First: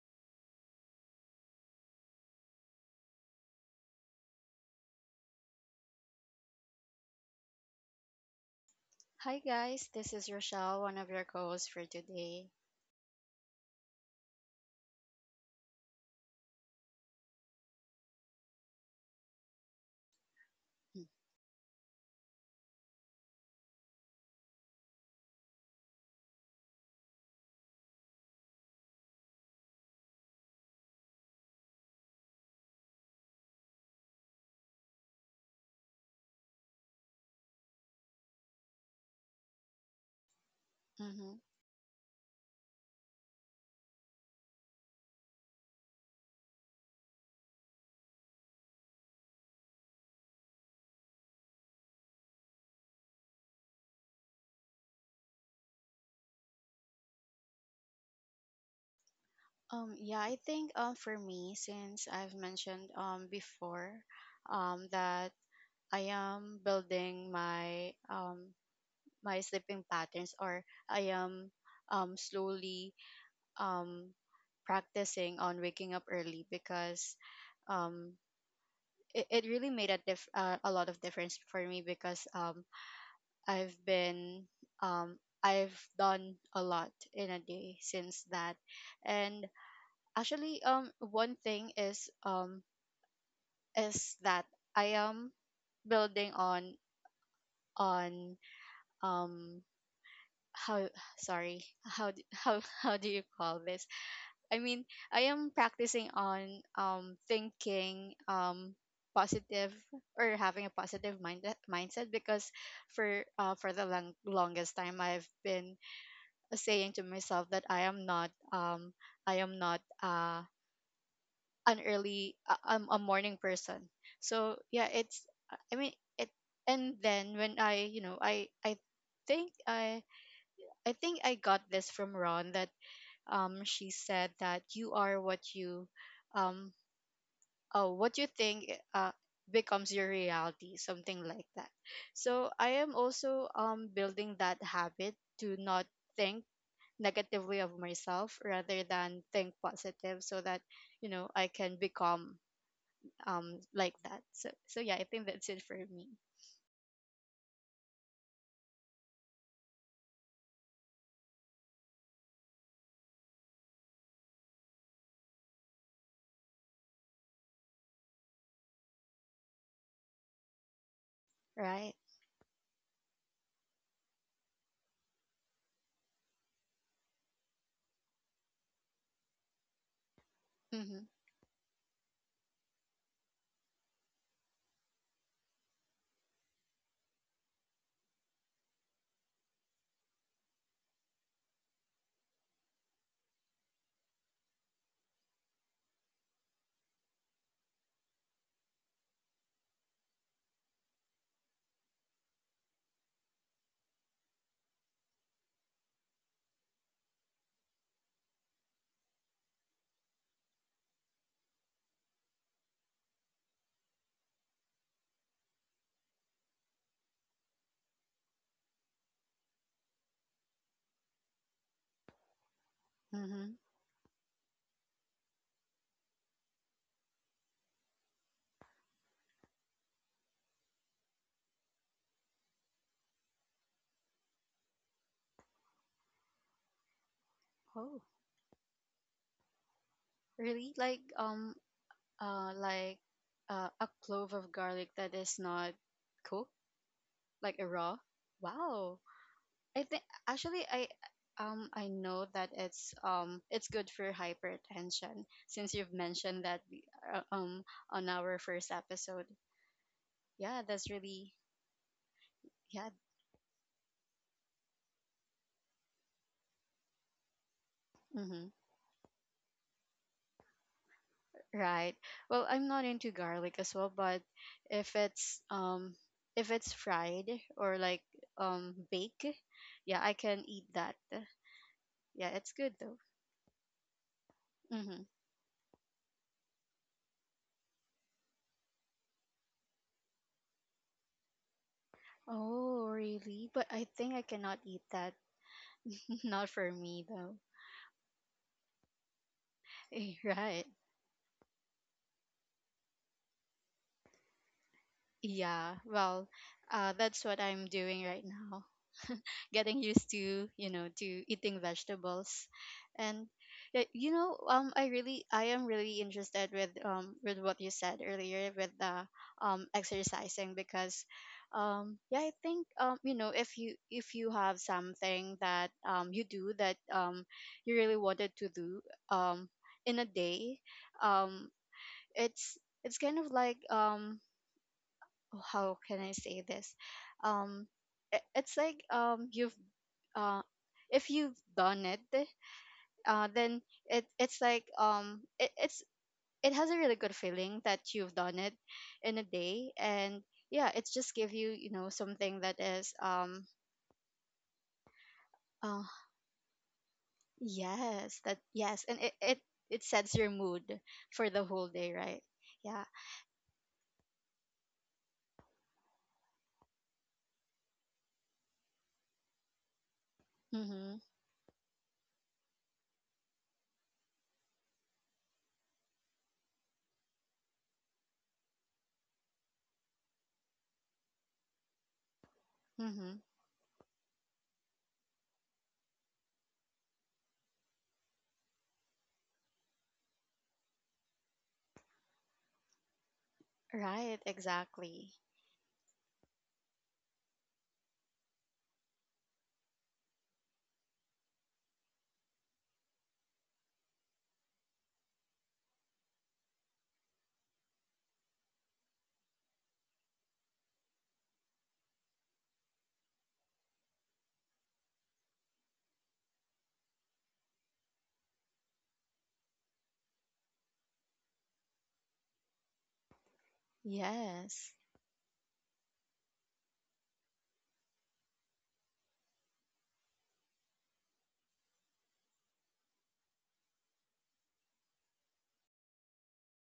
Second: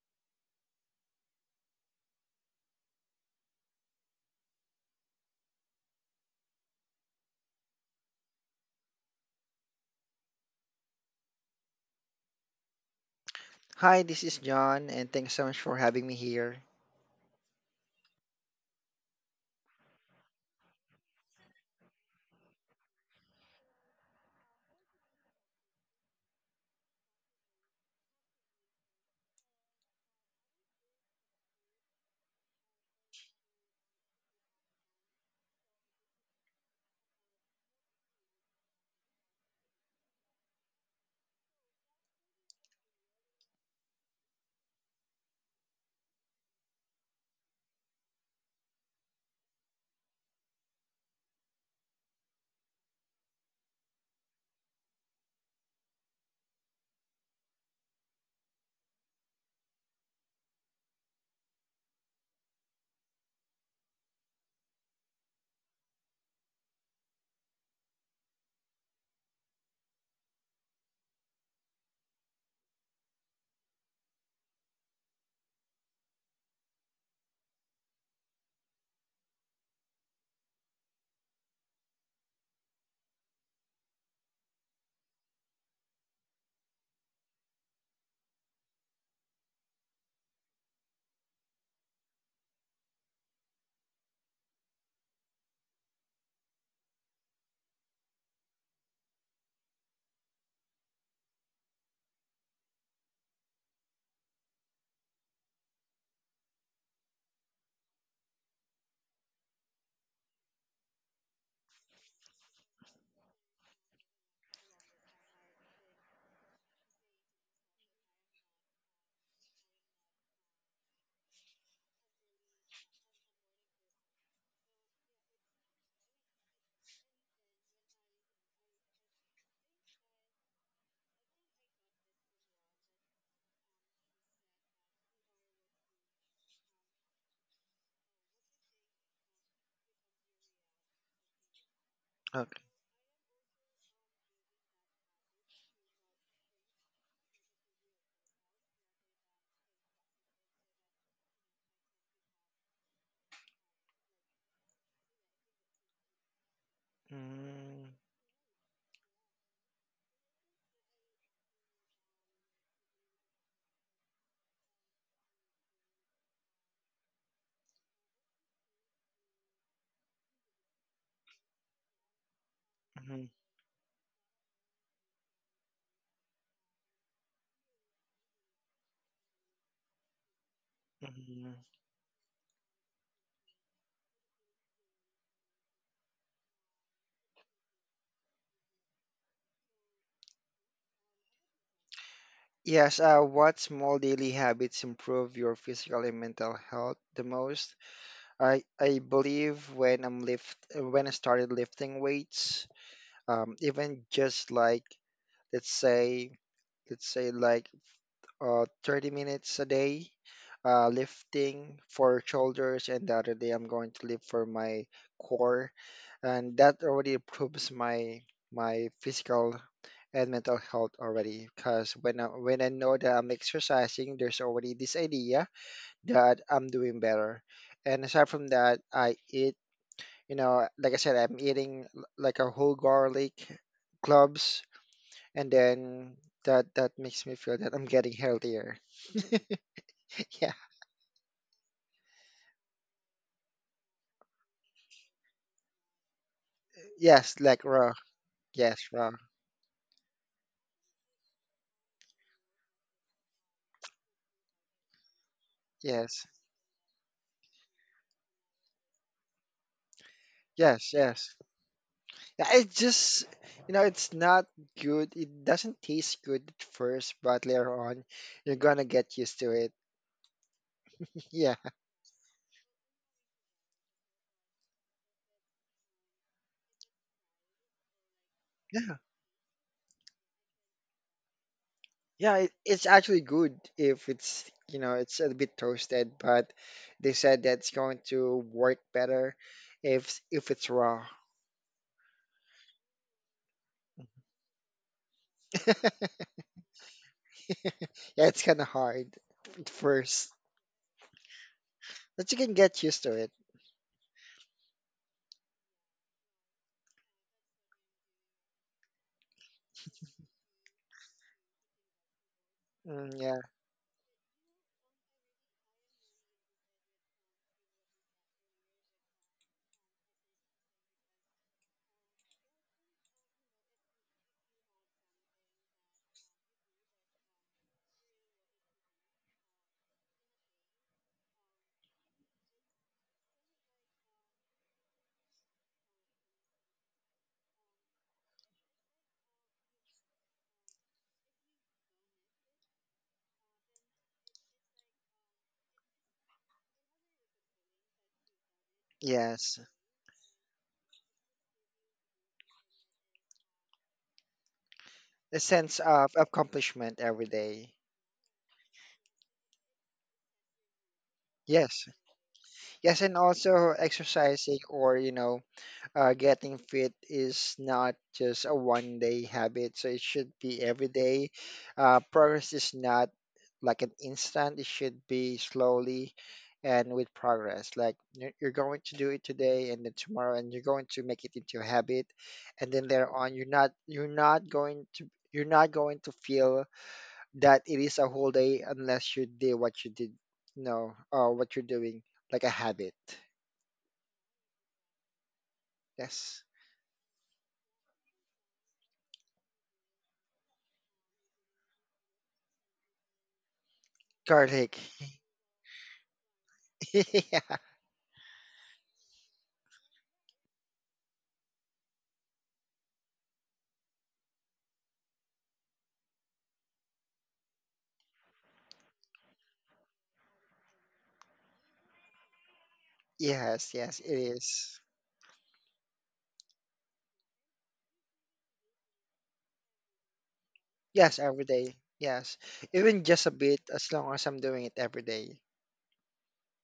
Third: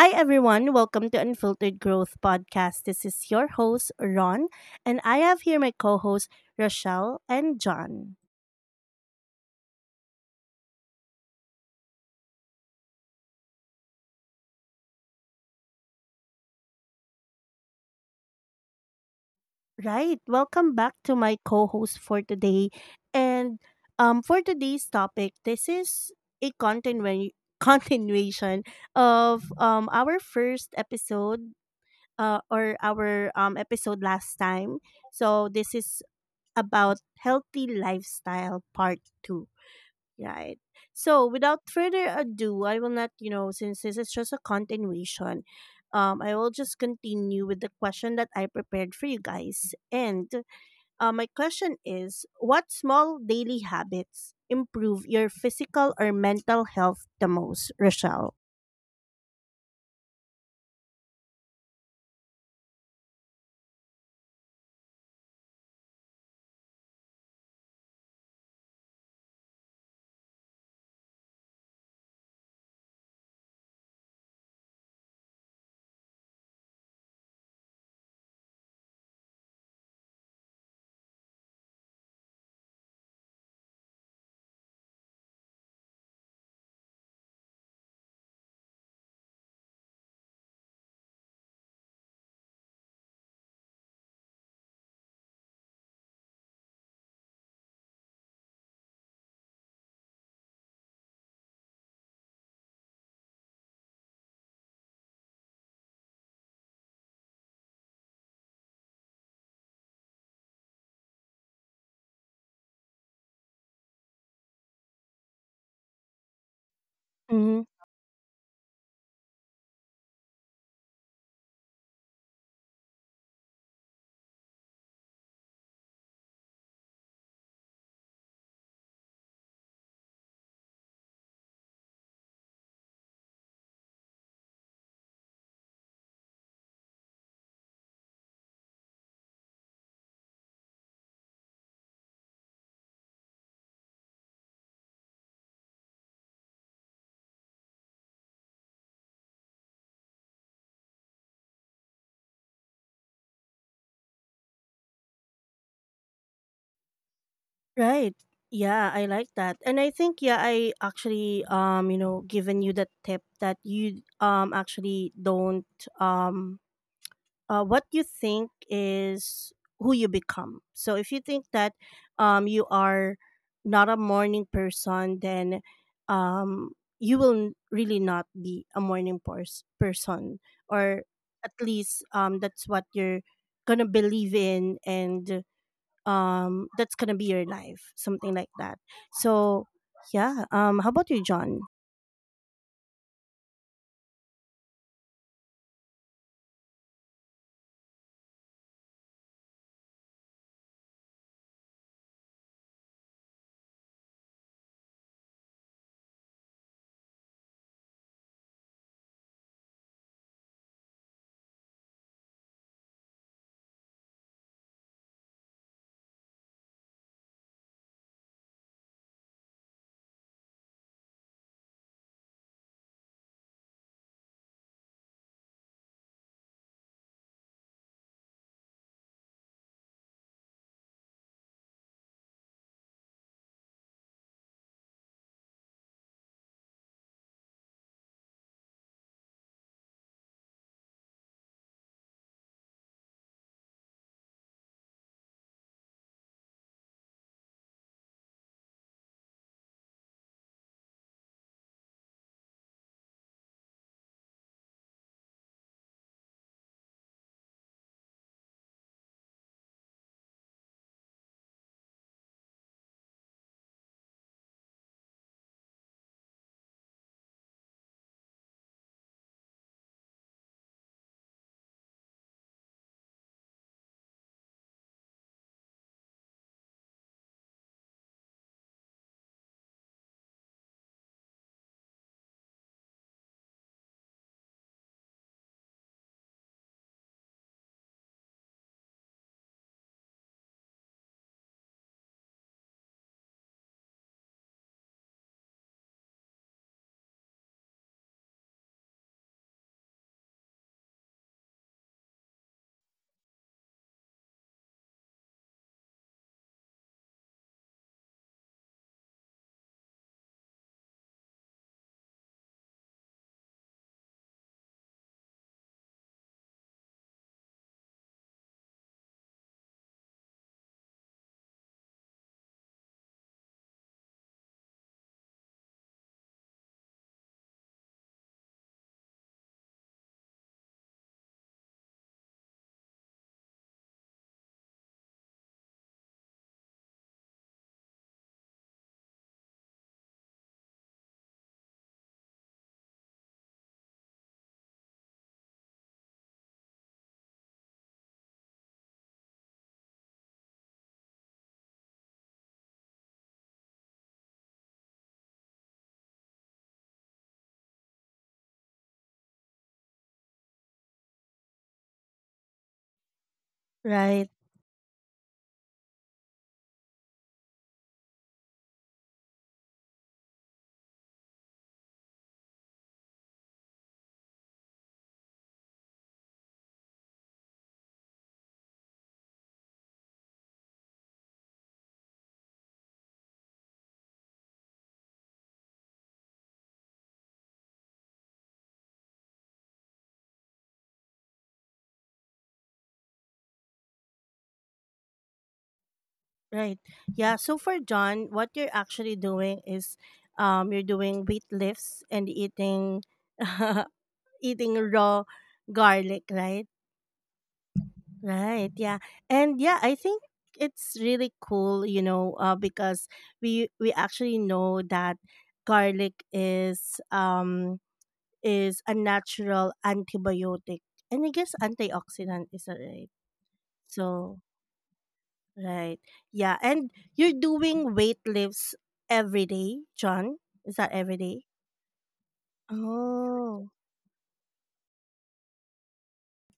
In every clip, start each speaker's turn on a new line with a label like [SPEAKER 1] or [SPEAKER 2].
[SPEAKER 1] Hi, everyone. Welcome to Unfiltered Growth Podcast. This is your host, Ron, and I have here my co hosts, Rochelle and John.
[SPEAKER 2] Hi guys, this is Rochelle, one of your co-hosts for today.
[SPEAKER 3] Hi, this is John, and thanks so much for having me here.
[SPEAKER 1] Right. Welcome back to my co host for today. And for today's topic, this is a continuation of our first episode or our episode last time. So, this is about healthy lifestyle part two. Right. So
[SPEAKER 2] Mm-hmm.
[SPEAKER 1] without further ado, I will not, since this is just a continuation, I will just continue with the question that I prepared for you guys. And my question is what small daily habits improve your physical or mental health the most, Rochelle?
[SPEAKER 2] Yeah, I think for me, since I've mentioned before, that I am building my my sleeping patterns, or I am slowly um practicing on waking up early because um it really made a lot of difference for me because I've been um I've done a lot in a day since that. And actually, one thing is that I am building on um how, sorry, how do you call this? I mean, I am practicing on thinking positive, or having a positive mindset, because for the longest time I've been saying to myself that
[SPEAKER 1] Mm-hmm.
[SPEAKER 2] I am not, an early I'm a morning person. So yeah, it's I mean it and then when I, I think I think I got this from Ron, that she said that you are what you, um oh what you think, becomes your reality, something like that. So
[SPEAKER 3] Okay.
[SPEAKER 2] I am also building that habit to not think negatively of myself, rather than think positive, so that, I can become like that. So yeah, I think that's it for me.
[SPEAKER 3] Mm,
[SPEAKER 1] Right. Yeah, I like that. And I think yeah, I actually given you the tip that you actually don't, um what you think is who you become. So if you think that
[SPEAKER 2] Right.
[SPEAKER 1] you are
[SPEAKER 3] mhm,
[SPEAKER 1] not a morning person, then um, you will really not be a morning person,
[SPEAKER 2] Mm-hmm,
[SPEAKER 1] or at
[SPEAKER 3] mhm.
[SPEAKER 1] least that's what you're gonna believe in, and that's gonna be your life, something like that. So yeah, how about you, John?
[SPEAKER 3] Yes, what small daily habits improve your physical and mental health the most? I believe when I started lifting weights, even just like let's say let's say like 30 minutes a day, lifting for shoulders, and the other day I'm going to lift for my core, and that already improves my my physical and mental health already because when I know that I'm
[SPEAKER 2] mm-hmm.
[SPEAKER 3] exercising, there's already this idea that I'm doing better. And aside from that, I eat, you know, like I said, I'm eating like a whole garlic cloves, and then that makes me feel that I'm
[SPEAKER 2] Oh,
[SPEAKER 3] getting healthier. Yeah.
[SPEAKER 2] really? Like, like, a clove of garlic that is not cooked,
[SPEAKER 3] Yes,
[SPEAKER 2] like
[SPEAKER 3] like
[SPEAKER 2] a
[SPEAKER 3] raw.
[SPEAKER 2] raw.
[SPEAKER 3] Yes,
[SPEAKER 2] Wow.
[SPEAKER 3] raw.
[SPEAKER 2] I think actually, I know that it's good for hypertension since you've
[SPEAKER 3] Yes.
[SPEAKER 2] mentioned that, uh, um on our first episode. Yeah, that's
[SPEAKER 3] Yes,
[SPEAKER 2] really,
[SPEAKER 3] yes. Yeah,
[SPEAKER 2] yeah.
[SPEAKER 3] you know, it's not good. It doesn't taste good at first, but later on,
[SPEAKER 2] Hmm.
[SPEAKER 3] you're gonna get used to it. Yeah.
[SPEAKER 2] Right. Well, I'm not into garlic as well, but if it's um if it's fried, or like,
[SPEAKER 3] Yeah.
[SPEAKER 2] baked, yeah, I can eat that. Yeah,
[SPEAKER 3] Yeah,
[SPEAKER 2] it's good
[SPEAKER 3] it's
[SPEAKER 2] though.
[SPEAKER 3] actually good if it's, you know,
[SPEAKER 2] Mm-hmm.
[SPEAKER 3] it's a bit toasted, but they said that's going to work better if it's raw.
[SPEAKER 2] Oh, really? But I think I cannot eat that. Not for me though.
[SPEAKER 3] Yeah, it's kind of hard at first,
[SPEAKER 2] Right.
[SPEAKER 3] but you can get used to it.
[SPEAKER 2] Yeah. Well, that's what I'm doing right now, getting used to, to eating vegetables.
[SPEAKER 3] Mm,
[SPEAKER 2] And
[SPEAKER 3] yeah.
[SPEAKER 2] I am really interested with what you said earlier with the exercising because, yeah, I think, if you, have something that you do, that you really wanted to do um in a day, um it's it's kind of like, oh, how can I say this, um it's like, you've uh, if you've done it, then it's, it has a really good feeling that you've done it in a
[SPEAKER 3] Yes.
[SPEAKER 2] day. And yeah, it's just give you, you know something that is,
[SPEAKER 3] A sense
[SPEAKER 2] oh
[SPEAKER 3] of accomplishment every day.
[SPEAKER 2] yes, that. Yes, and it it sets your mood for the whole
[SPEAKER 3] Yes.
[SPEAKER 2] day, right? Yeah.
[SPEAKER 3] Yes, and also
[SPEAKER 1] Right.
[SPEAKER 3] exercising or, you know, getting fit is not just a one day habit. So it should be every
[SPEAKER 2] Mhm.
[SPEAKER 3] day. Progress is not like an instant, it should be slowly and with progress. Like you're going to do it today and then tomorrow, and you're going to make it into a habit. And then later
[SPEAKER 2] Mhm.
[SPEAKER 3] on, you're not going to, you're not going to feel that it is a whole day unless you do what you did, you know, what you're doing like a habit.
[SPEAKER 2] Right. Exactly.
[SPEAKER 3] Yes,
[SPEAKER 1] Right. Yeah. So for John, what you're actually doing is you're doing weight lifts and eating eating
[SPEAKER 3] garlic.
[SPEAKER 1] raw garlic, right?
[SPEAKER 3] Yeah.
[SPEAKER 1] Right. Yeah. And yeah, I think it's really cool, you know, because we actually know that garlic is a natural antibiotic, and I guess antioxidant, is it right?
[SPEAKER 3] Yes, yes, it
[SPEAKER 1] So
[SPEAKER 2] Yes.
[SPEAKER 3] is.
[SPEAKER 1] right. Yeah. And you're doing weight lifts every day, John? Is that
[SPEAKER 3] Yes,
[SPEAKER 1] every
[SPEAKER 3] every
[SPEAKER 1] day?
[SPEAKER 3] day. Yes, even just a bit,
[SPEAKER 1] Oh,
[SPEAKER 3] as long as I'm doing it every day.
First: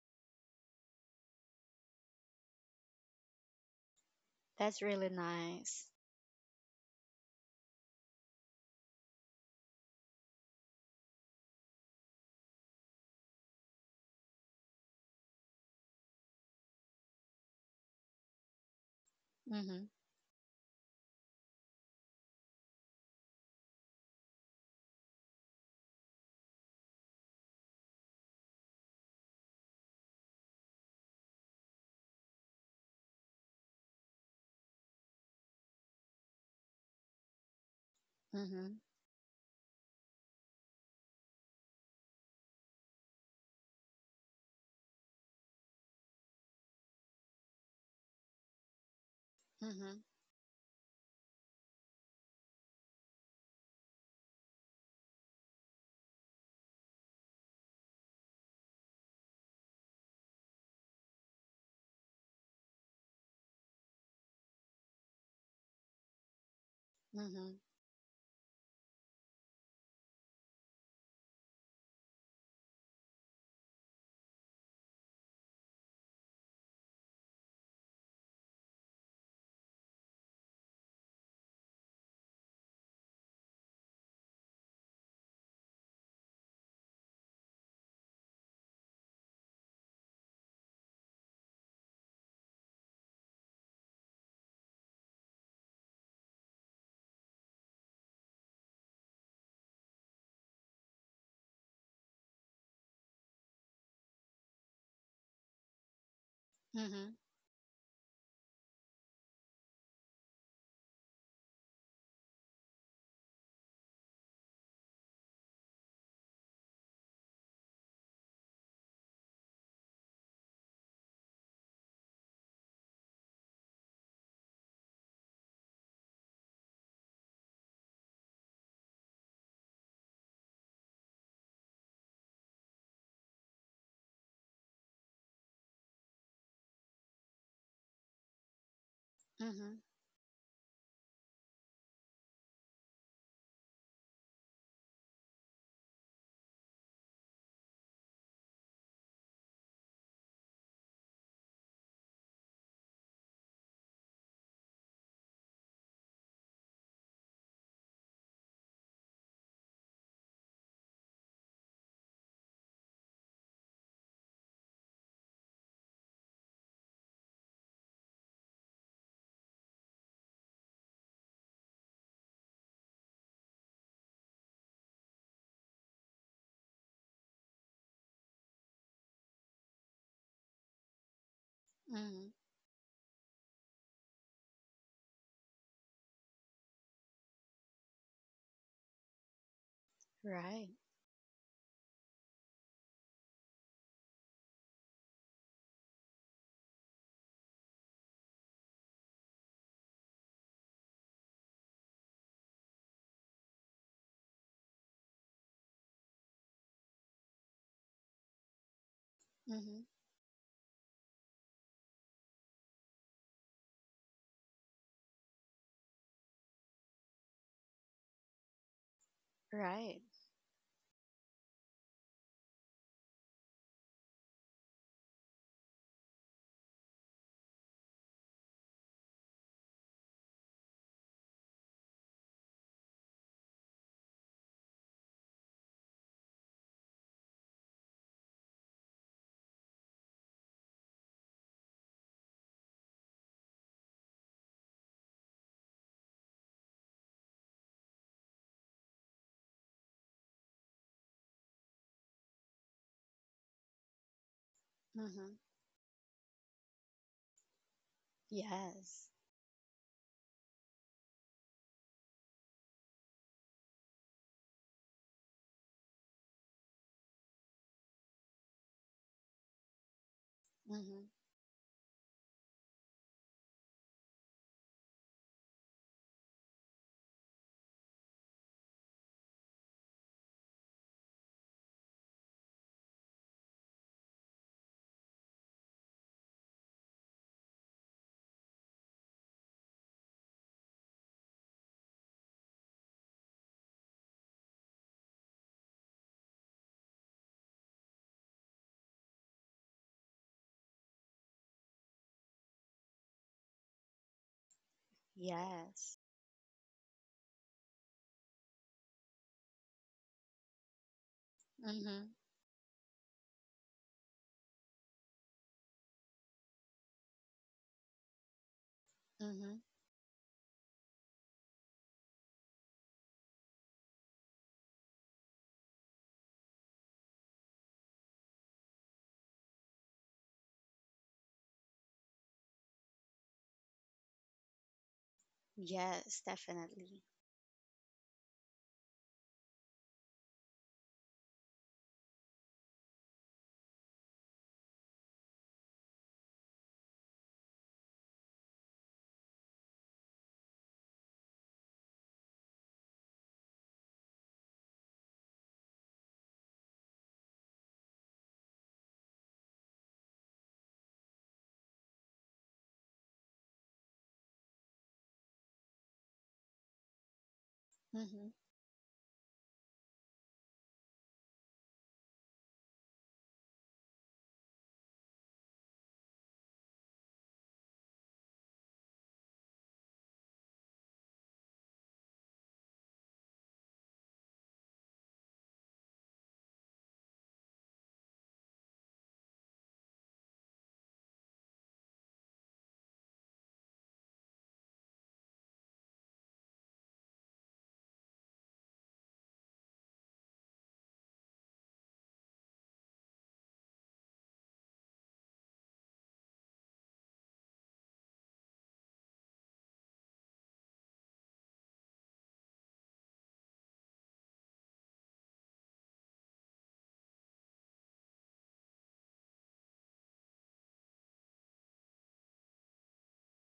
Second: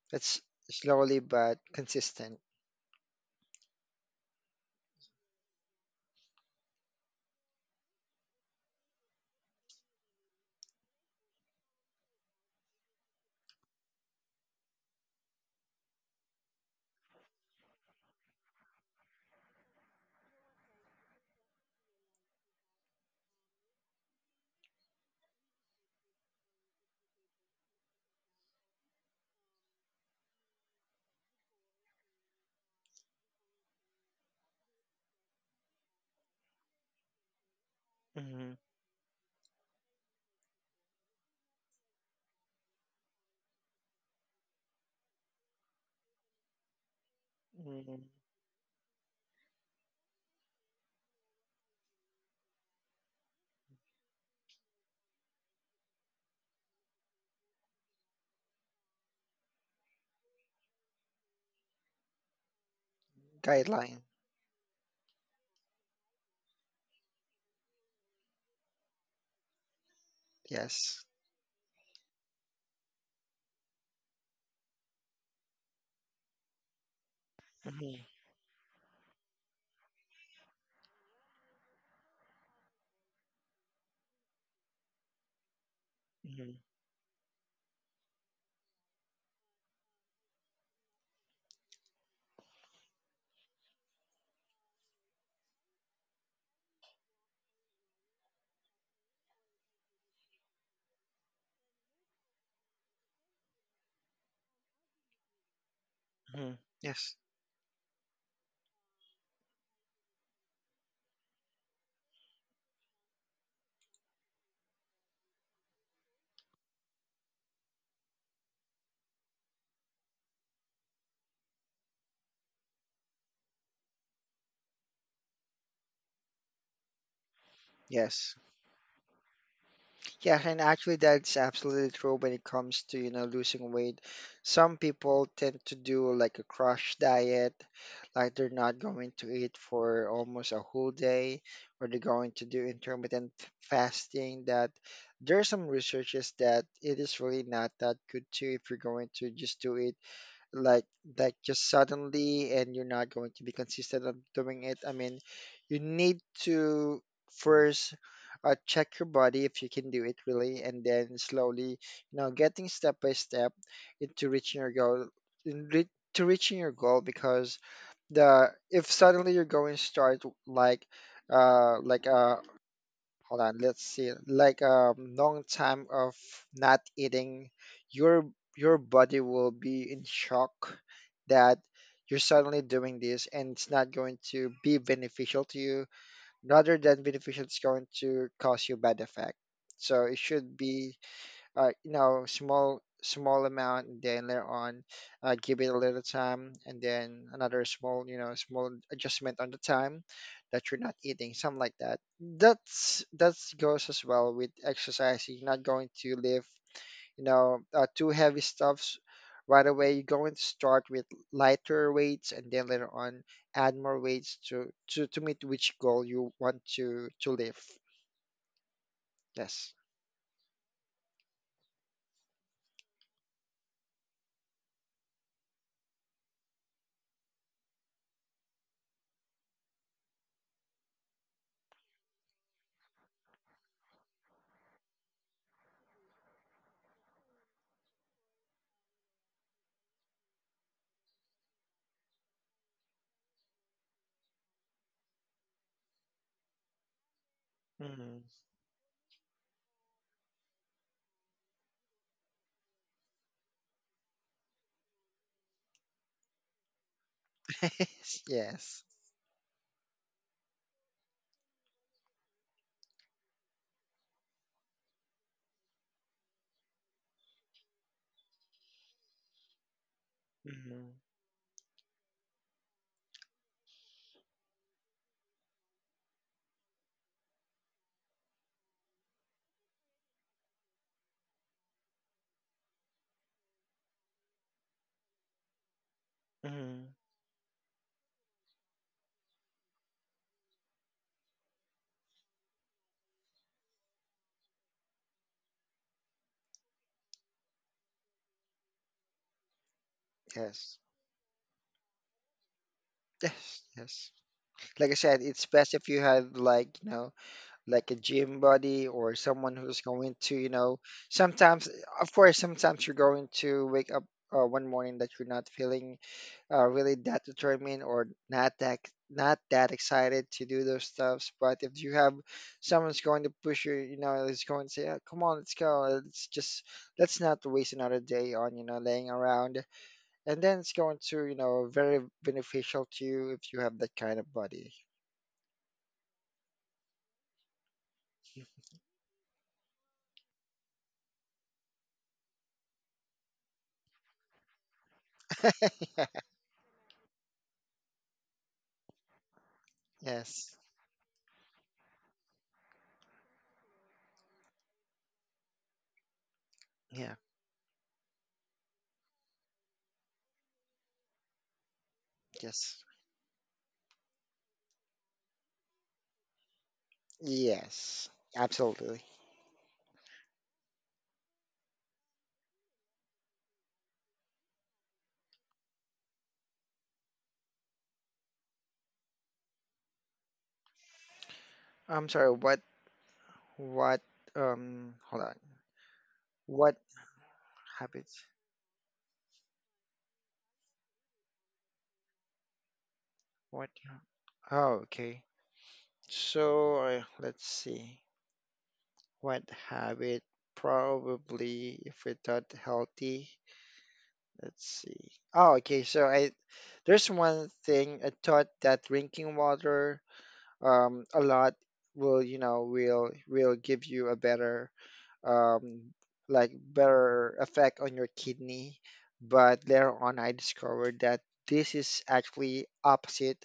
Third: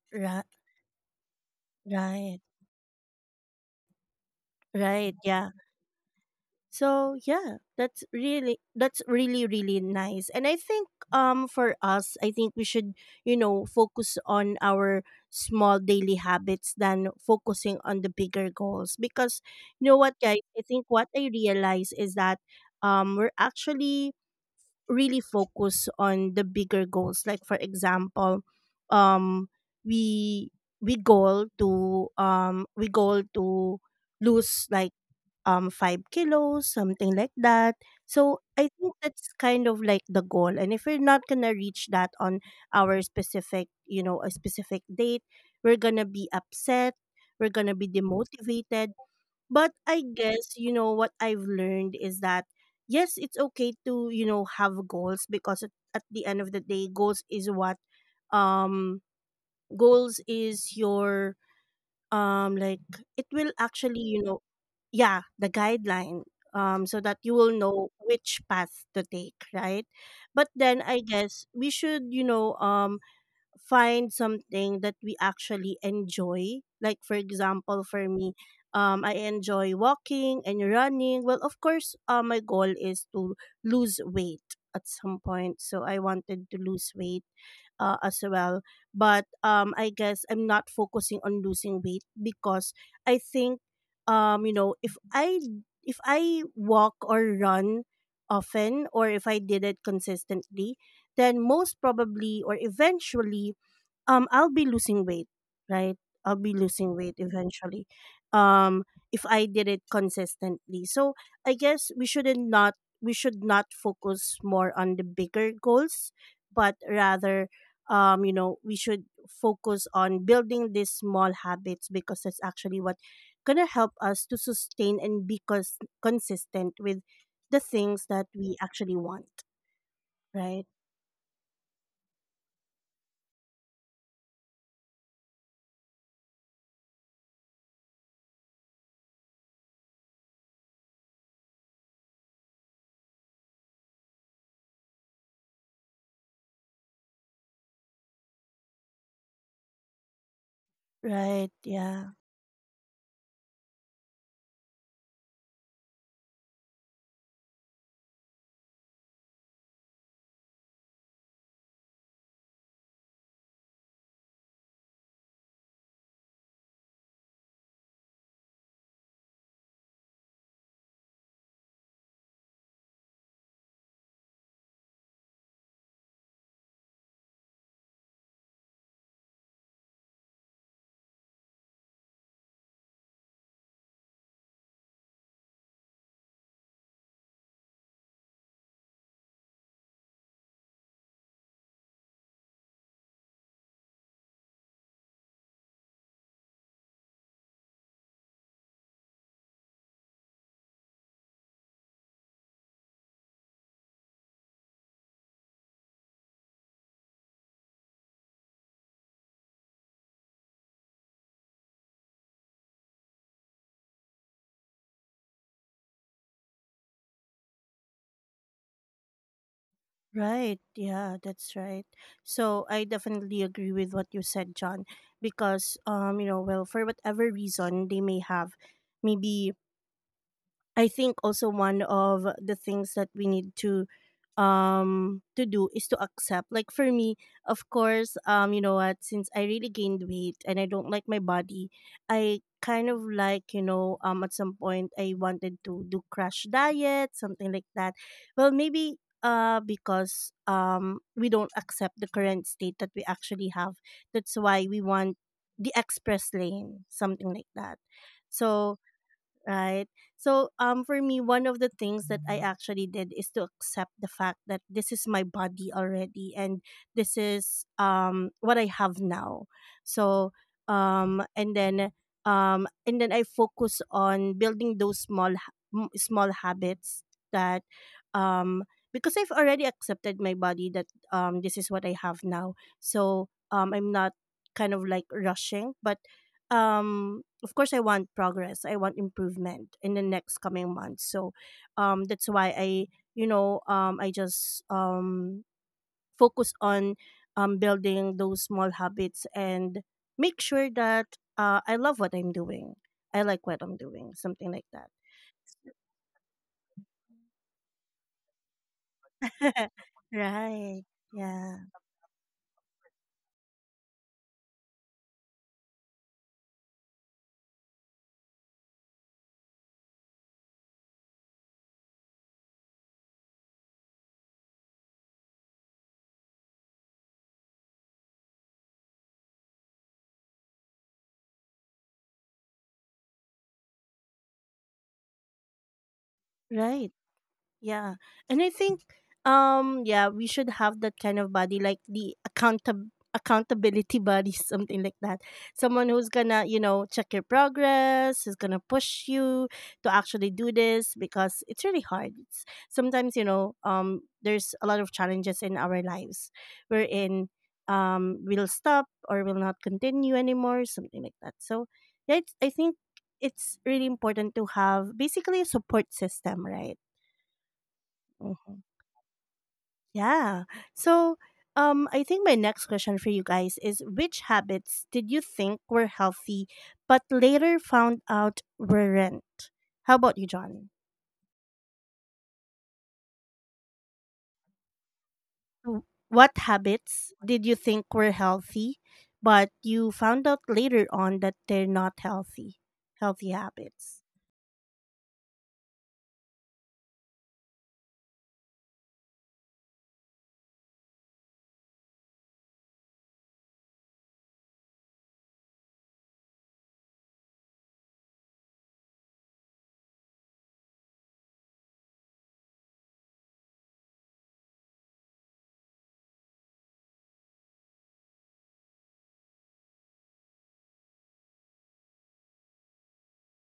[SPEAKER 3] That's
[SPEAKER 1] right.
[SPEAKER 3] slowly but consistent.
[SPEAKER 1] Right.
[SPEAKER 2] That's really
[SPEAKER 1] Right. Yeah.
[SPEAKER 2] nice.
[SPEAKER 1] So, yeah, that's really, really nice. And I think, for us, I think we should focus on our small daily habits than focusing on the bigger goals. Because, you
[SPEAKER 2] Mhm.
[SPEAKER 1] know what, guys, I think what I realize is that, we're actually really focus on the bigger goals, like for example, um we we goal to lose like 5 kilos, something like that. So
[SPEAKER 3] Hmm.
[SPEAKER 1] I
[SPEAKER 2] Mhm.
[SPEAKER 1] think that's kind of like the goal, and if we're not gonna reach that on our specific you know a specific date, we're gonna be upset, we're gonna be
[SPEAKER 3] Hmm.
[SPEAKER 1] demotivated. But I
[SPEAKER 2] Mhm.
[SPEAKER 1] guess, you know, what I've learned is that yes, it's okay to, you know, have goals, because at the end of the day, goals is what, um goals is your, like, it will actually,
[SPEAKER 3] Guideline.
[SPEAKER 1] you know, yeah, the guideline, so that you will
[SPEAKER 2] Mhm.
[SPEAKER 1] know which path to take, right? But then I
[SPEAKER 3] Yes.
[SPEAKER 1] guess we should, you know, find something that we actually enjoy. Like for example,
[SPEAKER 3] Hmm.
[SPEAKER 1] for me, I enjoy walking and running. Well, of course, my goal is to lose weight at some point. So I wanted
[SPEAKER 3] Hmm.
[SPEAKER 1] to lose weight as well. But I guess I'm not focusing on losing weight because I think, you know, if I, if I walk or run often, or if I did it consistently, then most probably or eventually, I'll be losing weight, right? I'll be
[SPEAKER 3] Hmm.
[SPEAKER 1] losing weight
[SPEAKER 2] Mhm.
[SPEAKER 3] Yes.
[SPEAKER 1] eventually. Um if I did it consistently. So I guess we shouldn't not we should not focus more on the bigger goals, but rather, you know, we should focus on building these small habits, because that's actually what gonna help us to sustain and be consistent with the things that
[SPEAKER 3] Yes.
[SPEAKER 1] we actually want,
[SPEAKER 3] Yeah, and
[SPEAKER 1] right?
[SPEAKER 3] actually that's absolutely true when it comes to, you know, losing weight. Some people tend to do like a crash diet, like they're not going to eat
[SPEAKER 2] Mhm.
[SPEAKER 3] for almost a whole day, or they're going to do intermittent fasting that there are some researches that it is really not that good too if you're going to just do it like like
[SPEAKER 1] Right.
[SPEAKER 3] just
[SPEAKER 1] Yeah.
[SPEAKER 3] suddenly and you're not going to be consistent of doing it. I mean, you need to first check your body if you can do it really, and then slowly, you know, getting step by step into reaching your goal to reaching your goal because the if suddenly you're going to start like like a Hold on, let's see. Like a long time of not eating, your your body will be in shock that you're
[SPEAKER 2] Mhm.
[SPEAKER 3] suddenly doing this, and it's not going to be beneficial to you. Rather than beneficial, it's going to cause you bad effect. So it should
[SPEAKER 2] Right.
[SPEAKER 3] be you know, small amount, and then later on, give it a little time, and then another small, you know, small adjustment on the time that you're not eating, something like that. That's that goes as well with exercise. You're not going to lift, you know, too heavy stuffs right
[SPEAKER 2] Mm-hmm.
[SPEAKER 3] away. You're going to start with lighter weights, and then later on add more weights to meet which goal you want to lift. Yes.
[SPEAKER 2] Right.
[SPEAKER 1] Right. Yeah, that's right. So I definitely agree with what you said, John, because you know, well, for whatever reason they may have, maybe I think also one of the things that we need to do is to accept. Like for me, of course, you know what, since I really gained weight and I don't like my body, I kind of like, you know, at some point I wanted to do crash diet, something like that.
[SPEAKER 3] Hmm.
[SPEAKER 1] Well, maybe because we don't accept the current state that we actually have. That's why we want
[SPEAKER 2] Mm-hmm.
[SPEAKER 1] the express lane, something like that. So
[SPEAKER 3] Yes.
[SPEAKER 2] Yes.
[SPEAKER 1] right? So for me one of the things that I actually did is to accept the fact that this is my body already, and this is what I have now. So
[SPEAKER 3] Hmm.
[SPEAKER 2] Mm-hmm.
[SPEAKER 1] and then, and then I focus on building those small small habits that, um because I've already accepted my body, that this is what I have now. So I'm not kind of like rushing, but
[SPEAKER 3] Hmm.
[SPEAKER 1] um of course I want progress. I want improvement in the next coming months. So that's why I, you know, I just, focus on, building those small habits and make sure
[SPEAKER 3] Yes.
[SPEAKER 1] that I love what I'm doing. I like what
[SPEAKER 3] Yes.
[SPEAKER 1] I'm doing,
[SPEAKER 3] Yes.
[SPEAKER 1] something like that.
[SPEAKER 3] Like I said, it's best if
[SPEAKER 2] Yes.
[SPEAKER 3] you had, like, you know, like a gym buddy or someone who's going to, you
[SPEAKER 1] Right.
[SPEAKER 3] know,
[SPEAKER 1] Yeah.
[SPEAKER 3] sometimes,
[SPEAKER 2] Mm-hmm.
[SPEAKER 3] of course, sometimes you're going to wake up one morning that you're not feeling really that determined, or not
[SPEAKER 2] Mm-hmm.
[SPEAKER 3] that excited to do those stuffs. But if you have someone's going to push you, you know, is going to say, "Yeah, come on, let's go. Let's not waste another day on, you know, laying around." And then it's going to, you know, very beneficial to you if you have that kind of body.
[SPEAKER 2] Yes,
[SPEAKER 1] Right.
[SPEAKER 2] definitely.
[SPEAKER 1] Yeah. And I think, yeah, we should have that kind of body, like the accountability body something like that. Someone who's going to, you know, check your progress, who's going to push you to actually do
[SPEAKER 3] Yes.
[SPEAKER 1] this, because it's really hard. It's, sometimes, you know, there's a lot of challenges in our lives
[SPEAKER 3] Yeah.
[SPEAKER 1] wherein we'll stop or we'll not continue anymore, something like that. So, yeah, it's, I think
[SPEAKER 3] Yes.
[SPEAKER 1] it's really important to have basically a support system, right?
[SPEAKER 3] Yes,
[SPEAKER 2] Mm-hmm.
[SPEAKER 1] Mm-hmm.
[SPEAKER 3] absolutely.
[SPEAKER 1] Yeah. So, I think my next question for you guys is which habits did you think were healthy but later found out weren't? How about you, John?
[SPEAKER 3] I'm sorry what hold on
[SPEAKER 1] W- What
[SPEAKER 3] what
[SPEAKER 1] habits did you think were
[SPEAKER 3] habits
[SPEAKER 1] healthy but you found out later on that they're not healthy? Healthy
[SPEAKER 3] what
[SPEAKER 1] habits.
[SPEAKER 3] ha- oh okay so Let's see. What habit Probably, if we thought healthy, let's see. Oh okay so I There's one thing I thought, that drinking water a lot will, you know, will give you a better um, like better effect on your kidney. But later on I discovered that this is actually opposite,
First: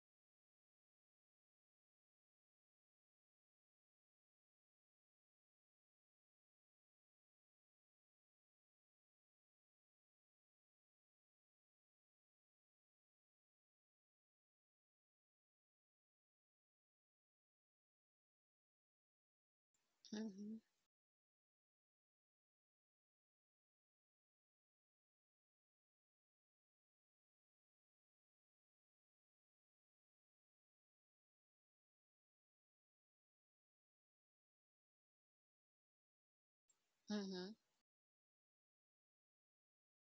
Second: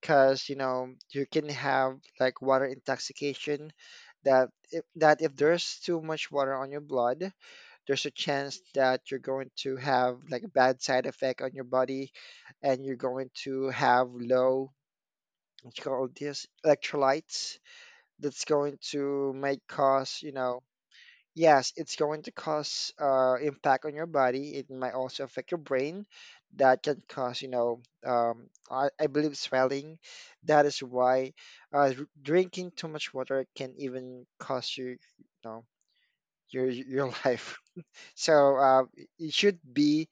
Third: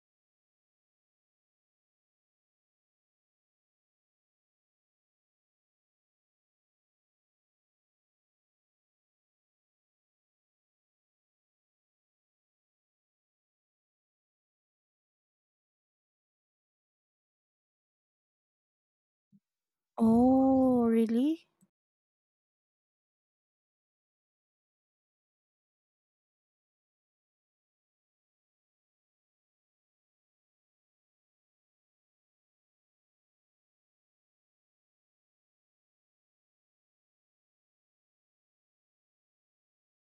[SPEAKER 3] because you know you can have like water intoxication. That if there's too much water on your blood, there's a chance that you're going to have like a bad side effect on your body, and you're going to have low, what you call this, electrolytes, that's going to make cause, you know.
[SPEAKER 2] Mm-hmm.
[SPEAKER 1] Oh, really?
[SPEAKER 3] Yes, it's going to cause impact on your body. It might also affect your brain that can cause, you know, I believe swelling. That is why drinking too much water can even cost you, you know, your
[SPEAKER 2] Mm-hmm.
[SPEAKER 3] life. So it should be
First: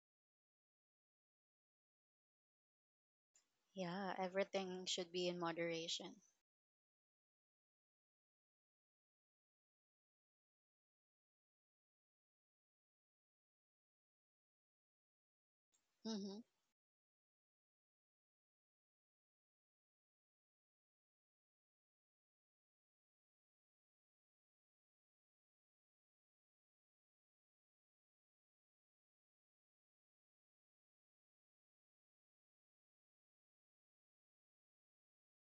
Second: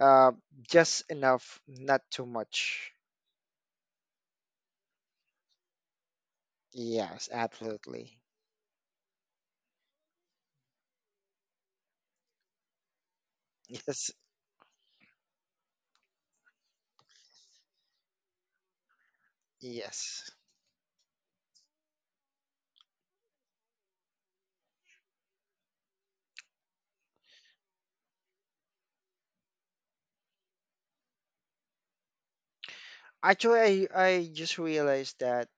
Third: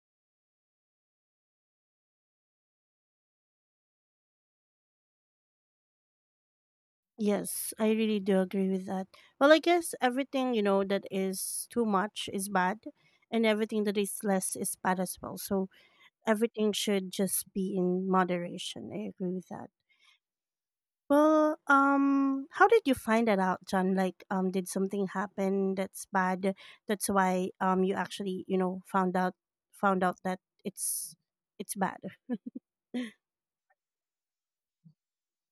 [SPEAKER 3] uh, just enough, not too much.
[SPEAKER 2] Yeah, everything should be in moderation.
[SPEAKER 3] Yes,
[SPEAKER 1] Yes, I
[SPEAKER 3] absolutely.
[SPEAKER 1] really do agree with that. Well, I guess everything, you know, that is too much is bad, and everything that
[SPEAKER 3] Yes.
[SPEAKER 1] is less is bad as well. So
[SPEAKER 2] Mm-hmm.
[SPEAKER 1] everything should just be in moderation. I agree with that.
[SPEAKER 3] Yes.
[SPEAKER 1] Well, how did you find that out, John? Like, did something happen that's bad? That's why you actually, you know, found out that it's bad.
[SPEAKER 3] Actually, I just realized that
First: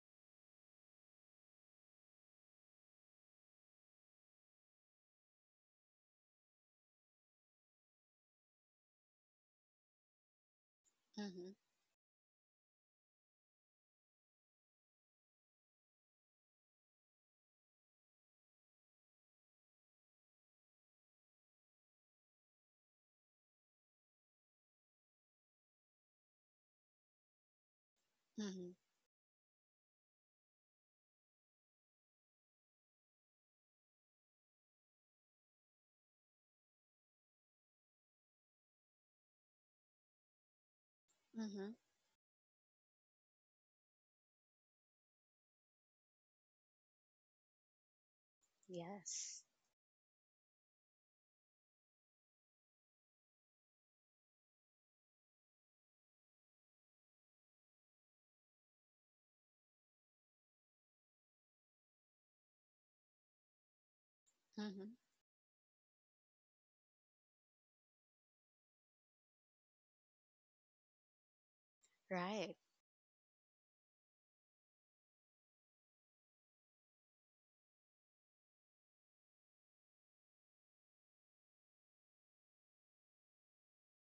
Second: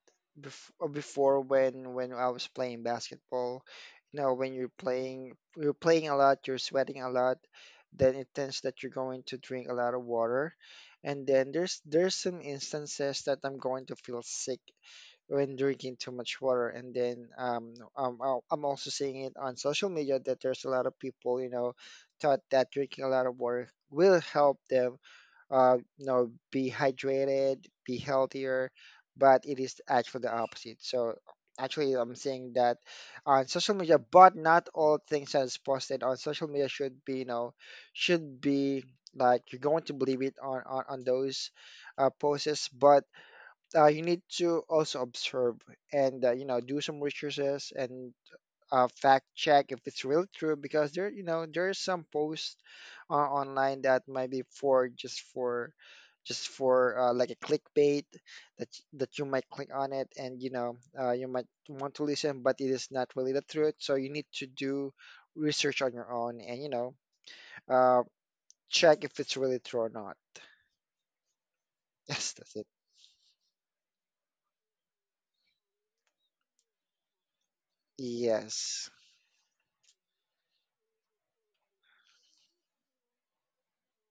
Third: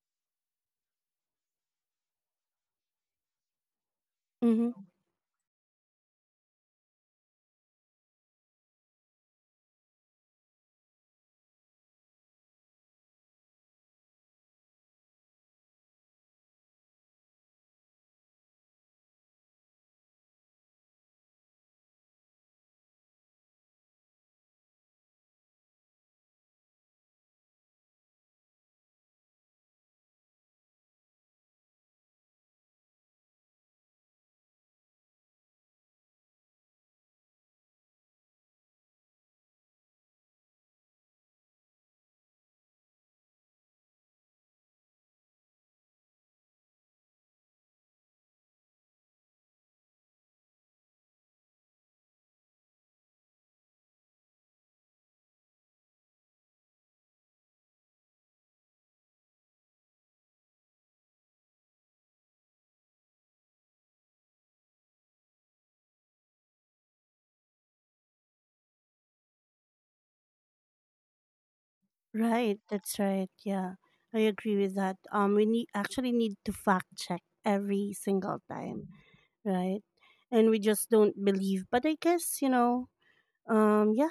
[SPEAKER 3] before, when I was playing basketball, you know, when
[SPEAKER 1] Mm-hmm.
[SPEAKER 3] you're playing a lot, you're sweating a lot, then it tends that you're going to drink a lot of water, and
[SPEAKER 2] Mm-hmm.
[SPEAKER 3] then there's some instances that I'm going to feel sick when drinking too much water. And then I'm also seeing it on social media that there's a lot of people, you know, thought that drinking a lot of water will help them, you know, be hydrated, be
[SPEAKER 2] Mm-hmm.
[SPEAKER 3] healthier, but it is actually the opposite. So actually, I'm saying that on social media, but not all things that is posted on social media should be, you know, should be like you're going to believe it on those
[SPEAKER 2] Mm-hmm.
[SPEAKER 3] posts. But you need to also observe, and you know, do some researches, and fact
[SPEAKER 2] Yes.
[SPEAKER 3] check if it's really true, because there, you know, there is some posts online that might be for just for just for like a clickbait, that you might click on it, and you know, you might want to listen, but it is not really the truth. So you need to
[SPEAKER 2] Mm-hmm.
[SPEAKER 3] do research on your own, and you know, uh, check if it's really true or not. Yes,
[SPEAKER 2] Right.
[SPEAKER 3] that's
[SPEAKER 1] Right,
[SPEAKER 3] it.
[SPEAKER 1] that's right. Yeah, I agree with that. We need actually need to fact check every single time.
[SPEAKER 3] Yes.
[SPEAKER 1] Right? And we just don't believe. But I guess, you know, yeah,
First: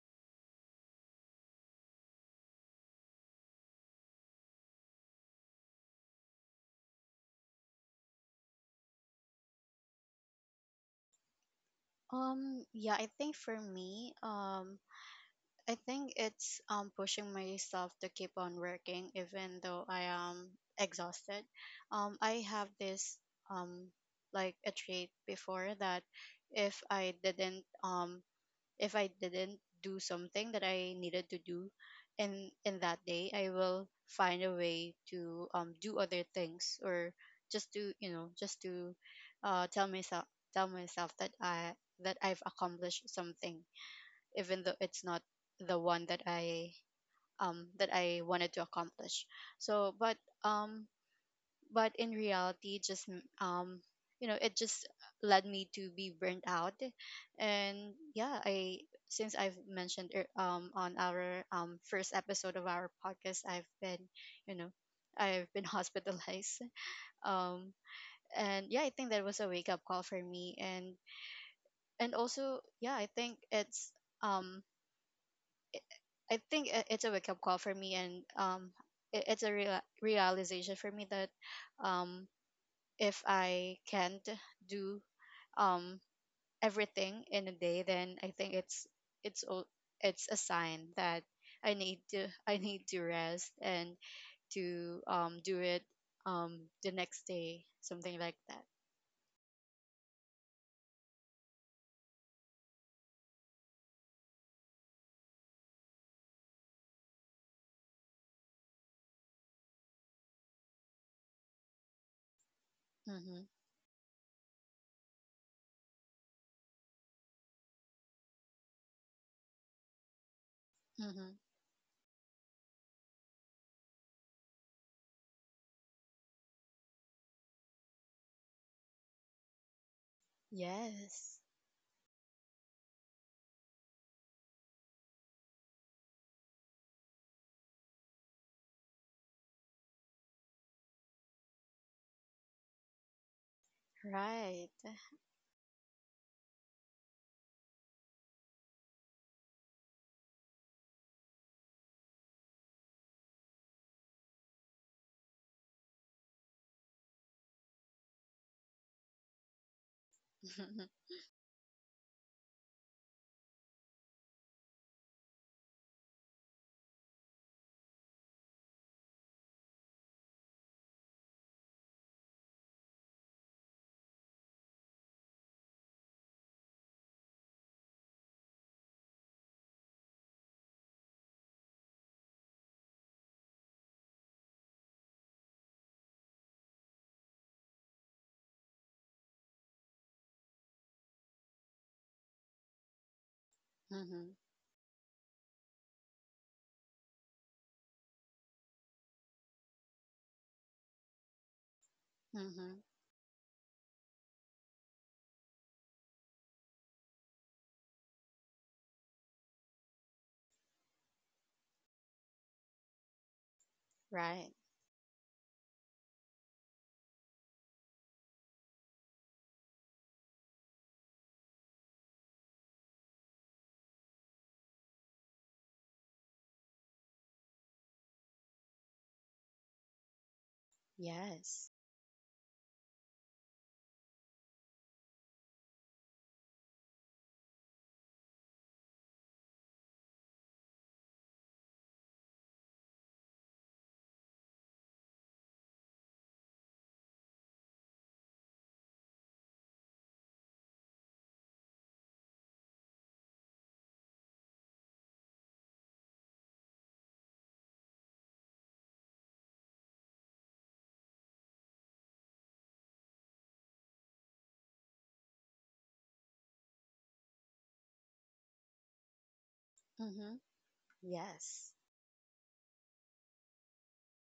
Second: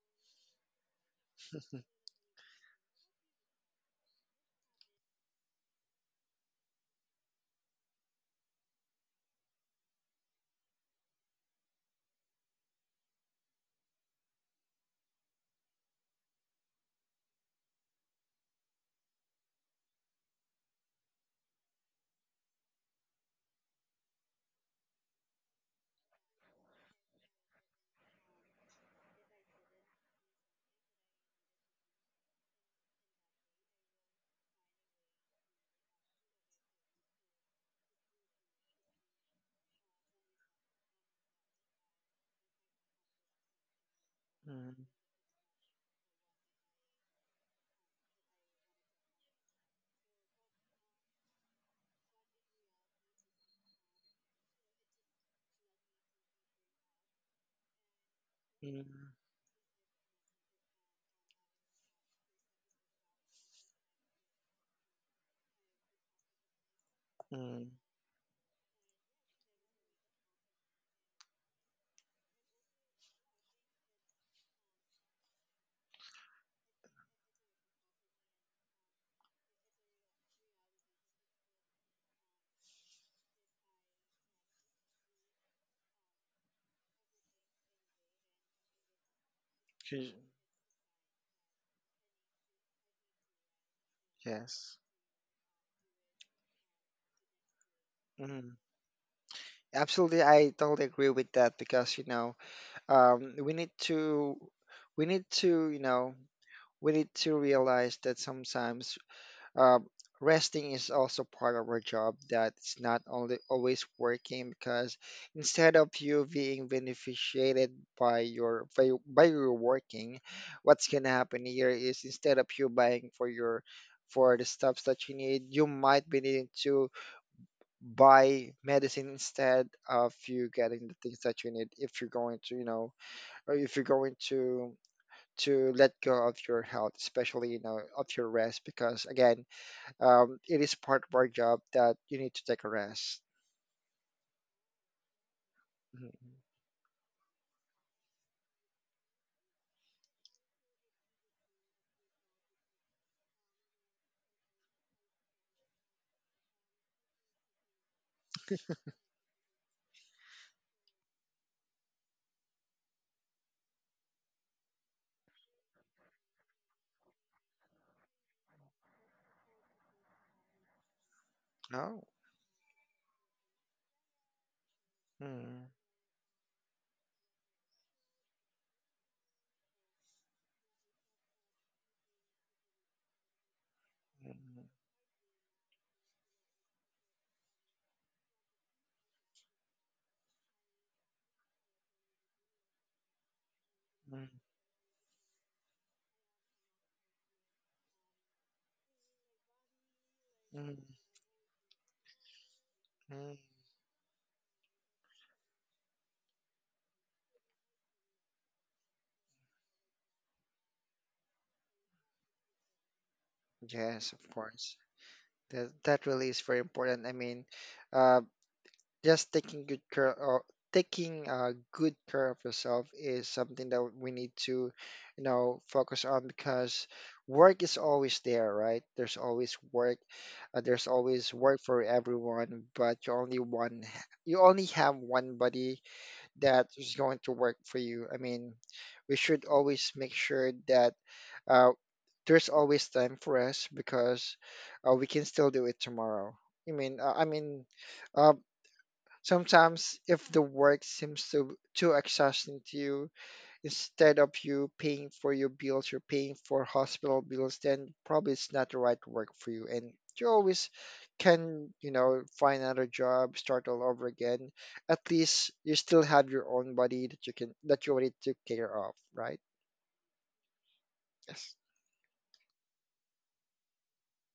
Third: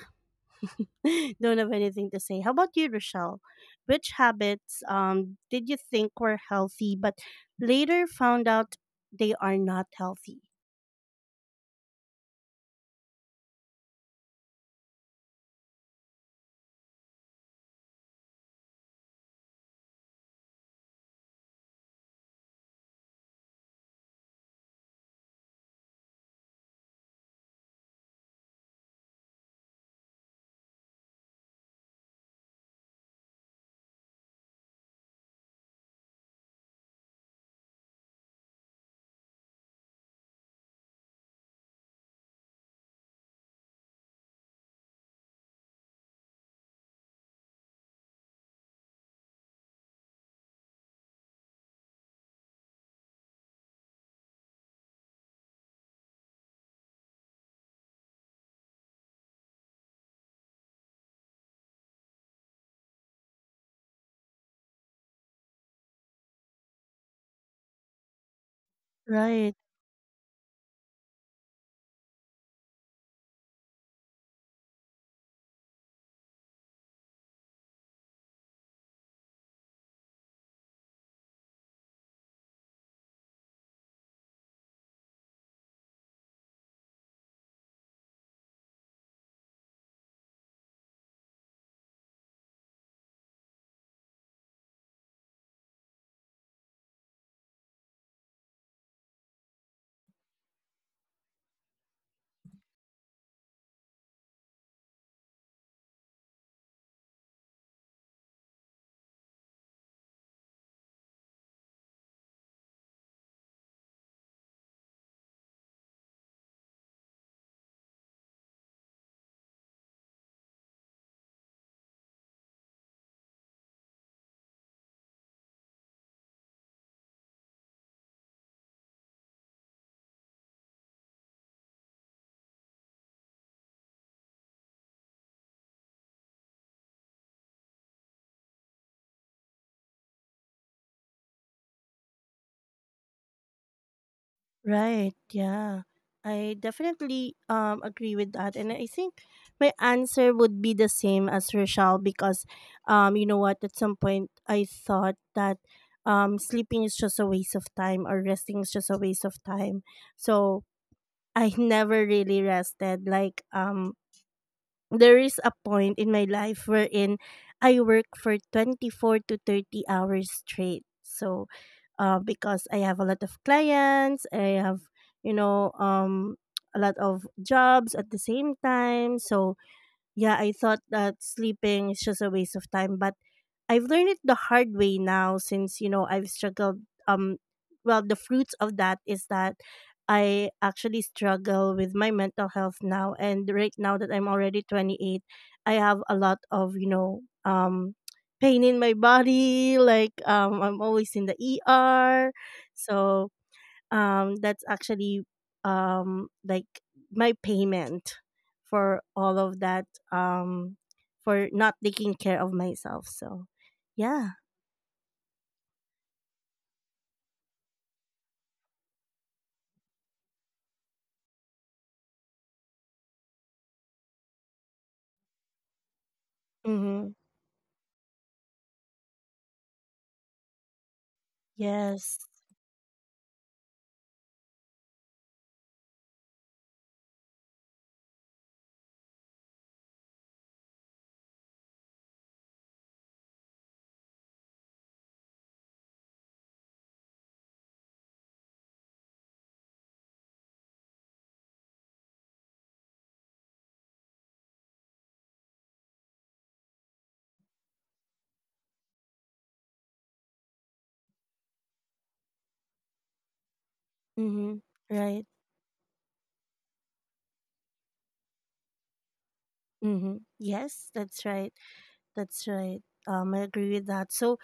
[SPEAKER 1] don't have anything to say. How about you, Rochelle? Which habits, did you think were healthy, but later found out they are not healthy?
[SPEAKER 2] Yeah, I think for me, I think it's, pushing myself to keep on working even though I am exhausted. I have this, um like a trait before, that if I didn't um if I didn't do something that I needed to do in that day, I will find a way to do other things, or just to, you know, just to uh tell myself tell myself that I that I've accomplished something, even though
[SPEAKER 3] Mm,
[SPEAKER 2] it's not the one that I, that I wanted to accomplish. So, um, but in reality, just you know, it just led me to be burnt out. And yeah, I
[SPEAKER 3] mm,
[SPEAKER 2] since I've mentioned, on our first episode of our podcast, I've been, you know, I've been hospitalized.
[SPEAKER 3] mm.
[SPEAKER 2] um. And yeah, I think that was a
[SPEAKER 1] Right.
[SPEAKER 2] wake up call for me, and also yeah, I think it's, um I think it's a wake up call for me. And it's a realization for me that, um, if I can't do um everything in a day, then I think it's it's a sign that I need to I need to rest and
[SPEAKER 3] Yes.
[SPEAKER 2] to do it the next day, something like that.
[SPEAKER 3] Absolutely, I totally agree with that because you know, um, we need to, we need to, you know, we need to realize that sometimes uh, resting is also part of our job. That it's not only
[SPEAKER 2] Mhm.
[SPEAKER 3] always working, because instead of you being beneficiated by your by your working, what's gonna
[SPEAKER 2] Mhm.
[SPEAKER 3] happen here is instead of you buying for your, for the stuffs that you need, you might be needing to buy medicine instead of you getting the things
[SPEAKER 2] Yes.
[SPEAKER 3] that you need. If you're going to, you know, or if you're going to let go of your health, especially, you know, of your rest, because again, it is part of our job that you need to take a rest.
[SPEAKER 2] Right.
[SPEAKER 1] Right. Yeah.
[SPEAKER 3] Mhm.
[SPEAKER 1] I definitely agree with that, and I think my answer would be the same as Rochelle, because you know what, at some point I thought that sleeping is just a waste of time, or resting is just a waste of time. So
[SPEAKER 2] Mhm.
[SPEAKER 1] I never really rested, like there is a point in my life wherein I work for 24 to 30 hours straight. So,
[SPEAKER 3] No.
[SPEAKER 1] because I have a lot of clients, I have, you
[SPEAKER 3] Mm,
[SPEAKER 1] know, a lot of jobs at the same time. So, yeah, I thought that sleeping is just a waste of time. But I've learned it the
[SPEAKER 3] mm,
[SPEAKER 1] hard way now, since you know I've struggled, um well the fruits of that is that I actually struggle with my mental health now, and right now that
[SPEAKER 3] mm,
[SPEAKER 1] I'm already 28, I have a lot of, you know, pain in my body, like I'm
[SPEAKER 3] mm,
[SPEAKER 1] always in the ER.
[SPEAKER 2] Mhm.
[SPEAKER 1] So
[SPEAKER 3] mm.
[SPEAKER 1] that's actually like my payment for all of that, um for not taking care of myself. So
[SPEAKER 3] Yes, of
[SPEAKER 1] yeah.
[SPEAKER 2] Right.
[SPEAKER 3] course. That really is very important. I mean, uh, just taking good care of, taking good care of yourself is something that we need to, you know, focus on, because
[SPEAKER 1] Mm-hmm.
[SPEAKER 3] work is always there. Right, there's always work, there's always work
[SPEAKER 2] Yes.
[SPEAKER 3] for
[SPEAKER 1] Yes.
[SPEAKER 3] everyone, but you only one, you only have one body that is going to work for you. I mean, we should always make sure that uh, there's always time for us, because we can still do it tomorrow. i mean uh, i mean uh, Sometimes, if the work seems to, too exhausting to you, instead of you paying for your bills, you're paying for hospital bills, then probably it's not the right work for you. And you always can, you know, find another job, start all over
[SPEAKER 1] Mm-hmm.
[SPEAKER 3] again. At
[SPEAKER 1] Right.
[SPEAKER 3] least you still have your own body that you can, that you already took care of, right?
[SPEAKER 1] Mm-hmm.
[SPEAKER 2] Mhm.
[SPEAKER 1] Yes, that's right.
[SPEAKER 3] Yes.
[SPEAKER 2] Yes.
[SPEAKER 1] That's right. I agree with that. So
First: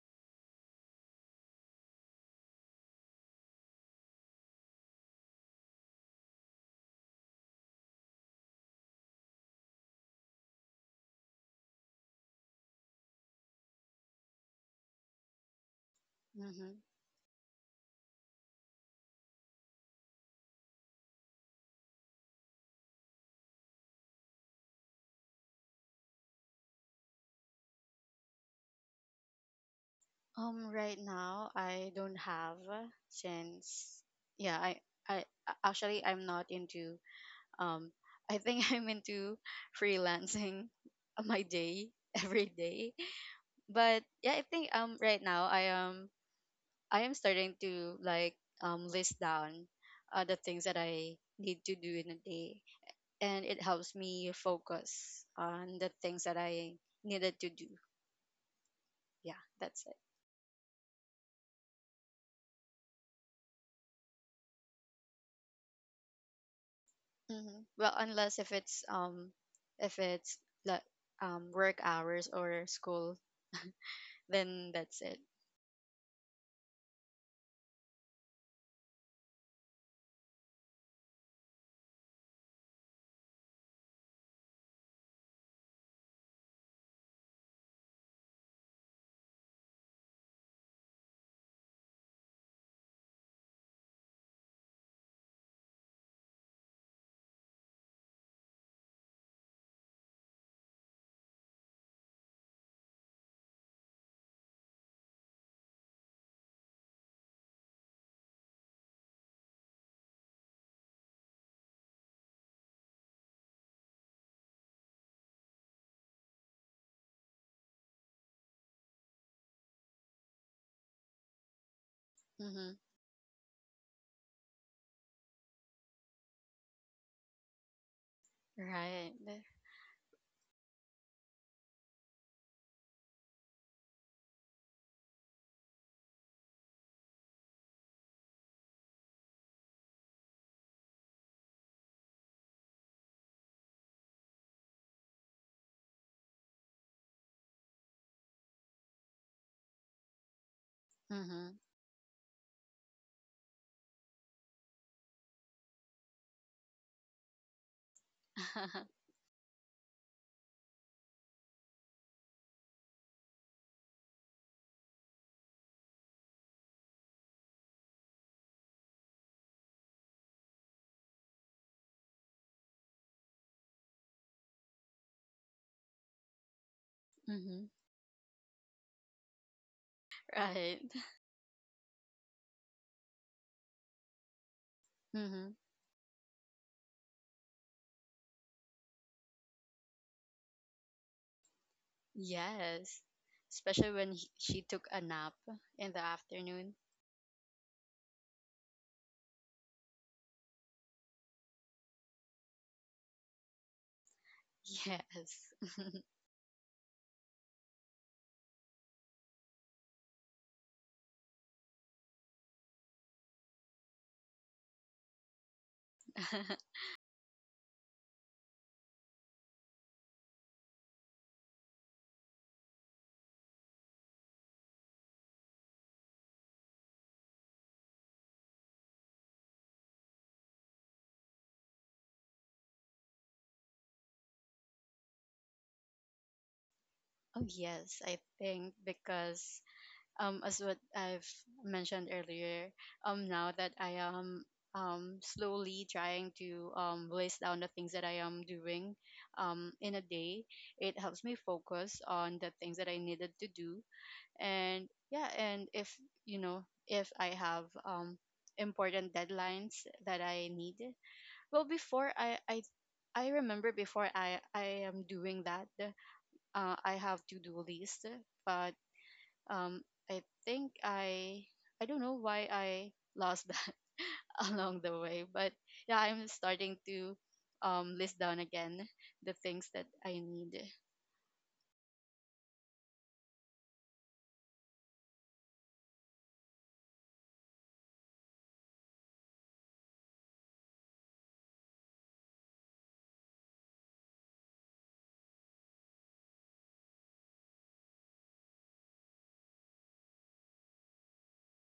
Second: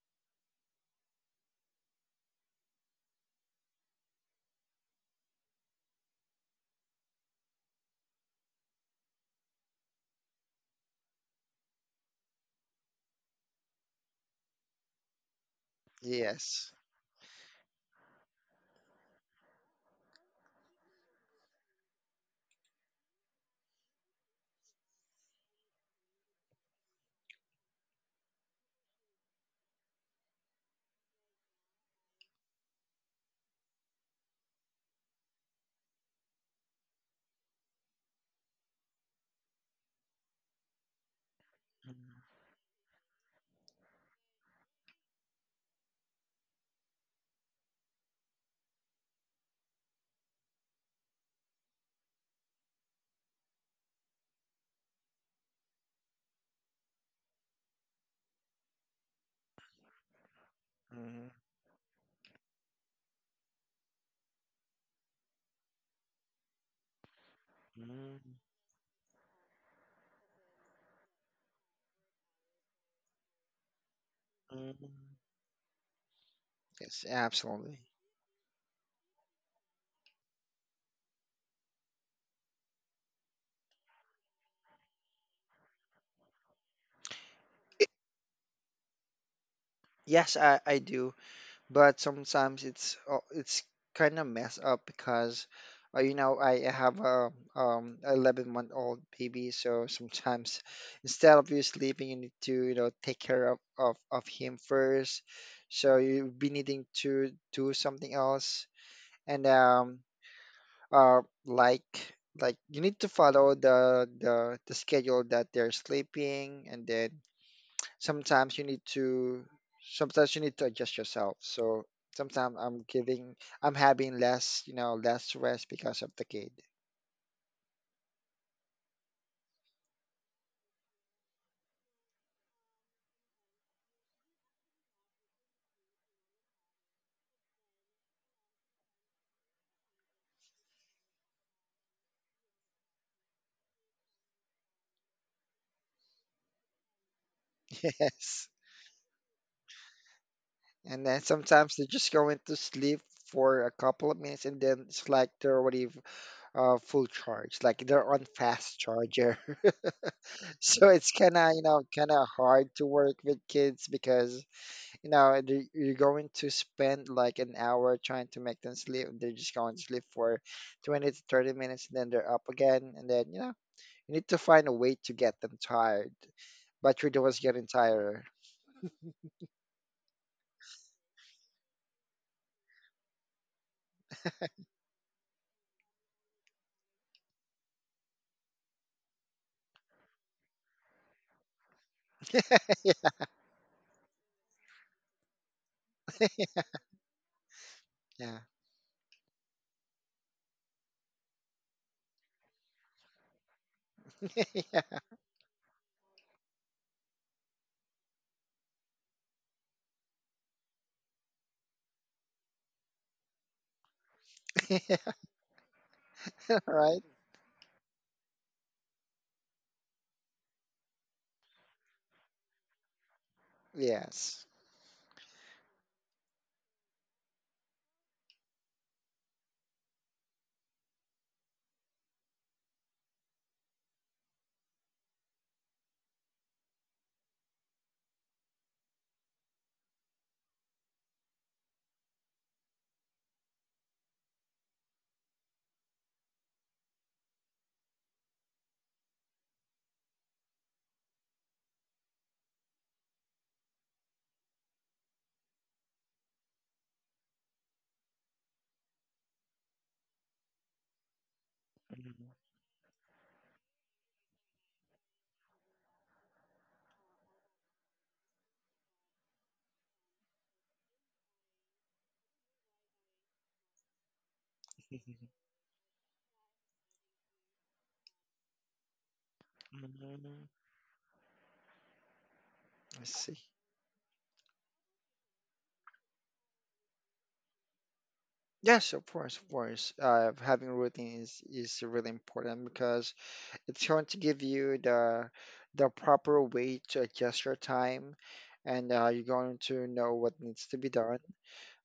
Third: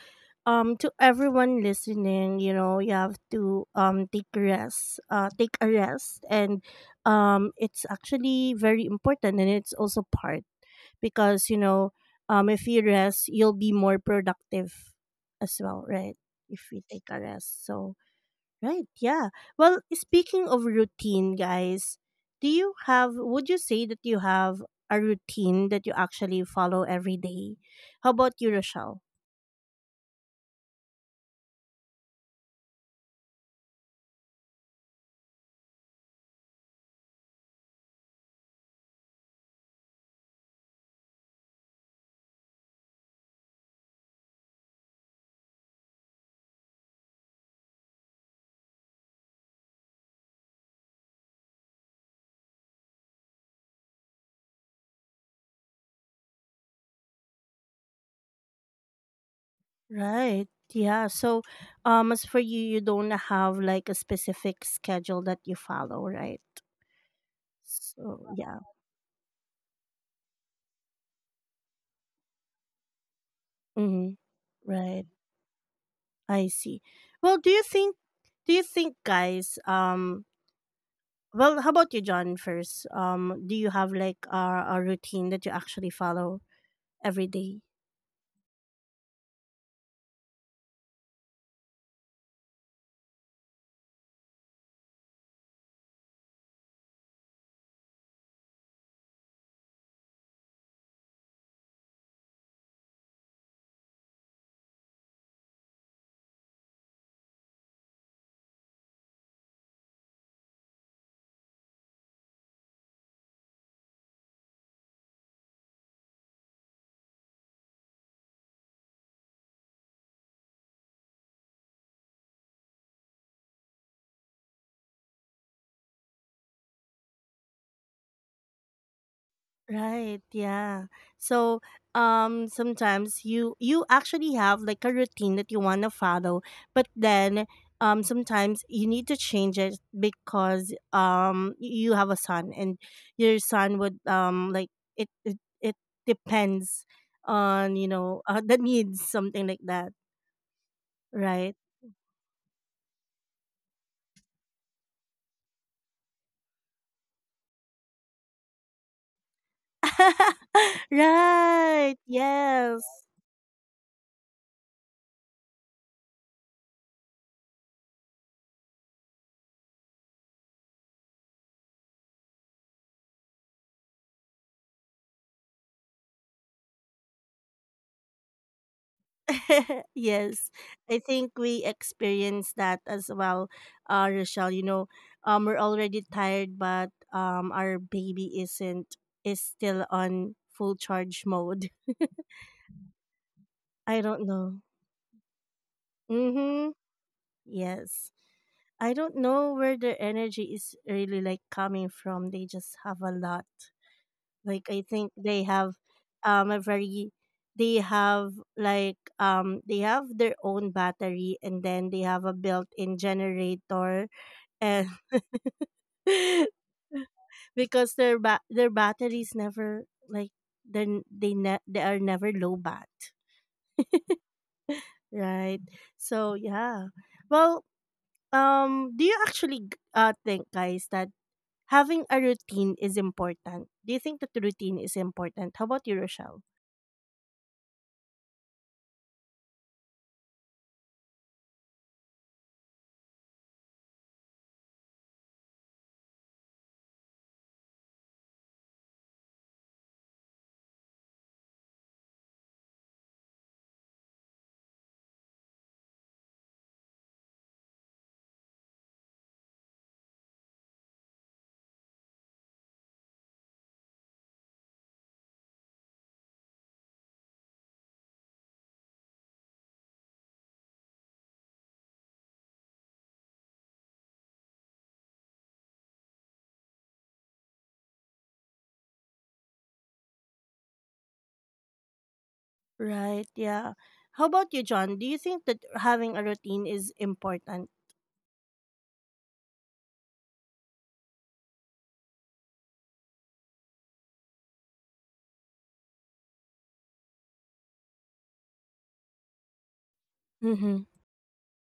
[SPEAKER 1] to everyone listening, you know, you have to take rest, take a rest, and it's actually very important, and it's also part, because you know, if you rest you'll be more productive as well, right? If
[SPEAKER 3] Yes.
[SPEAKER 2] Mm-hmm.
[SPEAKER 1] we take a rest. So right. Yeah. Well, speaking of routine guys, do you have, would you say that you have a routine that you actually follow every day? How about you, Rochelle?
[SPEAKER 2] Right now I don't have, since yeah, actually I'm not into, um I think I'm into freelancing my day every day. But yeah, I think right now I am starting to, like, list down the things that I need to do in a day, and it helps me focus on the things that I needed to do. Yeah, that's it.
[SPEAKER 1] Right. Yeah.
[SPEAKER 3] Mhm.
[SPEAKER 1] So as for you, you don't have like a specific schedule that you follow, right?
[SPEAKER 2] Hmm. Well,
[SPEAKER 3] Mhm.
[SPEAKER 1] So
[SPEAKER 2] unless if
[SPEAKER 1] yeah.
[SPEAKER 2] it's if it's like, work hours or school,
[SPEAKER 1] Mm-hmm.
[SPEAKER 2] then that's
[SPEAKER 1] Right.
[SPEAKER 3] Mhm.
[SPEAKER 2] it.
[SPEAKER 1] I see.
[SPEAKER 3] Yes,
[SPEAKER 1] Well, do you
[SPEAKER 3] absolutely.
[SPEAKER 1] think, do you think guys, well, how about you John first? Do you have like a routine that you actually follow every day?
[SPEAKER 3] Yes, I do. But sometimes it's kind of messed up because you know I have a 11-month-old baby, so sometimes instead of you sleeping you need to, you know, take care of him first, so you'll be needing to do something else. And uh like like you need to follow the schedule that they're sleeping, and then sometimes you need to sometimes you need to adjust yourself. So sometimes
[SPEAKER 2] Mm-hmm.
[SPEAKER 3] I'm having less, you know, less rest because of the kid.
[SPEAKER 2] Right.
[SPEAKER 1] Right, yeah. So sometimes you, you actually have like a routine that you want to follow, but then sometimes you need to change it because you have a son, and your son would like it it, it depends on, you know,
[SPEAKER 3] Yes.
[SPEAKER 1] the needs, something like that,
[SPEAKER 3] And then
[SPEAKER 2] Mm-hmm.
[SPEAKER 1] right?
[SPEAKER 3] sometimes they're just going to sleep for a couple of minutes, and then it's like they're already full charge, like they're on fast charger. So it's kind of, you know,
[SPEAKER 1] Right.
[SPEAKER 3] kind of hard to
[SPEAKER 1] Yes.
[SPEAKER 3] work with kids because you know, they- you're going to spend like an hour trying to make them sleep. They're just going to sleep for 20 to 30 minutes and then they're up again. And then, you know, you need to find a way to get them tired. But you're the ones getting
[SPEAKER 2] Mm-hmm.
[SPEAKER 3] tired.
[SPEAKER 1] Yes,
[SPEAKER 2] Right.
[SPEAKER 1] I think we experienced that as well, Rochelle. You know,
[SPEAKER 2] Mm-hmm.
[SPEAKER 1] we're already tired, but our baby isn't, is still on full charge mode.
[SPEAKER 2] Yes. Especially
[SPEAKER 1] I
[SPEAKER 2] when he,
[SPEAKER 1] don't know.
[SPEAKER 2] she took a nap in the
[SPEAKER 1] Mm-hmm.
[SPEAKER 2] afternoon.
[SPEAKER 1] Yes,
[SPEAKER 3] Yeah.
[SPEAKER 1] I don't know where their energy is really like coming from. They just have a lot. Like I think they
[SPEAKER 2] Yes.
[SPEAKER 1] have a very they have Like, they have their own battery, and then they have a built-in generator. And
[SPEAKER 3] Yeah. Right?
[SPEAKER 1] Because their batteries never like, they are never low bat,
[SPEAKER 3] Yes.
[SPEAKER 1] right? So yeah. Well, do you actually think, guys, that having a routine is important? Do you think that the routine is important? How about you, Rochelle?
[SPEAKER 2] Oh yes, I think, because as what I've mentioned earlier, now that I am slowly trying to, list down the things that I am doing in a day, it helps me focus on the things that I needed to do. And yeah, and if, you know, if I have, important deadlines that I need, well, before I remember before I am doing that, I have to do list, but, um I think I don't know why I lost that along the
[SPEAKER 3] Mm.
[SPEAKER 2] way, but yeah, I'm starting to list down again the things that I need.
[SPEAKER 3] I see.
[SPEAKER 1] Right, yeah. How about you, John? Do you think that having a routine is important?
[SPEAKER 3] Yes, of course, of course. Having routine is really important because it's going to give you the proper way to adjust your time, and you're going to know what needs to be
[SPEAKER 1] Mm-hmm.
[SPEAKER 3] done.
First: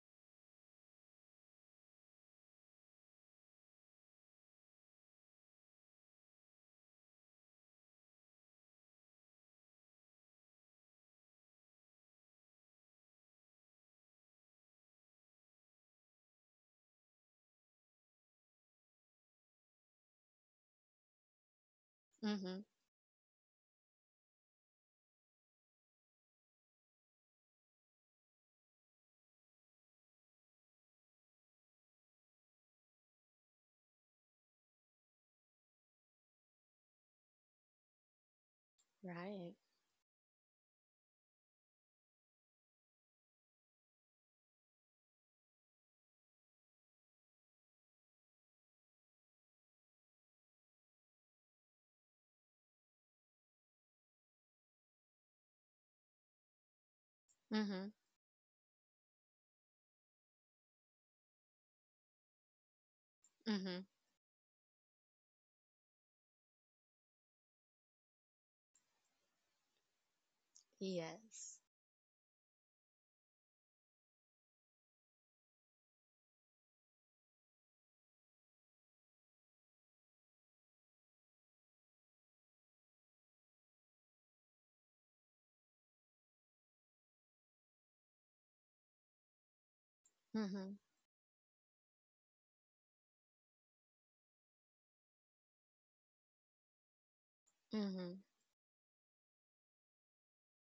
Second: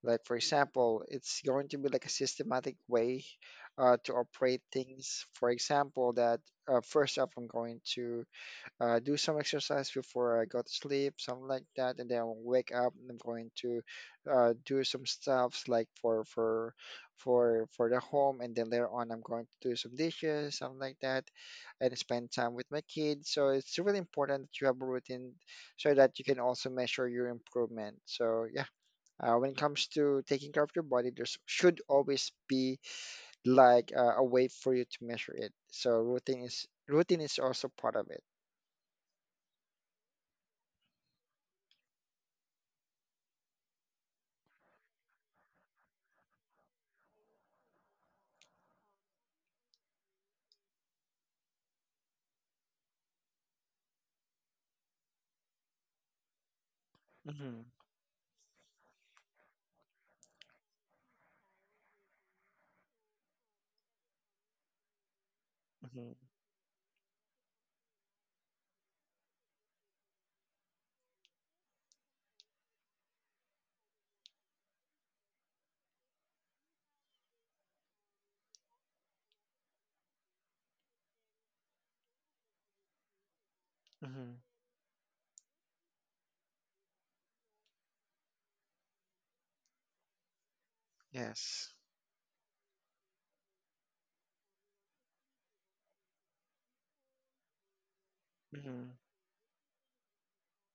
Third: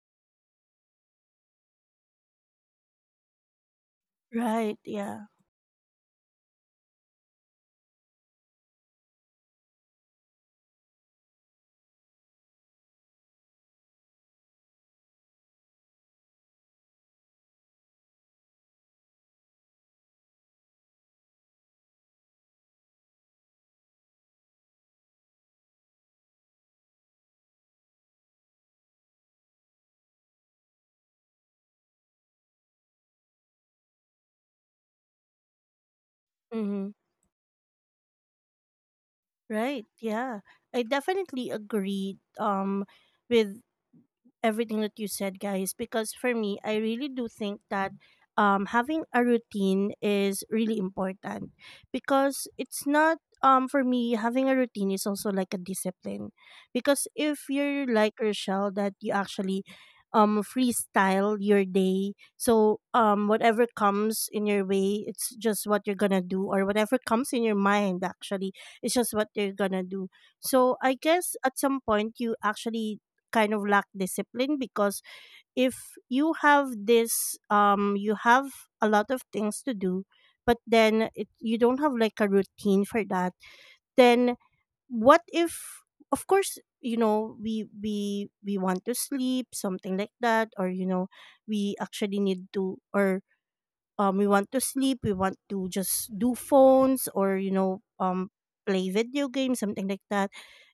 [SPEAKER 3] Like for example, it's going to be like a systematic way to operate
[SPEAKER 1] Right, yeah.
[SPEAKER 3] things. For example, that first off, I'm going to do some exercise before I go to sleep, something like that, and then I'll wake up and I'm going to do some stuffs like for the home, and then later on I'm going to do some dishes, something like that, and spend time
[SPEAKER 2] Hmm.
[SPEAKER 3] with my kids. So it's really important that you have a routine so that you can also measure your improvement. So yeah, when it comes to taking care of your body, there should always be like a way for you to measure it. So
[SPEAKER 1] Mm-hmm.
[SPEAKER 3] routine is also part of
[SPEAKER 2] Right.
[SPEAKER 1] Right. Yeah. I definitely agree with everything that you said, guys, because for me, I really do think that, having a routine is really important, because it's not, for me, having a routine is also like a discipline. Because
[SPEAKER 3] it.
[SPEAKER 1] if you're
[SPEAKER 2] Mm-hmm.
[SPEAKER 1] like Rochelle, that you actually freestyle your day, so whatever
[SPEAKER 2] Mm-hmm.
[SPEAKER 1] comes in your way, it's just what you're gonna
[SPEAKER 3] hmm
[SPEAKER 1] do, or whatever comes in your mind, actually, it's just what you're gonna do. So I guess at
[SPEAKER 2] Yes.
[SPEAKER 1] some point you actually kind of lack discipline, because if you have this, you have a lot of things to do, but then you don't have like a routine for that, then
[SPEAKER 3] hmm
[SPEAKER 1] what if, of course, you know, we want to sleep, something like that, or
[SPEAKER 2] Mm-hmm.
[SPEAKER 1] you know,
[SPEAKER 3] Yes.
[SPEAKER 1] we actually need to, or we want to sleep, we want to just do phones, or you know,
[SPEAKER 2] Mm-hmm.
[SPEAKER 1] play
[SPEAKER 3] hmm
[SPEAKER 1] video games, something like that,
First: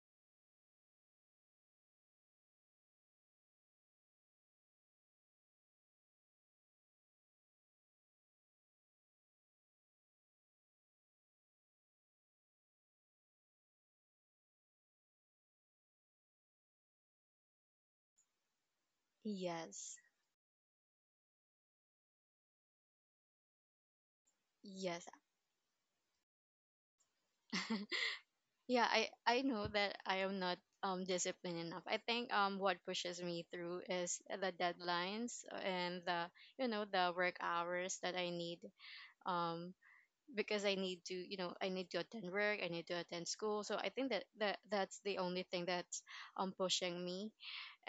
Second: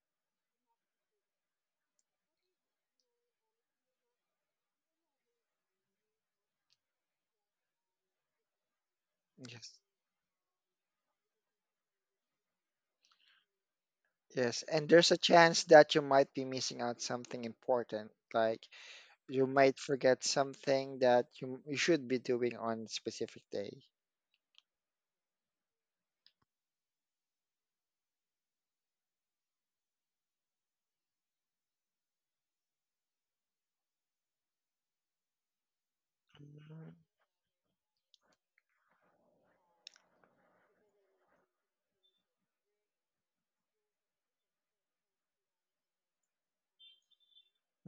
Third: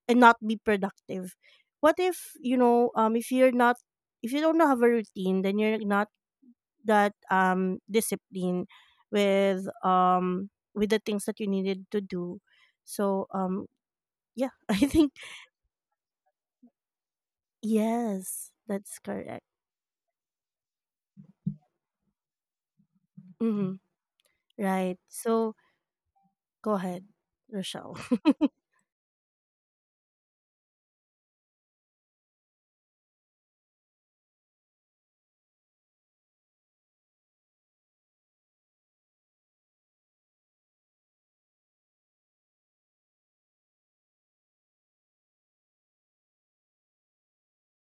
[SPEAKER 1] and not be productive. What if, you know, if you're not, if you don't have a routine, then you're not that disciplined
[SPEAKER 3] Yes.
[SPEAKER 1] with the things that you needed to do. So yeah.
[SPEAKER 3] Yes.
[SPEAKER 1] I
[SPEAKER 3] And there's
[SPEAKER 1] think,
[SPEAKER 3] a chance that you might be missing out something important.
[SPEAKER 1] yes,
[SPEAKER 3] Like
[SPEAKER 1] that's correct.
[SPEAKER 3] you might
[SPEAKER 2] Yes.
[SPEAKER 3] forget something that you should be doing on specific
[SPEAKER 1] Hmm.
[SPEAKER 3] day.
[SPEAKER 1] Right,
[SPEAKER 2] Yes.
[SPEAKER 1] so go ahead, Rochelle.
[SPEAKER 2] Yeah, I know that I am not disciplined enough. I think, what pushes me through is the deadlines, and the, you know, the work hours that I need, um because I need to, you know, I need to attend work, I need to attend school. So I think that, that's the only thing that's, pushing me,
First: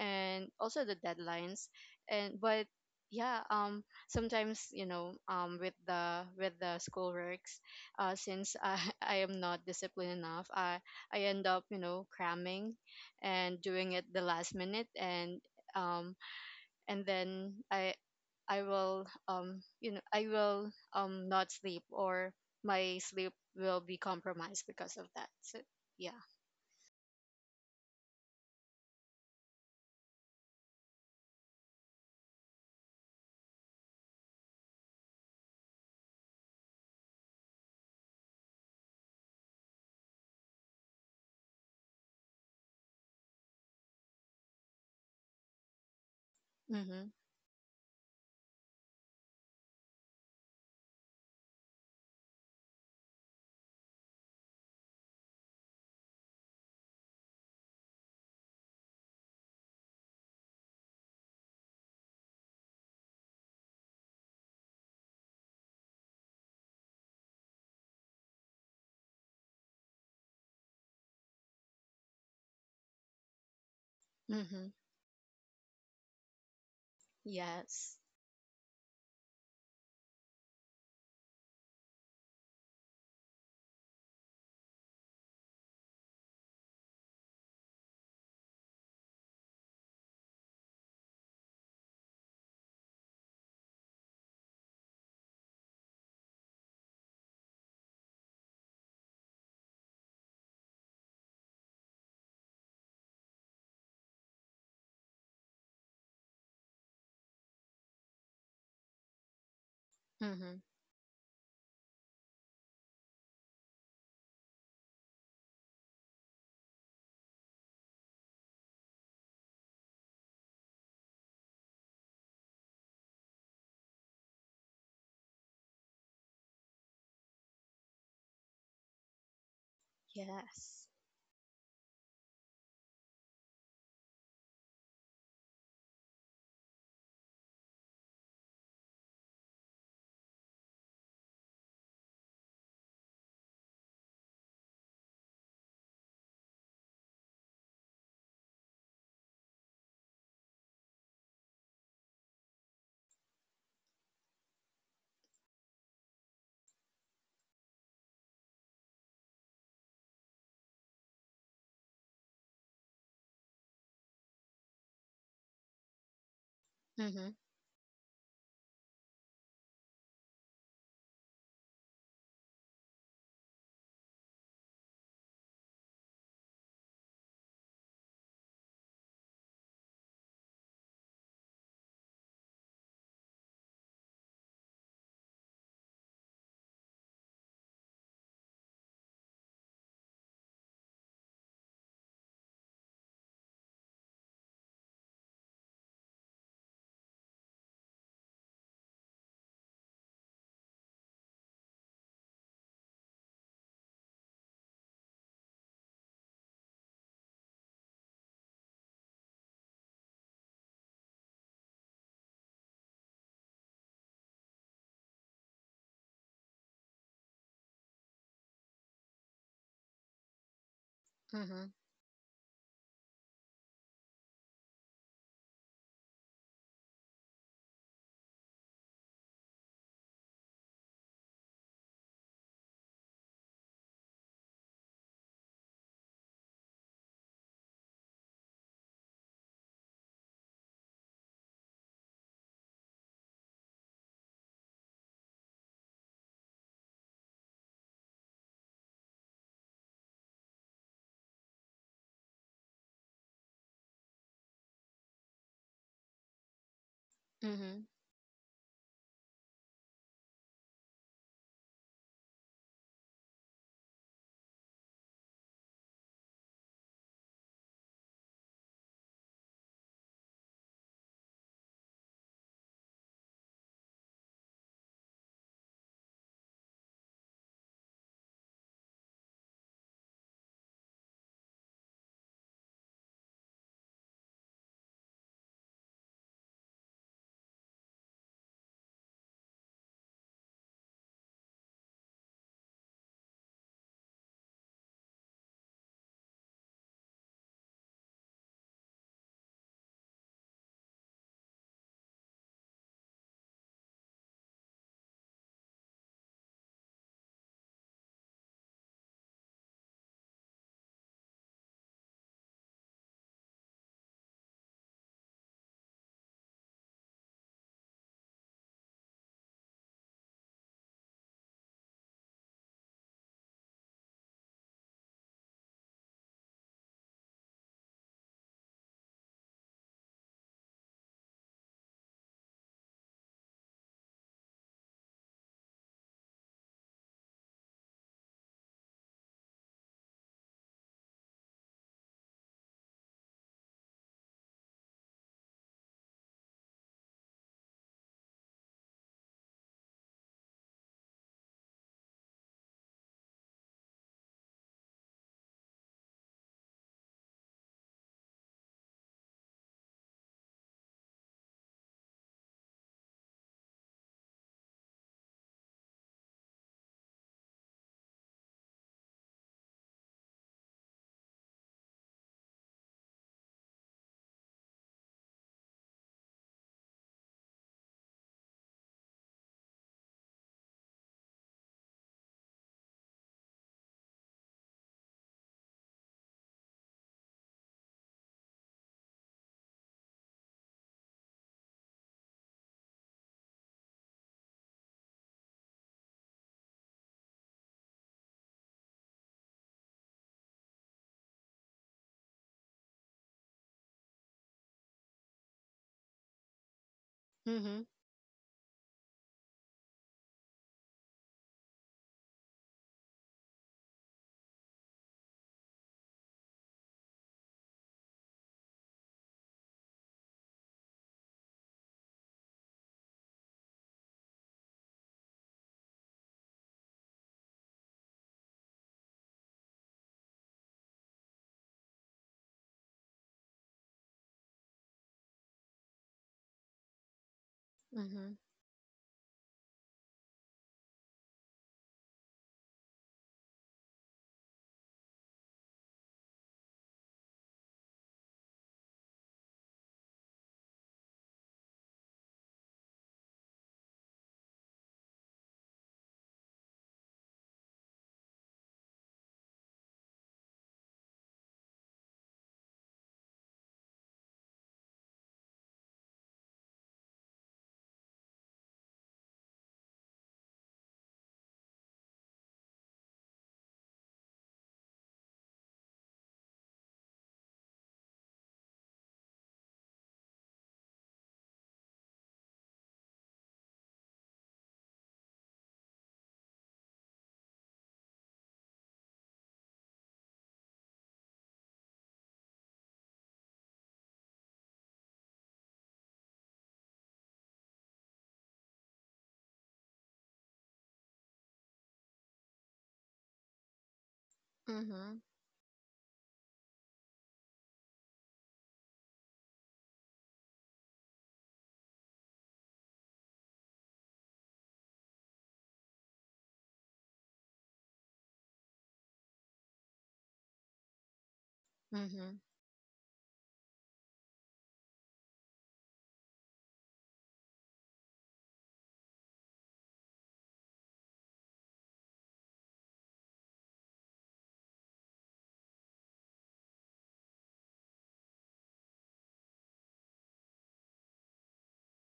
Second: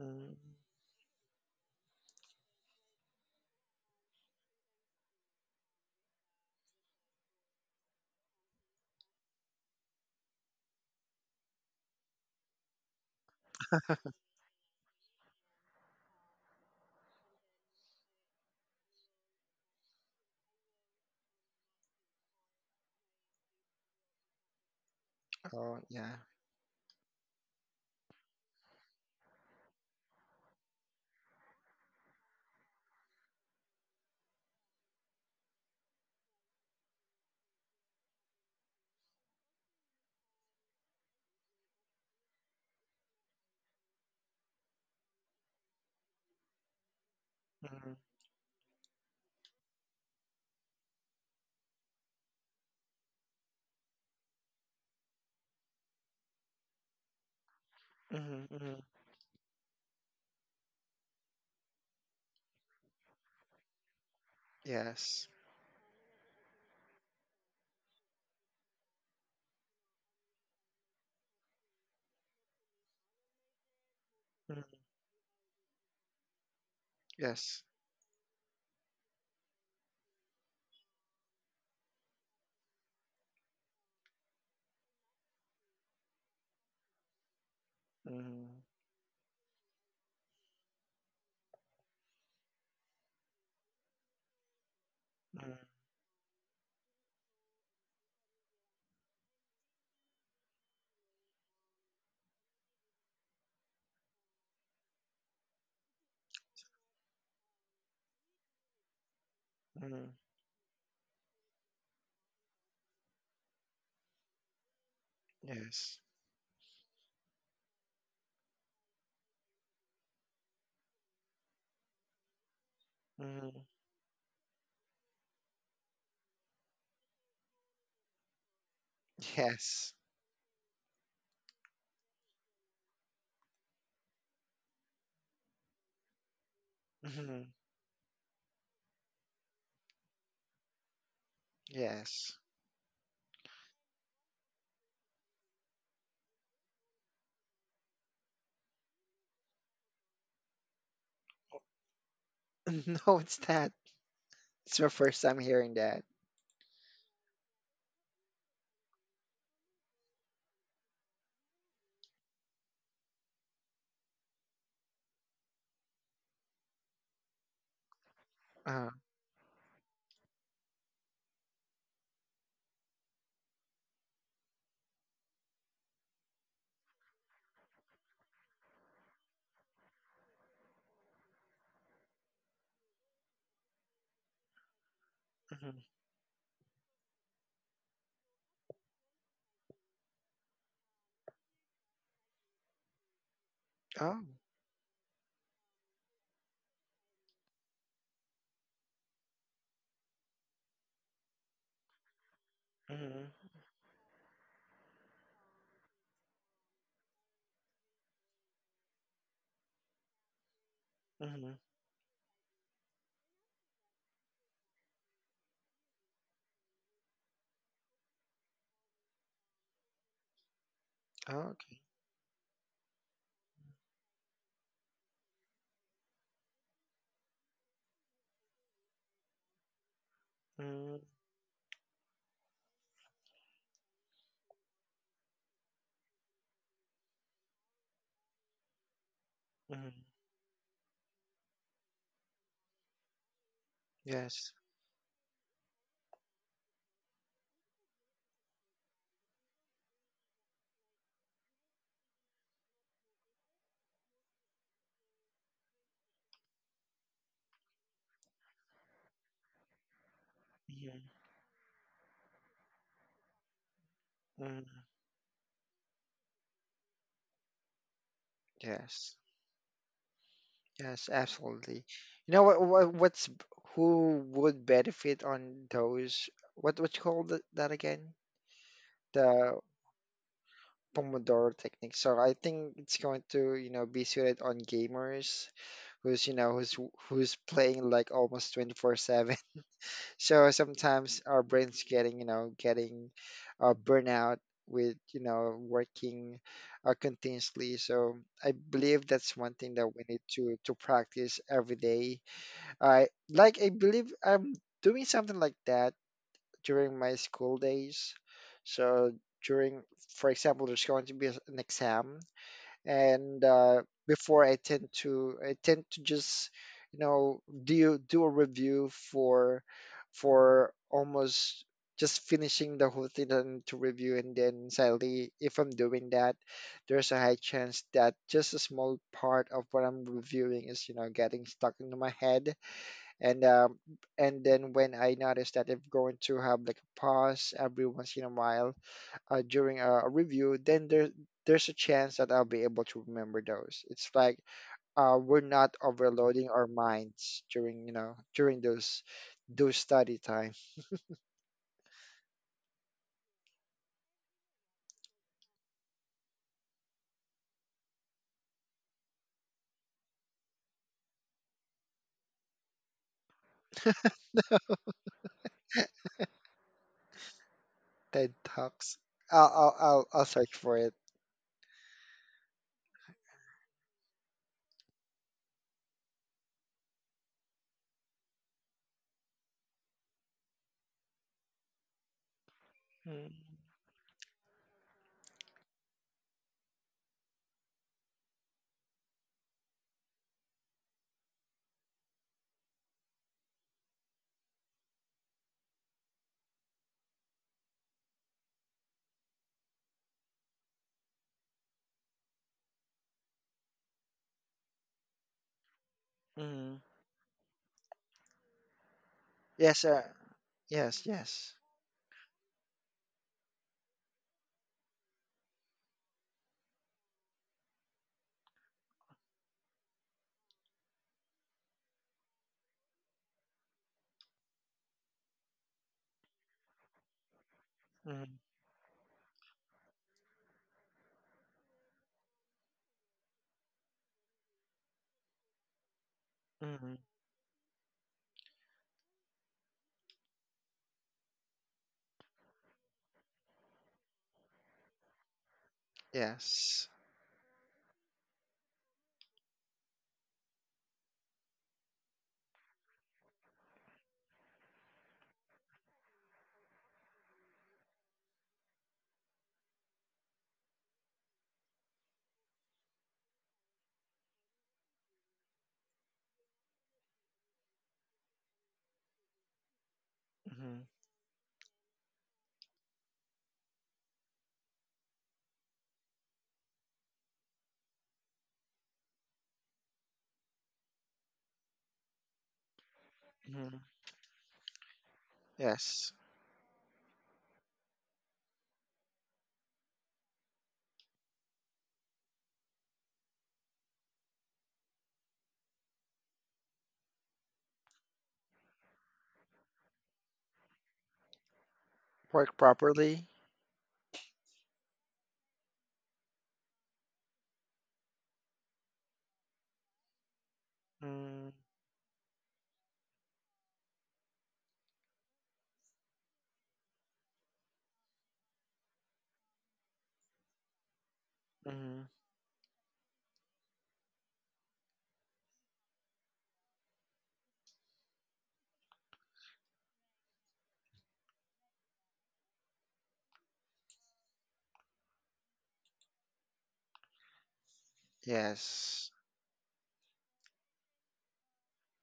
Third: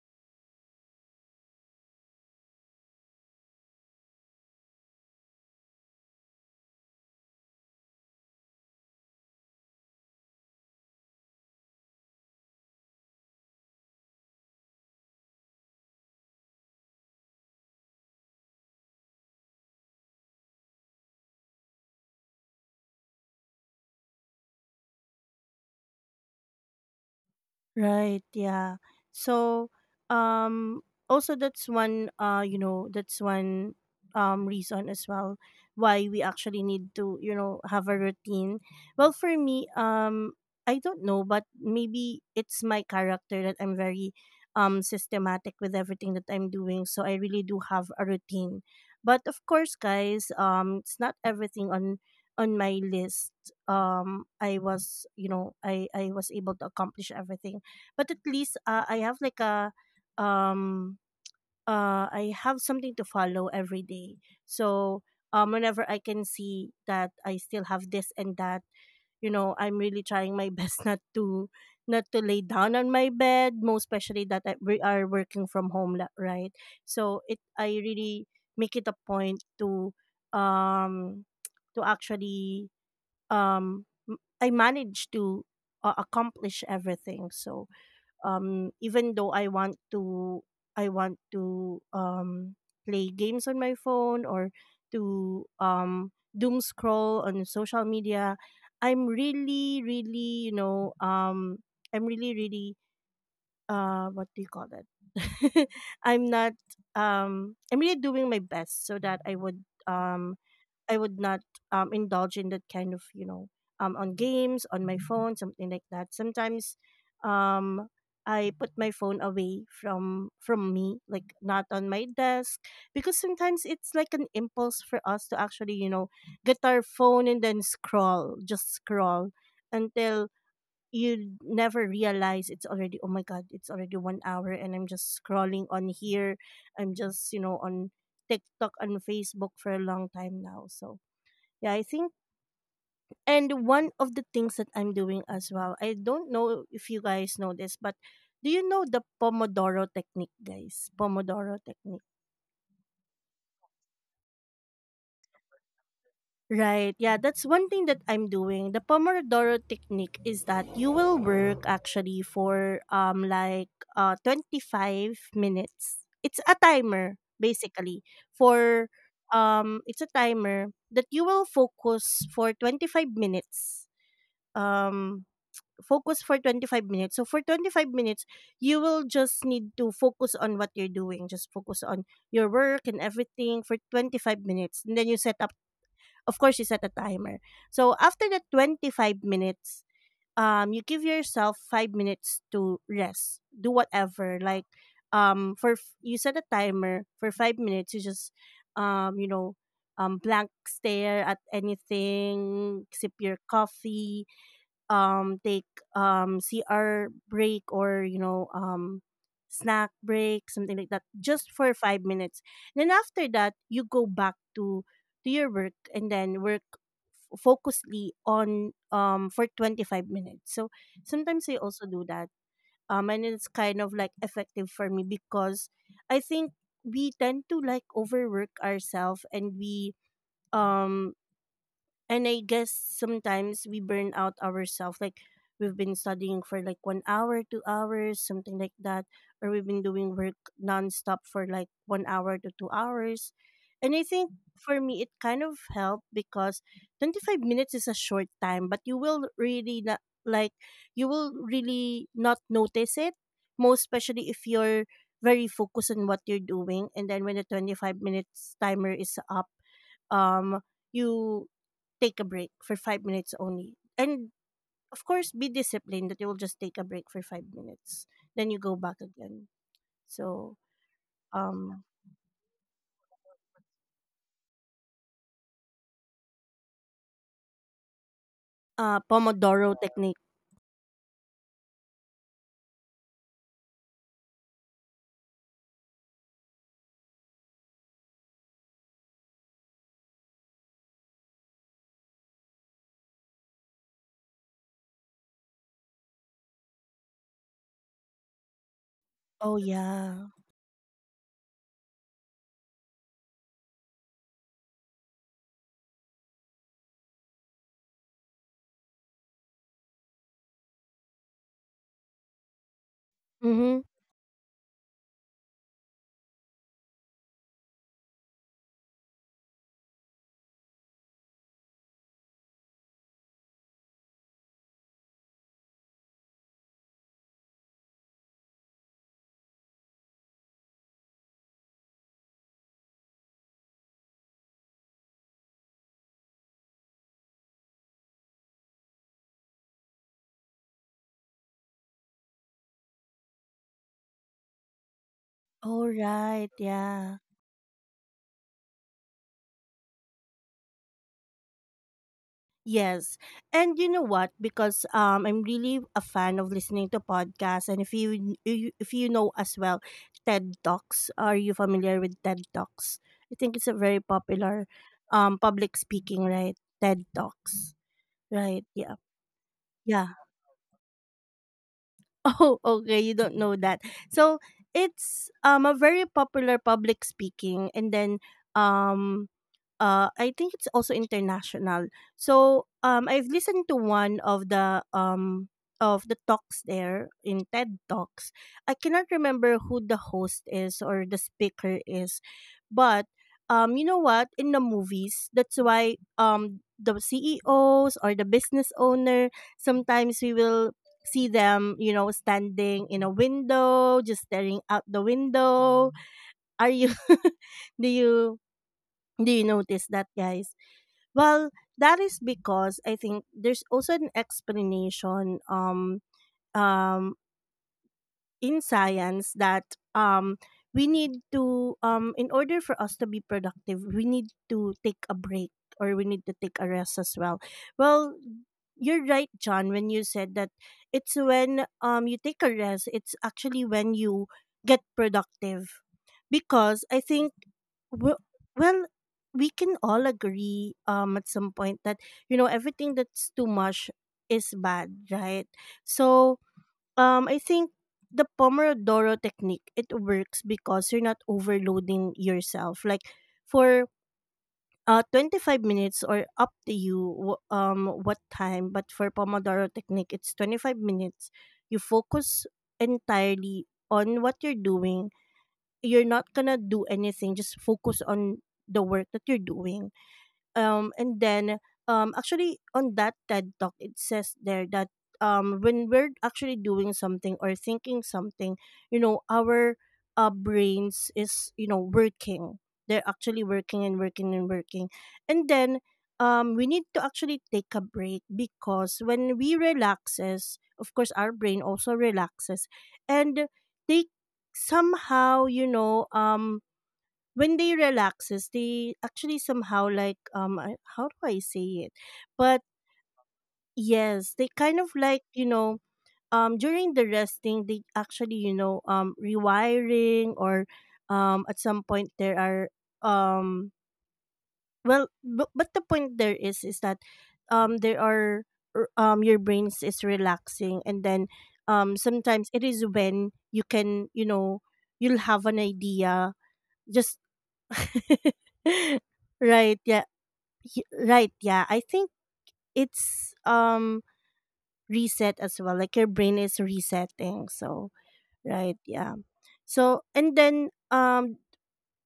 [SPEAKER 3] Mm-hmm.
[SPEAKER 2] also the deadlines. And but yeah, sometimes, you know, with the, school works, since I I am not disciplined enough, I end up, you know, cramming, and doing it the last minute. And um and then I will, you know, I will not sleep, or my sleep will be compromised because of that. So
[SPEAKER 3] Oh, yeah.
[SPEAKER 2] yeah.
[SPEAKER 1] Right, yeah. So um also that's one, you know, that's one reason as well why we actually need to, you know, have a routine. Well, for me, I don't know, but maybe it's my character that I'm very systematic with everything that I'm doing, so
[SPEAKER 2] Mhm.
[SPEAKER 1] I really do have
[SPEAKER 3] hmm
[SPEAKER 1] a routine. But of course, guys, it's not everything on my list. I was, you know, I was able to accomplish everything, but at
[SPEAKER 3] hmm
[SPEAKER 1] least,
[SPEAKER 3] hmm
[SPEAKER 1] I have like a um I have something to follow every day. So
[SPEAKER 3] Yes.
[SPEAKER 1] whenever I can see that I still have this and that, you know, I'm really trying my best not to, not to lay down on my bed, most especially that
[SPEAKER 2] Mhm.
[SPEAKER 1] we
[SPEAKER 3] hmm
[SPEAKER 1] are working from home, right? So it
[SPEAKER 3] Yes.
[SPEAKER 1] I
[SPEAKER 2] Yes.
[SPEAKER 1] really make it a point um to actually I manage to, accomplish everything. So
[SPEAKER 3] hmm
[SPEAKER 1] even though I want to play games on my phone, or to
[SPEAKER 3] hmm
[SPEAKER 1] doom scroll on social media, I'm really really, you know, I'm really really, what do you call it, I'm not I'm really doing my best so that I would
[SPEAKER 3] hmm
[SPEAKER 2] Mhm.
[SPEAKER 1] I would not indulge in that kind of, you know, on games on my phone, something like
[SPEAKER 3] Yes.
[SPEAKER 1] that. Sometimes um, I put my phone away from me, like not on my desk, because
[SPEAKER 3] hmm
[SPEAKER 1] sometimes it's like an impulse for us to actually, you know, get our phone and then scroll, just scroll
[SPEAKER 3] Yes.
[SPEAKER 1] until
[SPEAKER 2] Yes.
[SPEAKER 1] you never realize, it's already, oh my god, it's already 1 hour and I'm just scrolling on here, I'm just, you
[SPEAKER 3] hmm
[SPEAKER 1] know, on TikTok and Facebook for a long time now. So yeah, I think.
[SPEAKER 3] Yes.
[SPEAKER 1] And one of the things that I'm doing as well, I don't know if you guys know this, but do you know the Pomodoro technique, guys? Pomodoro technique.
[SPEAKER 3] No, it's that. It's your first time hearing that.
[SPEAKER 1] Right. Yeah, that's one thing that I'm doing. The Pomodoro technique is that you will work actually for like 25 minutes. It's a timer
[SPEAKER 2] Mhm.
[SPEAKER 1] basically for
[SPEAKER 3] Uh,
[SPEAKER 1] it's a timer that you will focus for 25 minutes, um focus for 25 minutes. So for 25 minutes, you will just need to focus on what you're doing. Just focus on your work and everything for 25 minutes. And then you set up,
[SPEAKER 3] mhm.
[SPEAKER 1] of course, you set a timer. So after the 25 minutes, you give yourself 5 minutes to rest. Do
[SPEAKER 3] Oh.
[SPEAKER 1] whatever. Like, you set a timer for 5 minutes. You just, you know, blank stare at anything. Sip your
[SPEAKER 3] Mhm.
[SPEAKER 1] coffee, take CR break, or you know, snack break, something like that, just
[SPEAKER 3] Mhm.
[SPEAKER 1] for 5 minutes. Then after that, you go back to your work and then work focusedly on for 25 minutes. So
[SPEAKER 3] Oh,
[SPEAKER 1] sometimes I
[SPEAKER 2] Mhm.
[SPEAKER 3] okay.
[SPEAKER 1] also do that. And it's kind of like effective for me because I think we tend to like overwork ourselves, and we
[SPEAKER 3] Mhm.
[SPEAKER 1] um and I guess sometimes we burn out ourselves. Like we've been studying for like 1 hour, 2 hours, something like that. Or we've been
[SPEAKER 3] Mhm.
[SPEAKER 1] doing work nonstop for like 1 hour to 2 hours. And I think
[SPEAKER 3] Yes.
[SPEAKER 1] for me, it kind of helped because 25 minutes is a short time, but you will really not, like, you will really not notice it, most especially if you're very focused on what you're doing. And then when the
[SPEAKER 2] Mhm.
[SPEAKER 1] 25 minutes timer is up, um,
[SPEAKER 3] Mhm.
[SPEAKER 1] you take a break for 5 minutes only. And
[SPEAKER 3] Mhm.
[SPEAKER 1] of course, be disciplined that you will just take a break for 5 minutes. Then you go back
[SPEAKER 3] Yes.
[SPEAKER 1] again. So,
[SPEAKER 3] Yes, absolutely.
[SPEAKER 1] um,
[SPEAKER 3] You know what what's who would benefit on those what you call that, that again? The
[SPEAKER 1] Pomodoro technique.
[SPEAKER 3] Pomodoro technique. So I think it's going to, you know, be suited on gamers who's, you know, who's playing like almost 24/7. So sometimes our brain's getting, you know, getting burnout with, you know, working continuously. So I believe that's one
[SPEAKER 1] Oh,
[SPEAKER 3] thing that we need
[SPEAKER 1] yeah.
[SPEAKER 3] to practice every day. I believe I'm doing something like that during my school days. So during, for example, there's going to be an exam and
[SPEAKER 1] Mm-hmm.
[SPEAKER 3] before I tend to just, you know, do a review for almost just finishing the whole thing that I need to review. And then sadly, if I'm doing that, there's a high chance that just a small part of what I'm reviewing is, you know, getting stuck into my head. And and then when I notice that, I'm going to have like a pause every once in a while during a review, then there's a chance that I'll be able to remember those. It's like we're not
[SPEAKER 1] All
[SPEAKER 3] overloading
[SPEAKER 1] right.
[SPEAKER 3] our
[SPEAKER 1] Yeah.
[SPEAKER 3] minds during, you know, during those study time.
[SPEAKER 1] Yes. And you know what? Because I'm really a fan of listening to podcasts, and if if you know as well, TED Talks. Are you familiar with TED Talks? I think it's a very popular public speaking, right? TED Talks.
[SPEAKER 3] TED
[SPEAKER 1] Right.
[SPEAKER 3] Talks.
[SPEAKER 1] Yeah.
[SPEAKER 3] I'll I'll I'll,
[SPEAKER 1] Yeah.
[SPEAKER 3] I'll search for it.
[SPEAKER 1] Oh, okay. You don't know that. So it's a very popular public speaking, and then um I think it's also international. So I've listened to one of the talks there in TED Talks. I cannot remember who the host is or the speaker is, but you know what, in the movies, that's why the CEOs or the business owner, sometimes we will see them, you know, standing in a window, just staring out the window. Are
[SPEAKER 3] Mm-hmm.
[SPEAKER 1] you do
[SPEAKER 2] Mhm.
[SPEAKER 1] you, do you
[SPEAKER 3] Yes,
[SPEAKER 1] notice that,
[SPEAKER 3] sir.
[SPEAKER 1] guys?
[SPEAKER 3] Yes,
[SPEAKER 1] Well,
[SPEAKER 3] yes,
[SPEAKER 1] that is because I think there's also an explanation, um in science, that um we need to, in order for us to be productive, we need to take a break, or we need to take a rest as well. Well, you're right, John, when you said that. It's when, you take a rest, it's actually when you get productive, because
[SPEAKER 3] mm-hmm.
[SPEAKER 1] I think w-
[SPEAKER 2] Mhm.
[SPEAKER 1] well, we can all agree at some point that, you know, everything that's too much is bad, right? So
[SPEAKER 3] Yes,
[SPEAKER 1] I think the Pomodoro technique, it works because you're not overloading yourself. Like for 25 minutes, or up to you what time, but for Pomodoro technique it's 25 minutes. You focus entirely on what you're doing. You're not going to do anything, just focus on the work that you're doing, and then, actually on that TED talk it says there that when we're actually doing something or thinking something, you know, our brains is, you know, working. They're actually
[SPEAKER 3] mm-hmm.
[SPEAKER 1] working and working and working, and then
[SPEAKER 3] Yes.
[SPEAKER 1] we need to actually take a break, because when we relaxes, of course, our brain also relaxes, and they somehow, you know, when they relaxes, they actually somehow like, how do I say it,
[SPEAKER 3] Work
[SPEAKER 1] but
[SPEAKER 3] properly.
[SPEAKER 1] yes, they kind of
[SPEAKER 2] Mhm.
[SPEAKER 1] like, you know, during the resting, they actually, you know, rewiring, or
[SPEAKER 3] Mm-hmm.
[SPEAKER 1] at some point there are, um well, but the point there is that, there are your brains is relaxing, and then,
[SPEAKER 2] Mhm.
[SPEAKER 1] sometimes it is when you can, you know, you'll have an idea, just right, yeah. Right, yeah, I think it's reset as well, like your brain is resetting. So right, yeah.
[SPEAKER 3] Yes.
[SPEAKER 1] So and then,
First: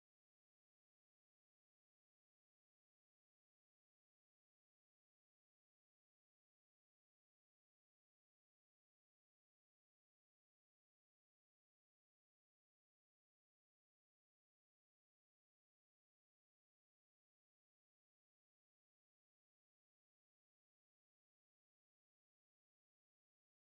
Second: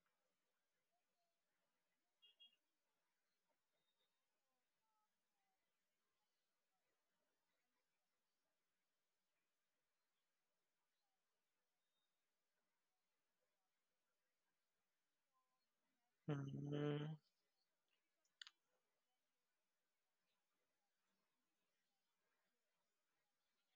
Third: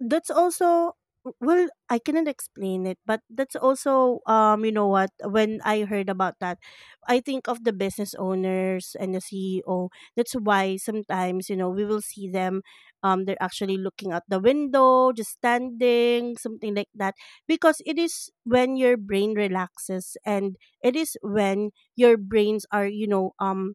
[SPEAKER 1] that's also, well, I cannot explain it, but that's also, you know what, when I heard about that, I think of the business owners and the CEO, that's why sometimes, you know, we will see them, they're actually looking out the window, just standing, something like
[SPEAKER 3] Mm-hmm.
[SPEAKER 1] that, because it is when your brain relaxes, and it is when your brains are, you know,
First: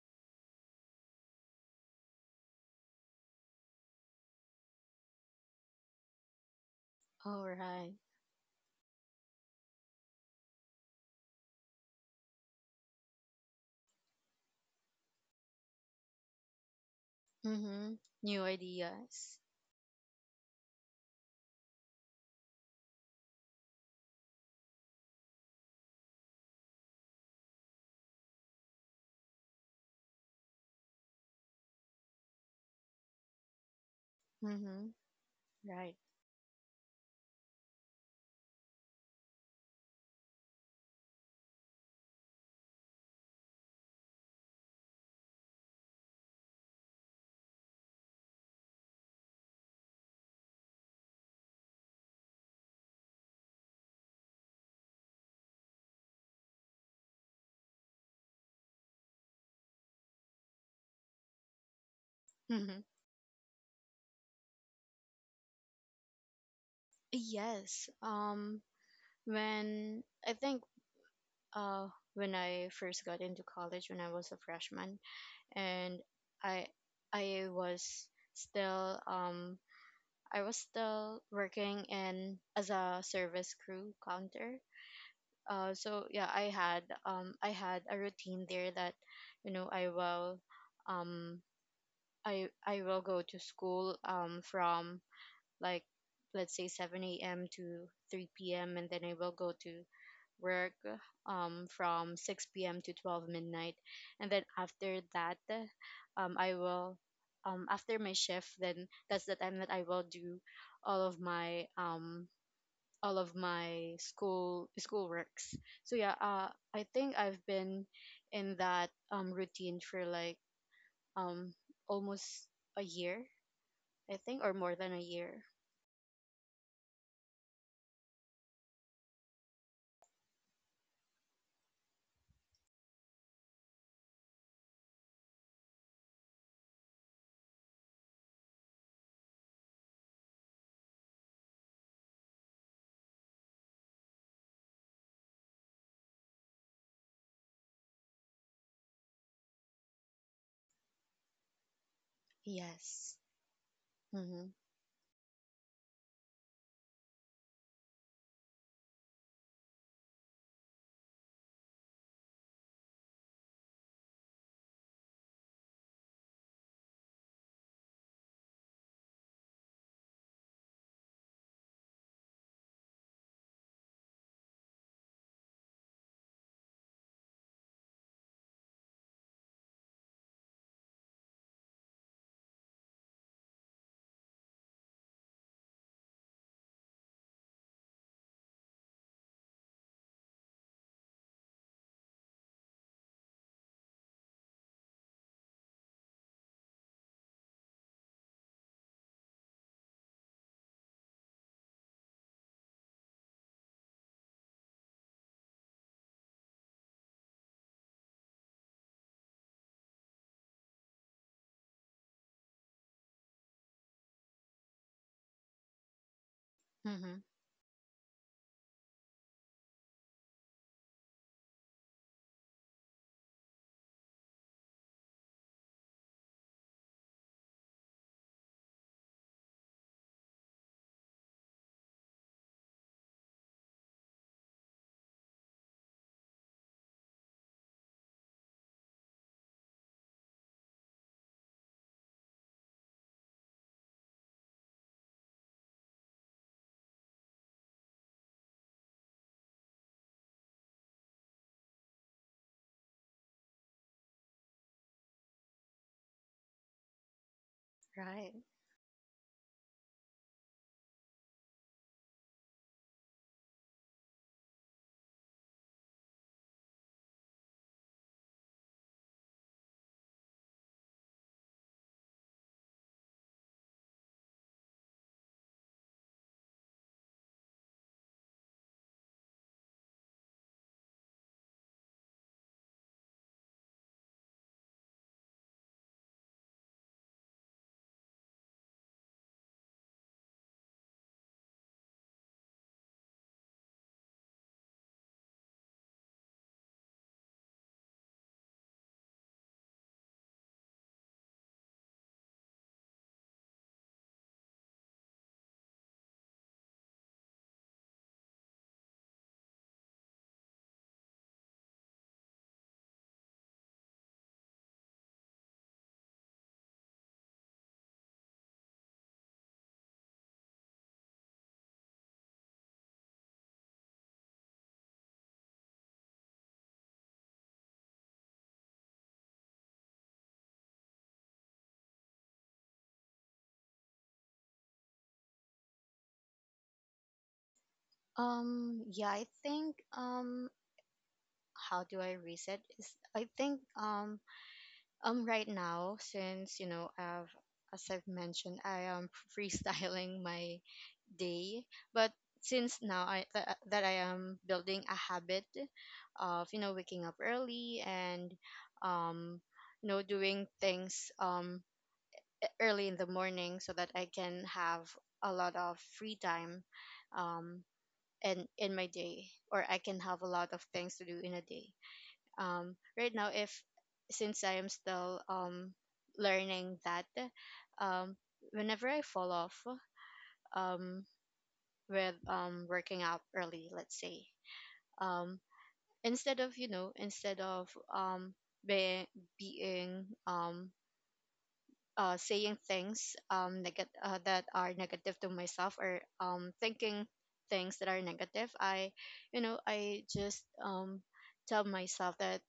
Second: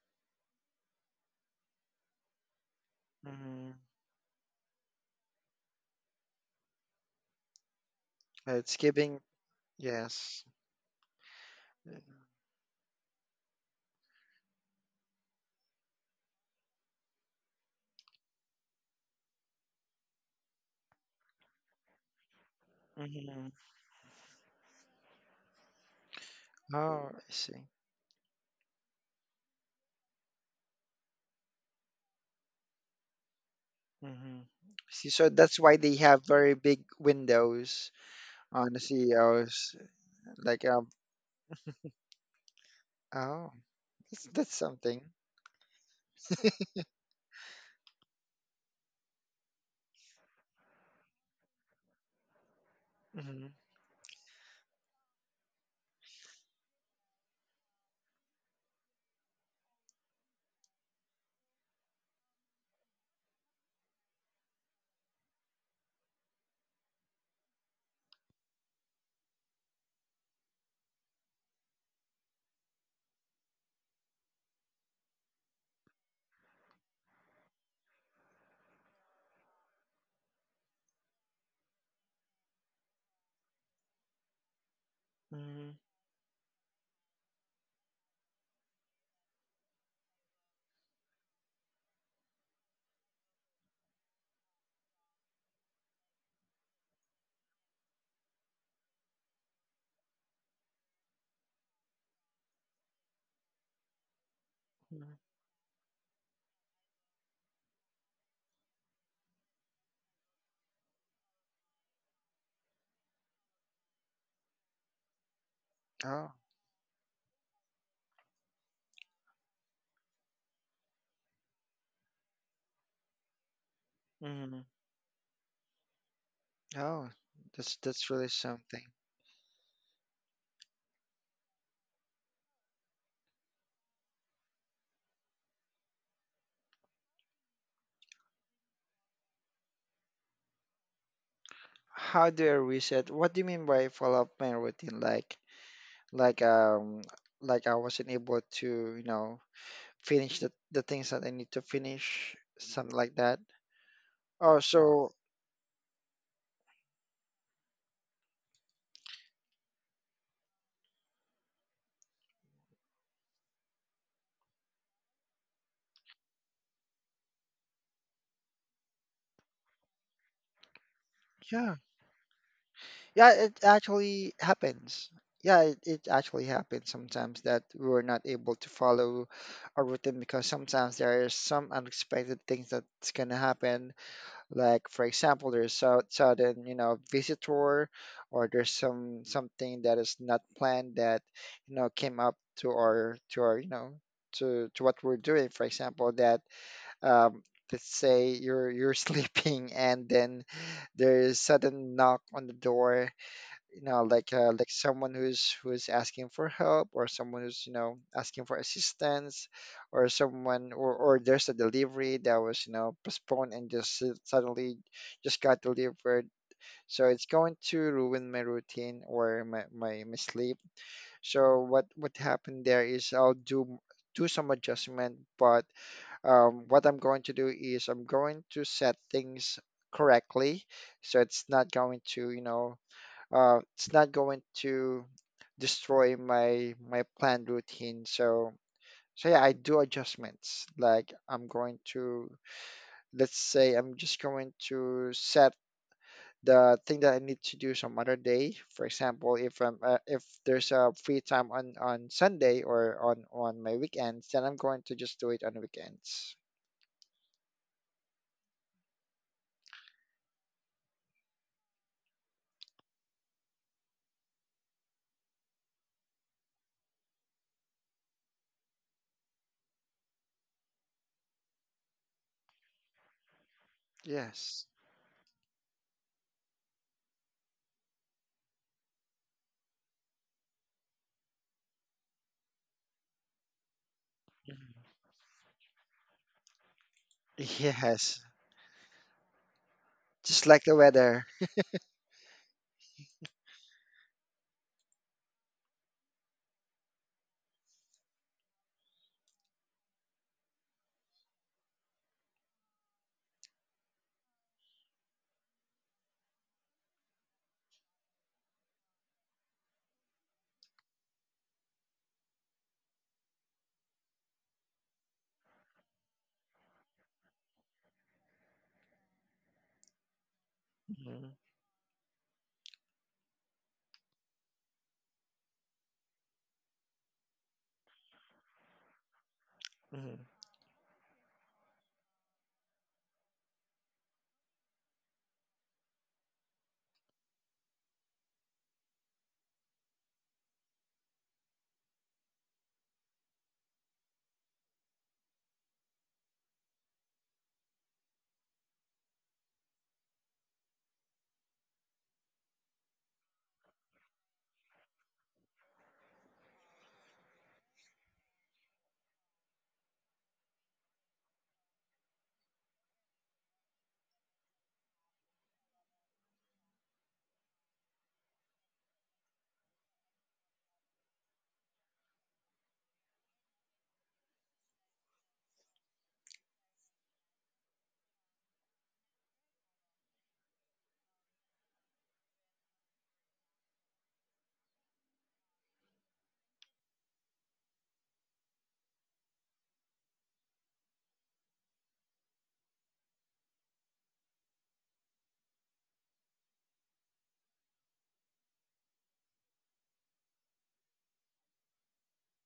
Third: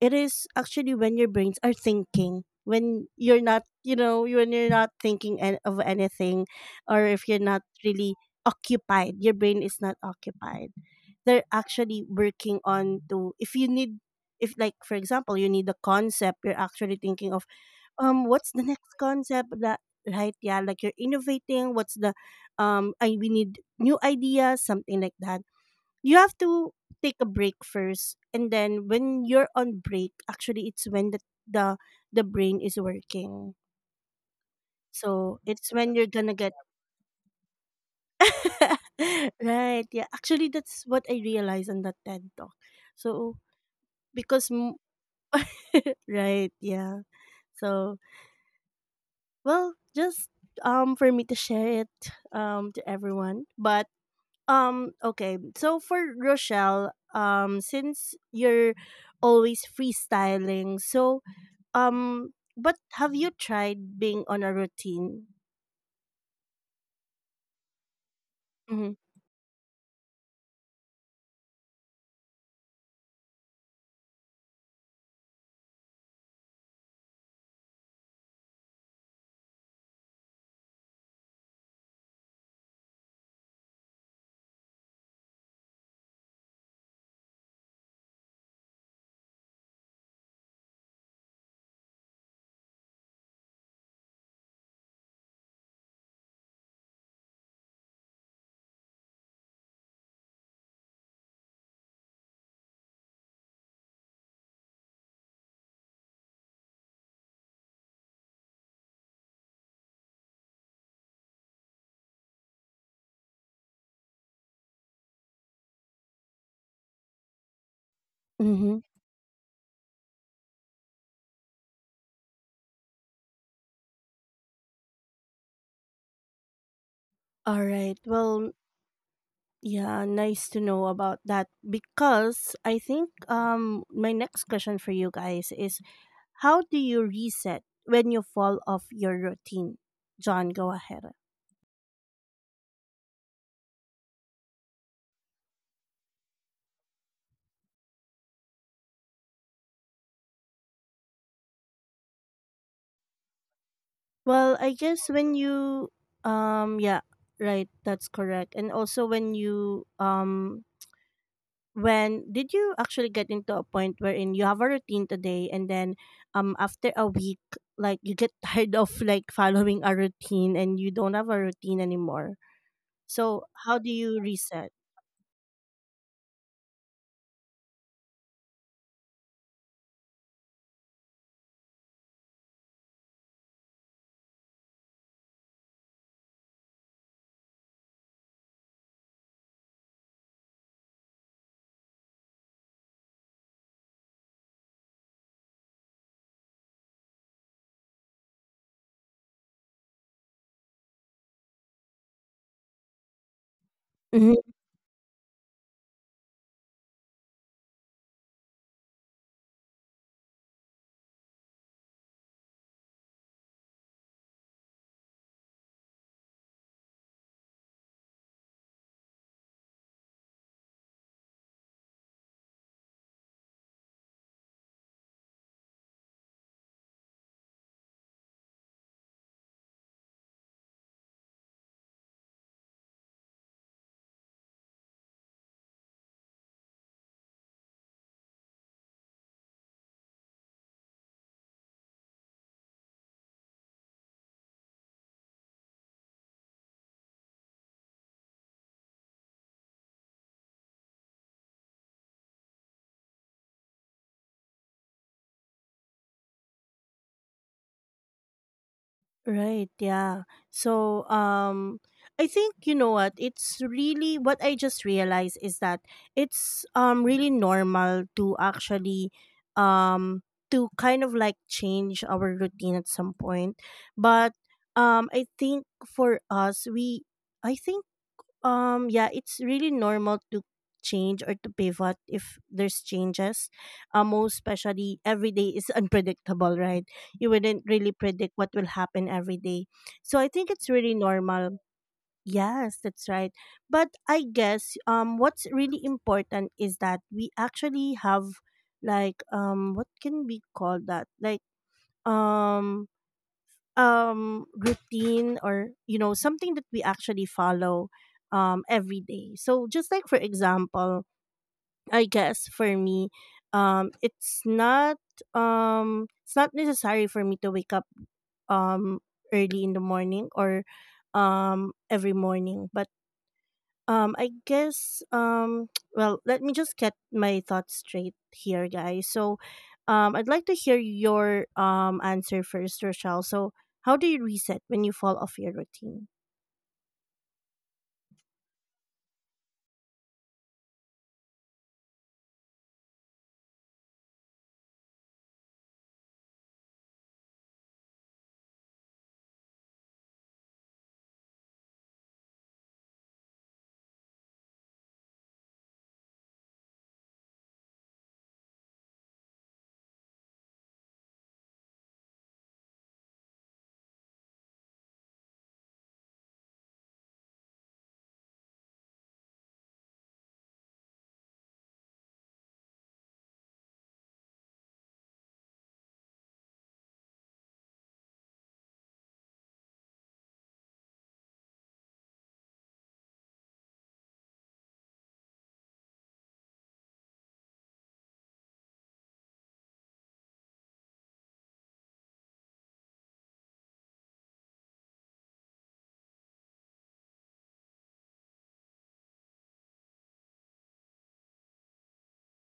[SPEAKER 1] it is actually when your brains are thinking, when you're not,
[SPEAKER 3] Uh,
[SPEAKER 1] you know, when you're not thinking of anything, or if you're
[SPEAKER 2] All
[SPEAKER 1] not
[SPEAKER 2] right.
[SPEAKER 1] really
[SPEAKER 3] it's
[SPEAKER 1] occupied,
[SPEAKER 3] giving.
[SPEAKER 1] your brain is not
[SPEAKER 3] Yes.
[SPEAKER 1] occupied. They're actually working on to, if you need, if like, for example, you need a concept, you're actually thinking of,
[SPEAKER 2] Mhm. New
[SPEAKER 1] what's the next
[SPEAKER 2] ideas.
[SPEAKER 1] concept that, right? Yeah, like you're innovating, what's the, we
[SPEAKER 3] hmm
[SPEAKER 1] need new ideas, something like that. You have to
[SPEAKER 3] Oh,
[SPEAKER 1] take
[SPEAKER 3] I
[SPEAKER 1] a break
[SPEAKER 3] see.
[SPEAKER 1] first, and then when you're on break actually it's when the, the brain is working.
[SPEAKER 3] hmm
[SPEAKER 2] Mhm.
[SPEAKER 3] See, so
[SPEAKER 1] So
[SPEAKER 3] that's
[SPEAKER 1] it's
[SPEAKER 3] why
[SPEAKER 2] Right.
[SPEAKER 1] when
[SPEAKER 3] they
[SPEAKER 1] you're
[SPEAKER 3] have
[SPEAKER 1] gonna get
[SPEAKER 3] very big windows on the CEOs.
[SPEAKER 1] right, yeah, actually
[SPEAKER 3] Like,
[SPEAKER 1] that's what I realized on that TED talk. So
[SPEAKER 3] oh,
[SPEAKER 1] because
[SPEAKER 3] that's something.
[SPEAKER 1] right, yeah. So well, just for me to share it to everyone.
[SPEAKER 3] hmm
[SPEAKER 1] But okay. So for Rochelle, since you're always freestyling, so but
[SPEAKER 2] Mhm.
[SPEAKER 1] have you tried being on a routine?
[SPEAKER 2] Yes.
[SPEAKER 1] Mm-hmm.
[SPEAKER 2] When I think, when I first got into college, when I was a freshman, and I I was still, I was still working in as a service crew counter.
[SPEAKER 3] hmm
[SPEAKER 2] So yeah, I had, I had a routine there, that, you know, um I will go to school from, like, let's say 7 a.m. to 3 p.m., and then I will go to work from 6 p.m. to 12 midnight. And then after that, I will, after my shift, then that's the time that I will do all of my, um, all of my school works. So yeah,
[SPEAKER 3] Oh,
[SPEAKER 2] I think I've been in
[SPEAKER 1] Mm-hmm.
[SPEAKER 2] that routine for like, um, almost a year, I think, or
[SPEAKER 3] hmm
[SPEAKER 2] more than a year.
[SPEAKER 3] oh,
[SPEAKER 1] All
[SPEAKER 3] that's
[SPEAKER 1] right.
[SPEAKER 3] that's really
[SPEAKER 1] Well,
[SPEAKER 3] something.
[SPEAKER 1] yeah, nice to know about that because I think my next question for you guys is, how do you reset when you fall off your routine? John, go ahead.
[SPEAKER 3] How do I reset? What do you mean by follow up my routine? Like, um, like I wasn't able to, you know, finish the things that I need to finish, something like
[SPEAKER 2] Yes.
[SPEAKER 3] that.
[SPEAKER 2] Mm-hmm.
[SPEAKER 1] Well,
[SPEAKER 3] Oh,
[SPEAKER 1] I guess
[SPEAKER 3] so
[SPEAKER 1] when you yeah, right, that's correct. And also when you when did you actually get into a point wherein you have a routine today, and then after a week like you get tired of like following a routine and you don't have a
[SPEAKER 3] yeah,
[SPEAKER 1] routine anymore.
[SPEAKER 3] yeah,
[SPEAKER 1] So,
[SPEAKER 3] it
[SPEAKER 1] how do you
[SPEAKER 3] actually
[SPEAKER 1] reset?
[SPEAKER 3] happens. Yeah, it actually happens sometimes that we were not able to follow a routine because sometimes there is some unexpected things that's gonna happen. Like for example, there's so sudden, you know, visitor, or there's some something that is not planned that, you know, came up to our you know, to what we're doing. For example, that um let's say you're sleeping, and then there is sudden knock on the door, you know,
[SPEAKER 1] Mm-hmm.
[SPEAKER 3] like someone who's, who's asking for help, or someone who's, you know, asking for assistance, or or there's a delivery that was, you know, postponed and just suddenly just got delivered. So
[SPEAKER 2] Mm-hmm.
[SPEAKER 3] it's going to ruin my routine or my sleep. So what happened there is I'll do some adjustment. But what I'm going to do is I'm going to set things correctly so it's not going to, you know, it's not going to destroy my planned routine. So, so yeah, I do adjustments. Like I'm going to, let's say I'm just going to set the thing that I need to do some other day. For example, if I'm if there's a free time on Sunday or on my weekends, then I'm going to just do it on the weekends.
[SPEAKER 2] Right.
[SPEAKER 1] Right, yeah. So, um I think you know what, it's really what I just realized is that it's really normal to actually um to kind of like change our routine at some point. But
[SPEAKER 3] Yes.
[SPEAKER 1] um I think for us we, I think, yeah, it's really normal to change or to pivot if there's changes. Most
[SPEAKER 3] Mhm.
[SPEAKER 1] especially every day is unpredictable, right? You wouldn't really
[SPEAKER 3] Yes.
[SPEAKER 1] predict what will happen every day. So I think
[SPEAKER 3] Just like
[SPEAKER 1] it's
[SPEAKER 3] the
[SPEAKER 1] really
[SPEAKER 3] weather.
[SPEAKER 1] normal. Yes, that's right. But I guess what's really important is that we actually have like, what can we call that? Like um routine, or you know, something that we actually follow every day. So just like for example, I guess for me, um it's not it's not necessary for me to wake up um early in the morning, or
[SPEAKER 3] Mm-hmm.
[SPEAKER 1] every morning. But I guess, well, let me just get my thoughts straight here, guys. So, I'd like to hear your answer first, Rochelle. So, how do you reset when you fall off your routine?
[SPEAKER 2] Yeah, I think, how do I reset, is I think, right now, since, you know, I've as I've mentioned, I am freestyling my day. But since now that I am building a habit of, you know, waking up early, and um you know, doing things early in the morning, so that I can have a lot of free time, um and in my day, or I can have a lot of things to do in a day. Right now, if since I am still, learning that, um, whenever I fall off, um, with, working out early, let's say, um, instead of, you know, instead of, um, be, being, saying things, that are negative to myself, or thinking things that are negative, I you know, I just, tell myself that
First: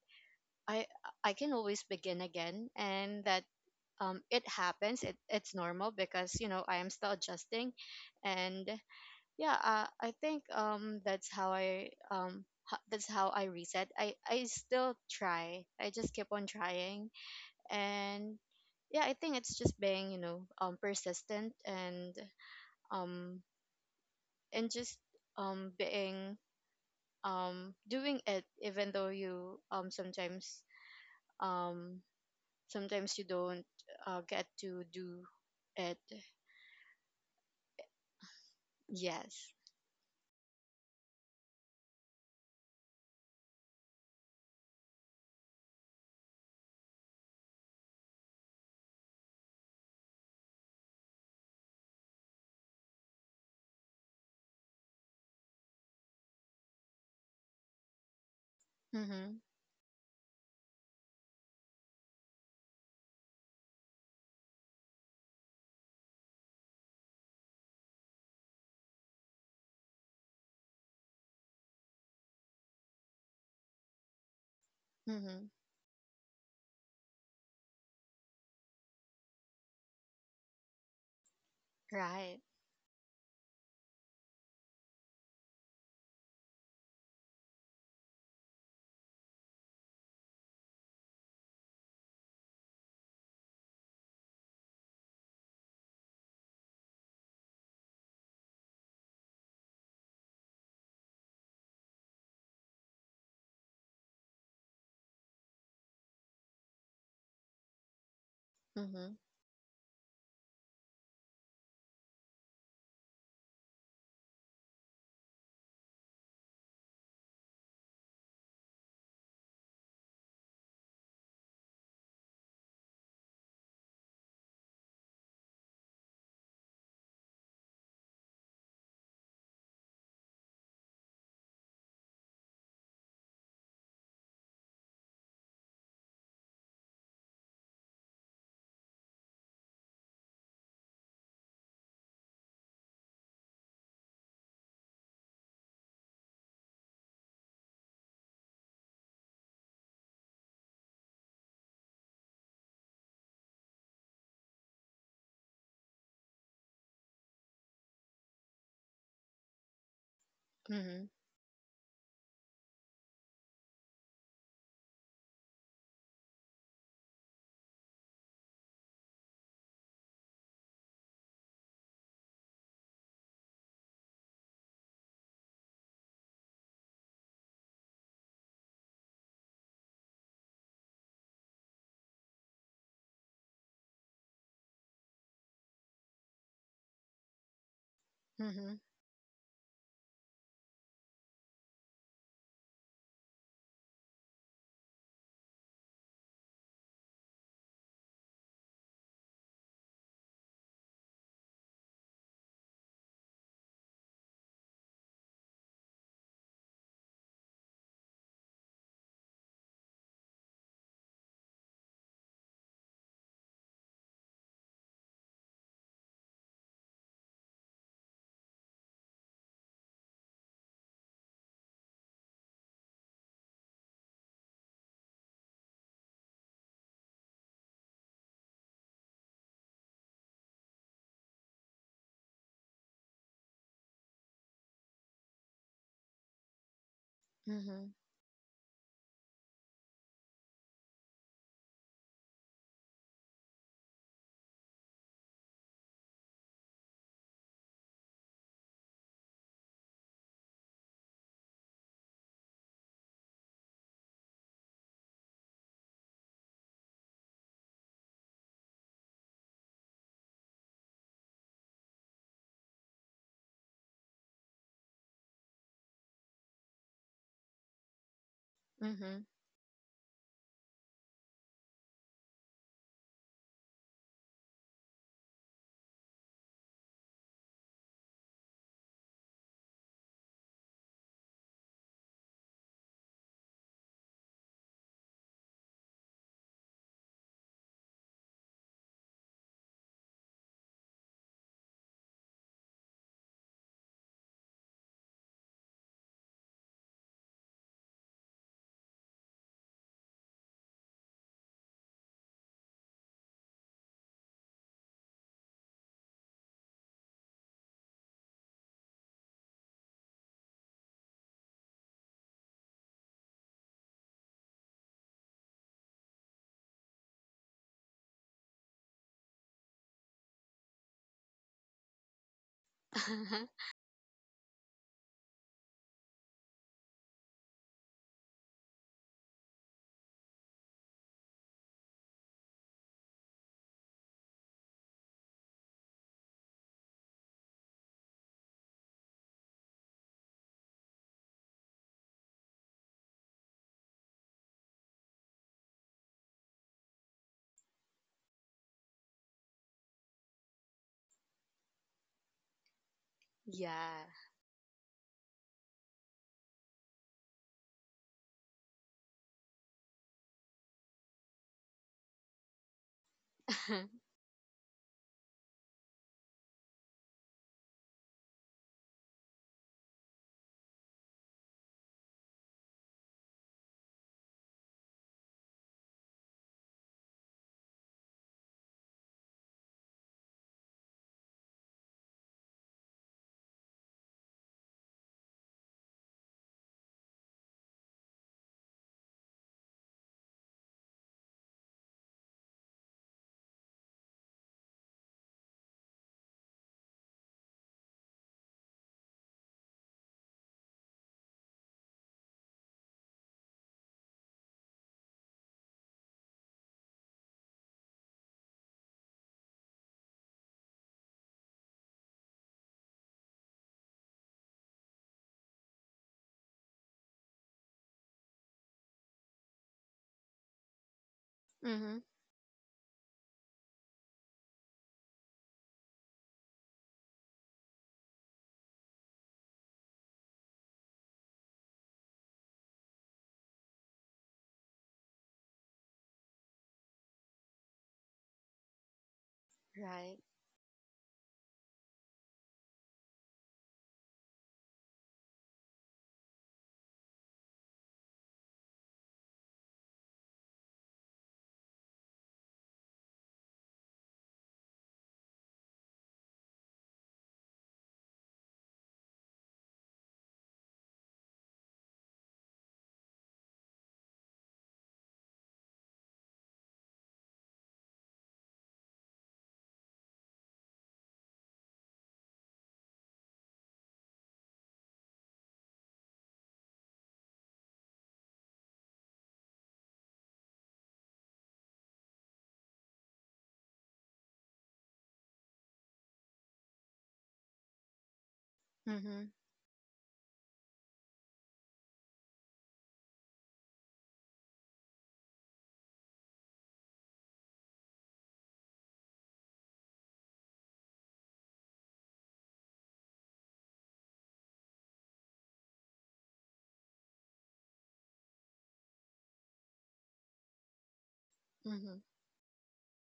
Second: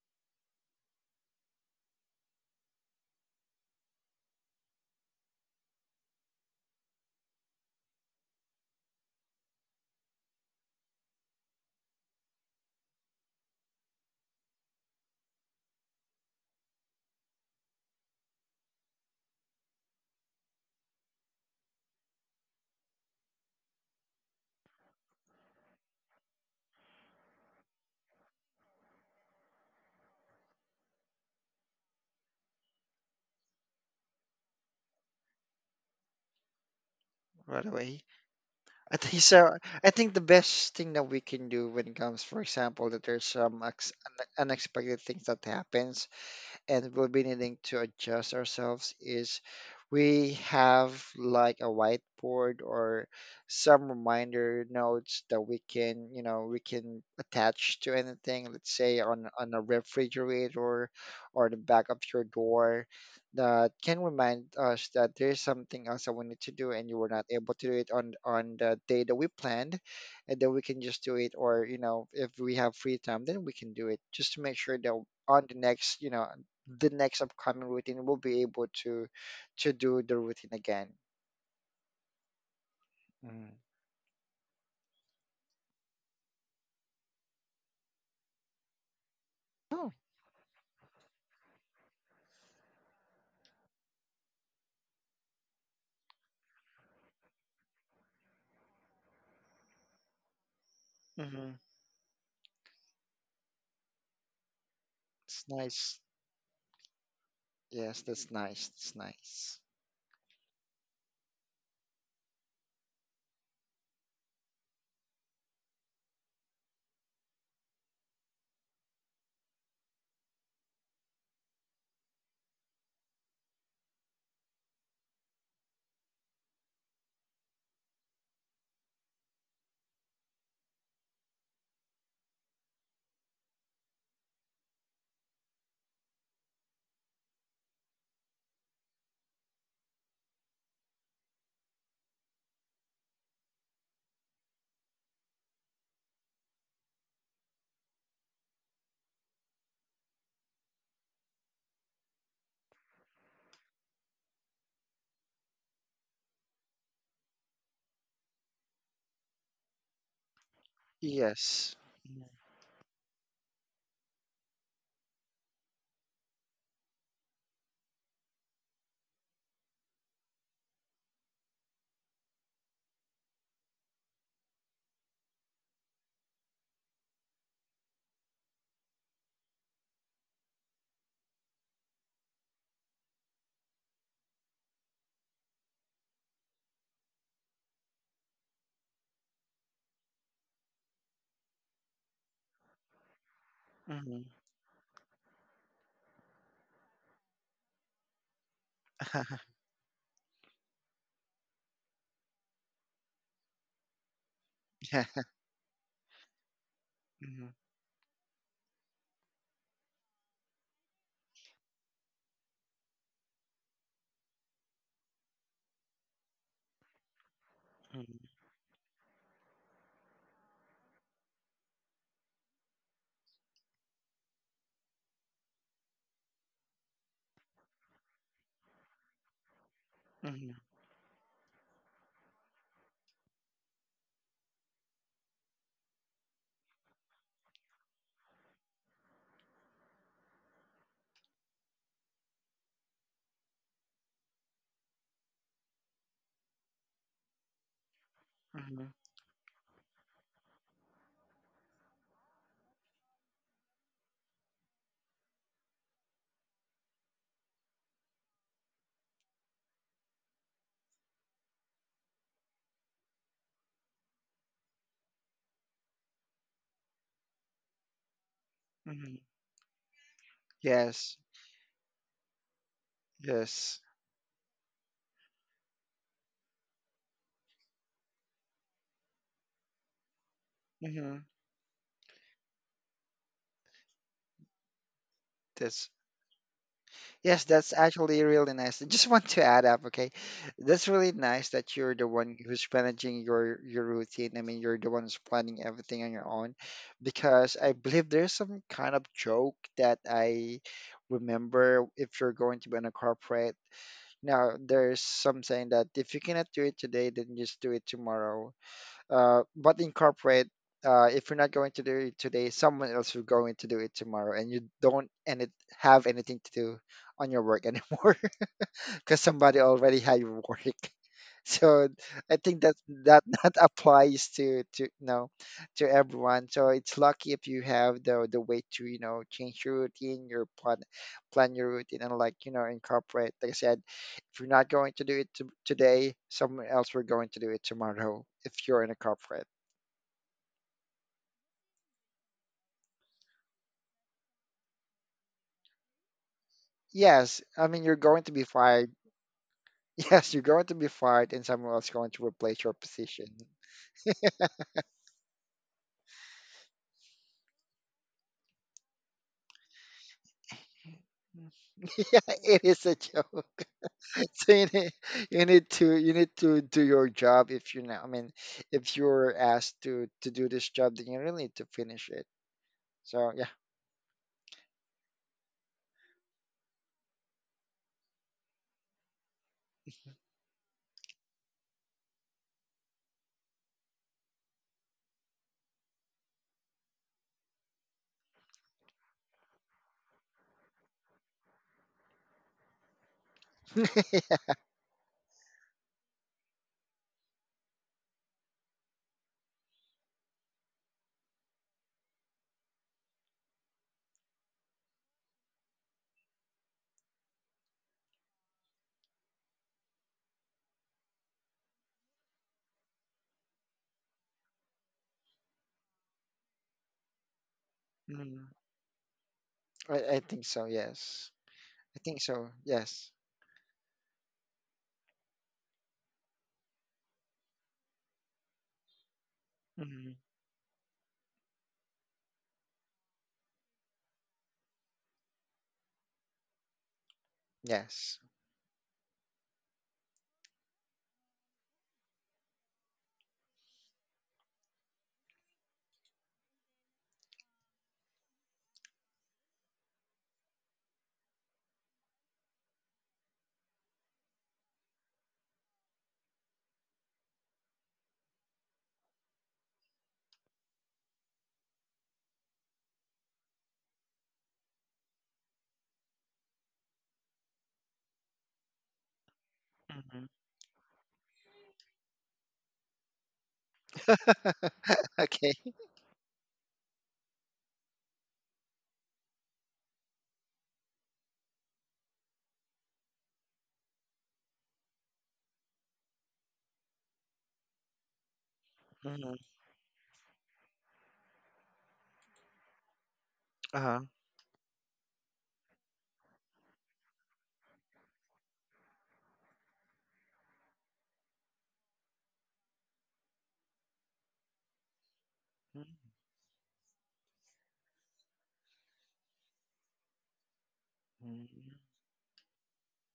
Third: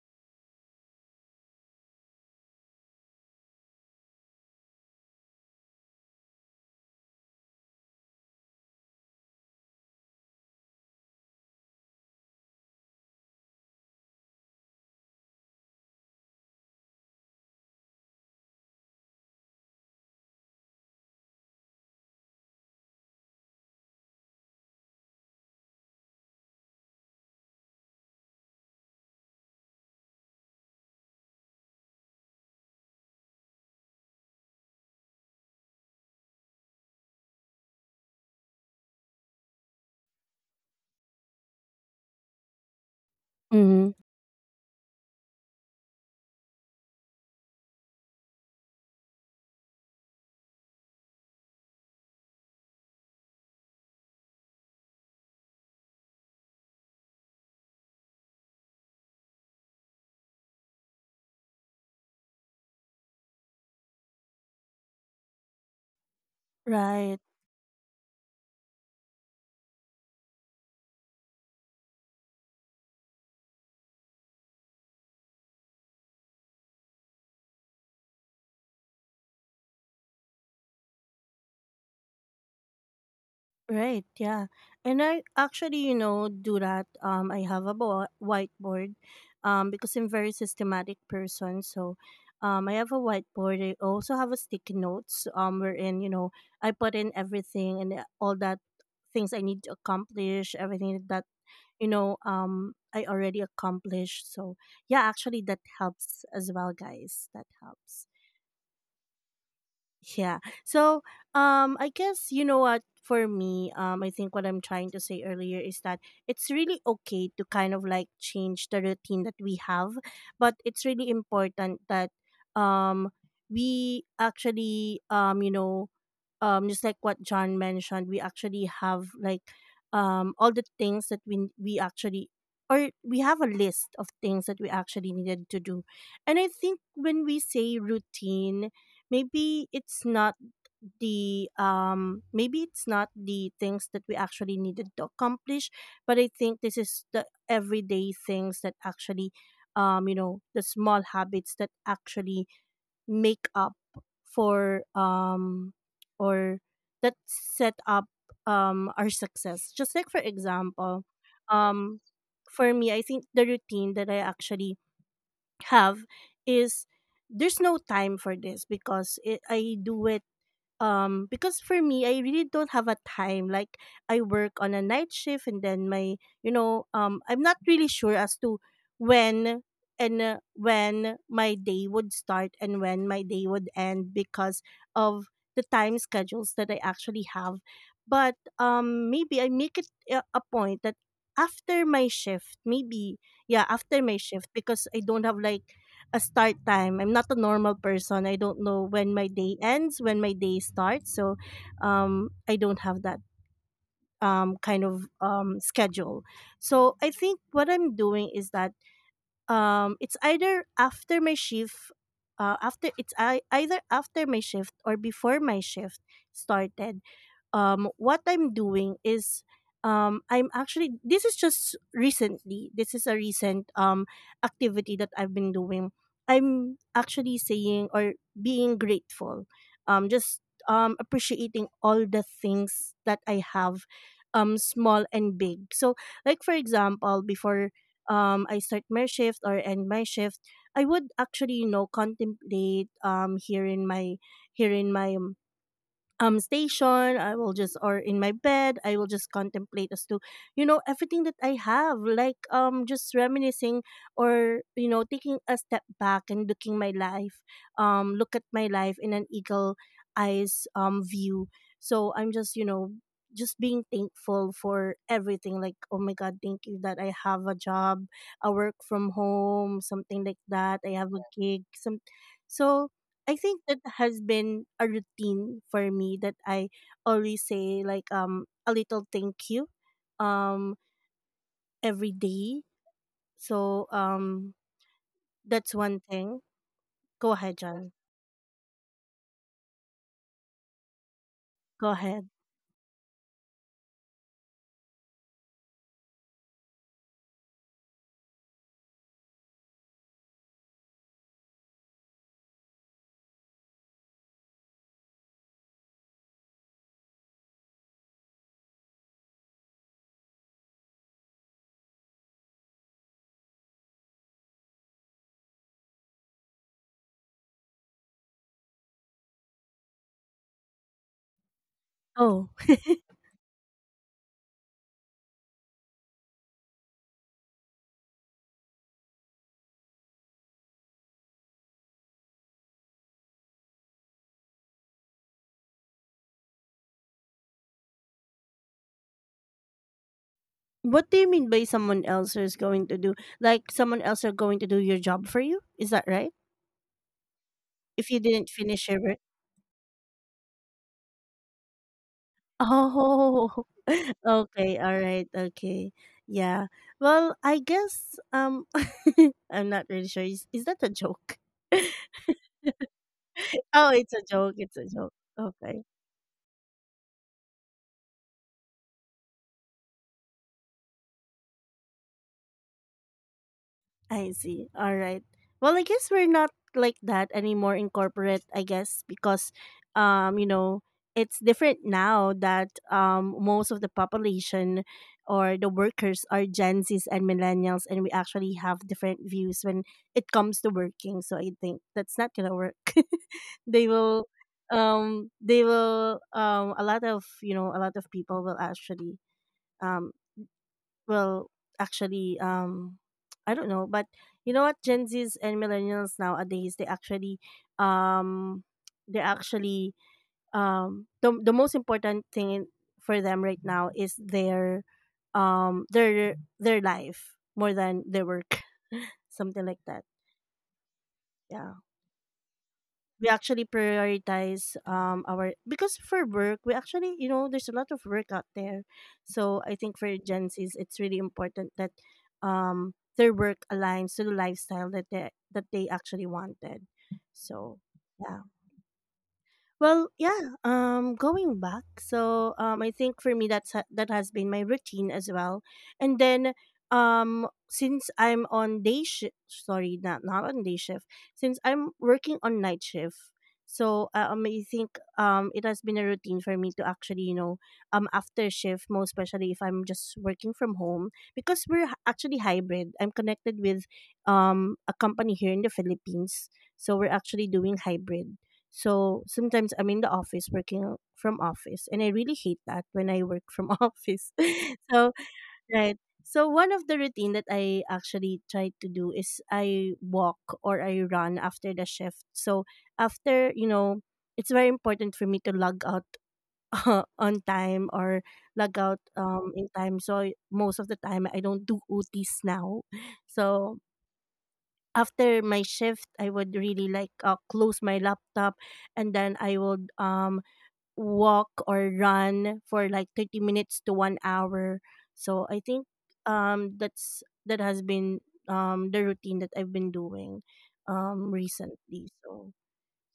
[SPEAKER 2] I I can always begin again, and that, it happens. It, it's normal because, you know, I am still adjusting. And yeah, I think, that's how that's how I reset. I still try. I just keep on trying, and yeah, I think it's just being, you know, persistent, um and just, being, doing it, even though you, sometimes, um sometimes you don't, get to do it.
[SPEAKER 3] Right away. I think
[SPEAKER 2] Yes.
[SPEAKER 3] so. I think the best thing that we can do when it comes, for example, that there's some
[SPEAKER 1] Mm-hmm.
[SPEAKER 3] unexpected things that happens, and we'll be needing to adjust ourselves, is we have like a whiteboard or some reminder notes that we can, you know, we can attach to anything, let's say on
[SPEAKER 2] Mm-hmm.
[SPEAKER 3] a refrigerator or the back of your door, that can remind us that there's something else that we need to do and you were
[SPEAKER 1] Right.
[SPEAKER 3] not able to do it on the day that we planned, and then we can just do it, or you know, if we have free time, then we can do it, just to make sure that on
[SPEAKER 2] Mm-hmm.
[SPEAKER 3] the next, you know, the next upcoming routine will be able to do the routine again.
[SPEAKER 2] Right.
[SPEAKER 3] Mm.
[SPEAKER 1] Right, yeah. And I actually, you know, do that. I have a whiteboard,
[SPEAKER 3] Oh,
[SPEAKER 1] because I'm very systematic person. So I have a whiteboard. I also have a sticky notes, wherein, you know, I put in everything, and all that things I need to accomplish, everything that,
[SPEAKER 3] mm-hmm.
[SPEAKER 1] you know, I already accomplished. So yeah, actually
[SPEAKER 3] It's
[SPEAKER 1] that
[SPEAKER 3] nice.
[SPEAKER 1] helps as well, guys. That
[SPEAKER 3] Yes,
[SPEAKER 1] helps.
[SPEAKER 3] that's nice. That's
[SPEAKER 2] Mm-hmm.
[SPEAKER 3] nice.
[SPEAKER 1] Yeah. So, I guess you know what, for me, I think what I'm trying to say earlier is that it's really okay to kind of like change the routine that we have, but it's really important that um we actually you know, just like what John mentioned, we actually have like all the things that we actually, or we have a list of things that we actually needed to do. And I think when we say routine, maybe it's not the maybe it's not the things that we actually needed to accomplish, but I think this is the everyday things that actually you know, the small habits that actually make up for or that set up our success. Just like, for
[SPEAKER 2] Mm-hmm.
[SPEAKER 1] example,
[SPEAKER 3] Yes.
[SPEAKER 1] um for me, I think the routine that I actually have is there's no time for this because it, I do it because for me I really don't have a time. Like I work on a night shift, and then my, you know, I'm not really sure as to when, and when my day would start and when my day would end because of the time schedules that I actually have. But
[SPEAKER 2] Mm-hmm.
[SPEAKER 1] maybe I make it a point that after my shift, maybe, yeah, after
[SPEAKER 3] Mm-hmm.
[SPEAKER 1] my shift, because I don't have like a start time. I'm not a normal person. I don't know when my day ends, when my day starts. So I don't have that kind of
[SPEAKER 3] Yeah.
[SPEAKER 1] schedule. So I think
[SPEAKER 3] Mm-hmm.
[SPEAKER 1] what I'm doing is that it's either after my shift either after my shift or before my shift started. What I'm doing is I'm actually, this is just recently, this is a recent activity that I've been doing. I'm actually saying, or being grateful, just
[SPEAKER 3] Mm-hmm.
[SPEAKER 1] appreciating all the things that I have, small and big. So like, for example, before
[SPEAKER 2] Mm-hmm.
[SPEAKER 1] I start my shift or end my shift, I would actually, you know, contemplate here in my station. I will just, or in my bed
[SPEAKER 3] Mm-hmm.
[SPEAKER 1] I will just contemplate as to, you know, everything that I have, like just reminiscing, or you know, taking a step back and looking my life, look at my life in an eagle eyes view. So I'm just, you know, just being thankful for everything, like oh my god, thank you that I have a job, I work
[SPEAKER 3] Mm-hmm.
[SPEAKER 1] from home, something like that, I have
[SPEAKER 3] Yes.
[SPEAKER 1] a gig, some. So I think
[SPEAKER 3] Yes.
[SPEAKER 1] that has been a routine for me, that I always say like a little thank you um
[SPEAKER 3] Mm-hmm.
[SPEAKER 1] every day. So that's
[SPEAKER 3] That's,
[SPEAKER 1] one thing. Go
[SPEAKER 3] yes,
[SPEAKER 1] ahead,
[SPEAKER 3] that's
[SPEAKER 1] John.
[SPEAKER 3] actually really nice. I just want to add up, okay? That's really nice that you're
[SPEAKER 1] Go
[SPEAKER 3] the
[SPEAKER 1] ahead.
[SPEAKER 3] one who's managing your routine. I mean, you're the one who's planning everything on your own, because I believe there's some kind of joke that I remember if you're going to be in a corporate. Now, there's some saying that if you cannot do it today, then just do it tomorrow, but in corporate, if you're not going to do it today, someone else is going to do it tomorrow, and you don't and it have anything to do on your work anymore because somebody already had your work. So I
[SPEAKER 1] Oh.
[SPEAKER 3] think that
[SPEAKER 2] Mm-hmm.
[SPEAKER 3] that applies to you know, to everyone. So it's lucky if you have the way to, you know, change your routine, your plan your routine, and like, you know, incorporate. Like I said, if you're not going to do today, someone else will going to do it tomorrow, if you're in a corporate.
[SPEAKER 1] What do you mean by someone else is going to do, like someone else are going to do your job for you? Is that right?
[SPEAKER 3] Yes, I mean you're
[SPEAKER 1] If
[SPEAKER 3] going
[SPEAKER 1] you
[SPEAKER 3] to be
[SPEAKER 1] didn't finish
[SPEAKER 3] fired.
[SPEAKER 1] your.
[SPEAKER 3] Yes, you're going to be fired, and someone else going to replace your position.
[SPEAKER 1] Oh,
[SPEAKER 2] Yeah.
[SPEAKER 1] okay, alright, okay. Yeah. Well, I guess I'm not really sure. Is that a joke?
[SPEAKER 3] Mm. Yeah, it is a joke.
[SPEAKER 1] Oh, it's a
[SPEAKER 3] So
[SPEAKER 1] joke, it's a joke.
[SPEAKER 3] you need to,
[SPEAKER 1] Okay.
[SPEAKER 3] you need to do your job if you know. I mean, if you're asked to do this job, then you really need to finish it. So yeah,
[SPEAKER 1] I see. All right. Well, I guess we're not like that anymore in corporate, I guess, because you know, it's different now that most of the population or the workers are Gen Zs and millennials, and we actually have different views when it comes to working. So I think that's not gonna work. They will a lot of, you know, a lot of people will actually um well, actually, I don't know, but you know what? Gen Zs and millennials nowadays, um, they actually, the most important thing for them right now is their life more than their
[SPEAKER 3] Mhm.
[SPEAKER 1] work, something like
[SPEAKER 3] I,
[SPEAKER 1] that.
[SPEAKER 3] I think so. Yes,
[SPEAKER 1] Yeah.
[SPEAKER 3] I
[SPEAKER 2] Mm-hmm.
[SPEAKER 3] think so. Yes,
[SPEAKER 1] We actually prioritize our, because for work we actually, you know, there's a lot of work out there. So I think
[SPEAKER 3] hmm
[SPEAKER 1] for Gen Z's it's really important that their work aligns to the lifestyle that they actually wanted. So
[SPEAKER 3] yes.
[SPEAKER 1] yeah. Well,
[SPEAKER 2] Right.
[SPEAKER 1] yeah. Going back, so I think for me that's that has been my routine as well. And then, since I'm on day shift, sorry, not not on day shift. Since I'm working on night shift, so I think it has been a routine for me to actually, you know, after shift, most especially if I'm just working from home, because we're actually hybrid. I'm connected with a company here in the Philippines, so we're actually doing hybrid. So sometimes I'm in the
[SPEAKER 3] hmm
[SPEAKER 1] office, working from office, and I really hate that when I work from office. So
[SPEAKER 3] okay.
[SPEAKER 1] right. So one of the routine that I actually try to do is I walk or I run after the shift. So after, you know, it's very important for me to log out on time, or log out
[SPEAKER 2] Mm-hmm.
[SPEAKER 3] hmm
[SPEAKER 1] in time. So I- most of the time I don't do OTs now.
[SPEAKER 3] Uh
[SPEAKER 1] So
[SPEAKER 3] huh.
[SPEAKER 1] after my shift I would really like close my laptop, and then I would walk or run for like 30 minutes to 1 hour. So I think that's that has been the routine that I've been doing
[SPEAKER 3] hmm
[SPEAKER 2] Mm-hmm.
[SPEAKER 1] recently. So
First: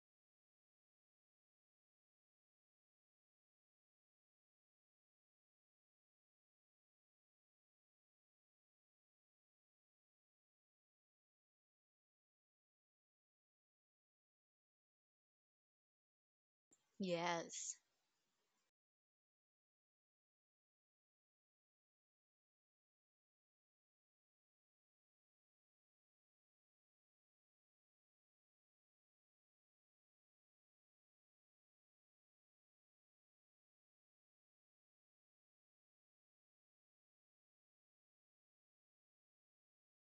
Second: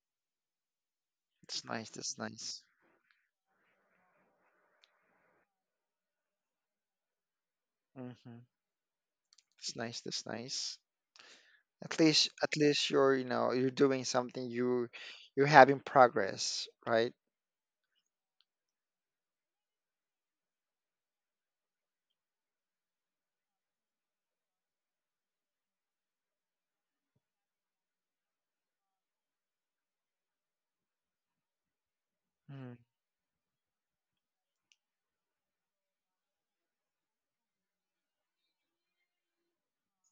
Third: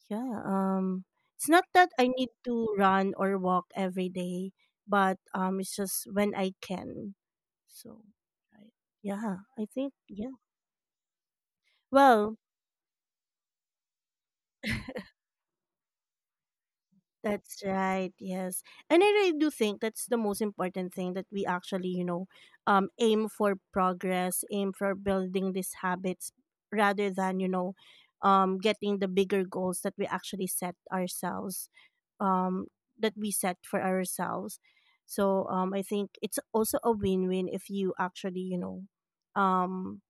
[SPEAKER 1] yeah, it's not
[SPEAKER 3] That's
[SPEAKER 1] that
[SPEAKER 3] nice.
[SPEAKER 1] I
[SPEAKER 3] That's
[SPEAKER 1] need
[SPEAKER 3] nice.
[SPEAKER 1] to run or walk every day, but it's just when I can. So
[SPEAKER 3] hmm
[SPEAKER 1] right. Yeah, I
[SPEAKER 3] It's
[SPEAKER 1] think,
[SPEAKER 3] nice. That's
[SPEAKER 1] yeah.
[SPEAKER 3] nice.
[SPEAKER 1] Well,
[SPEAKER 3] At least you're, you know, you're doing something. You, you're having progress, right?
[SPEAKER 1] that's
[SPEAKER 2] Yes.
[SPEAKER 1] right. Yes. And I really do think that's the most important thing that we actually, you know, aim for progress, aim for building these habits rather than, you know, getting the bigger goals that we actually set ourselves, um
[SPEAKER 3] Mm,
[SPEAKER 1] that we set for ourselves. So, I think it's also a win-win if you actually, you know, um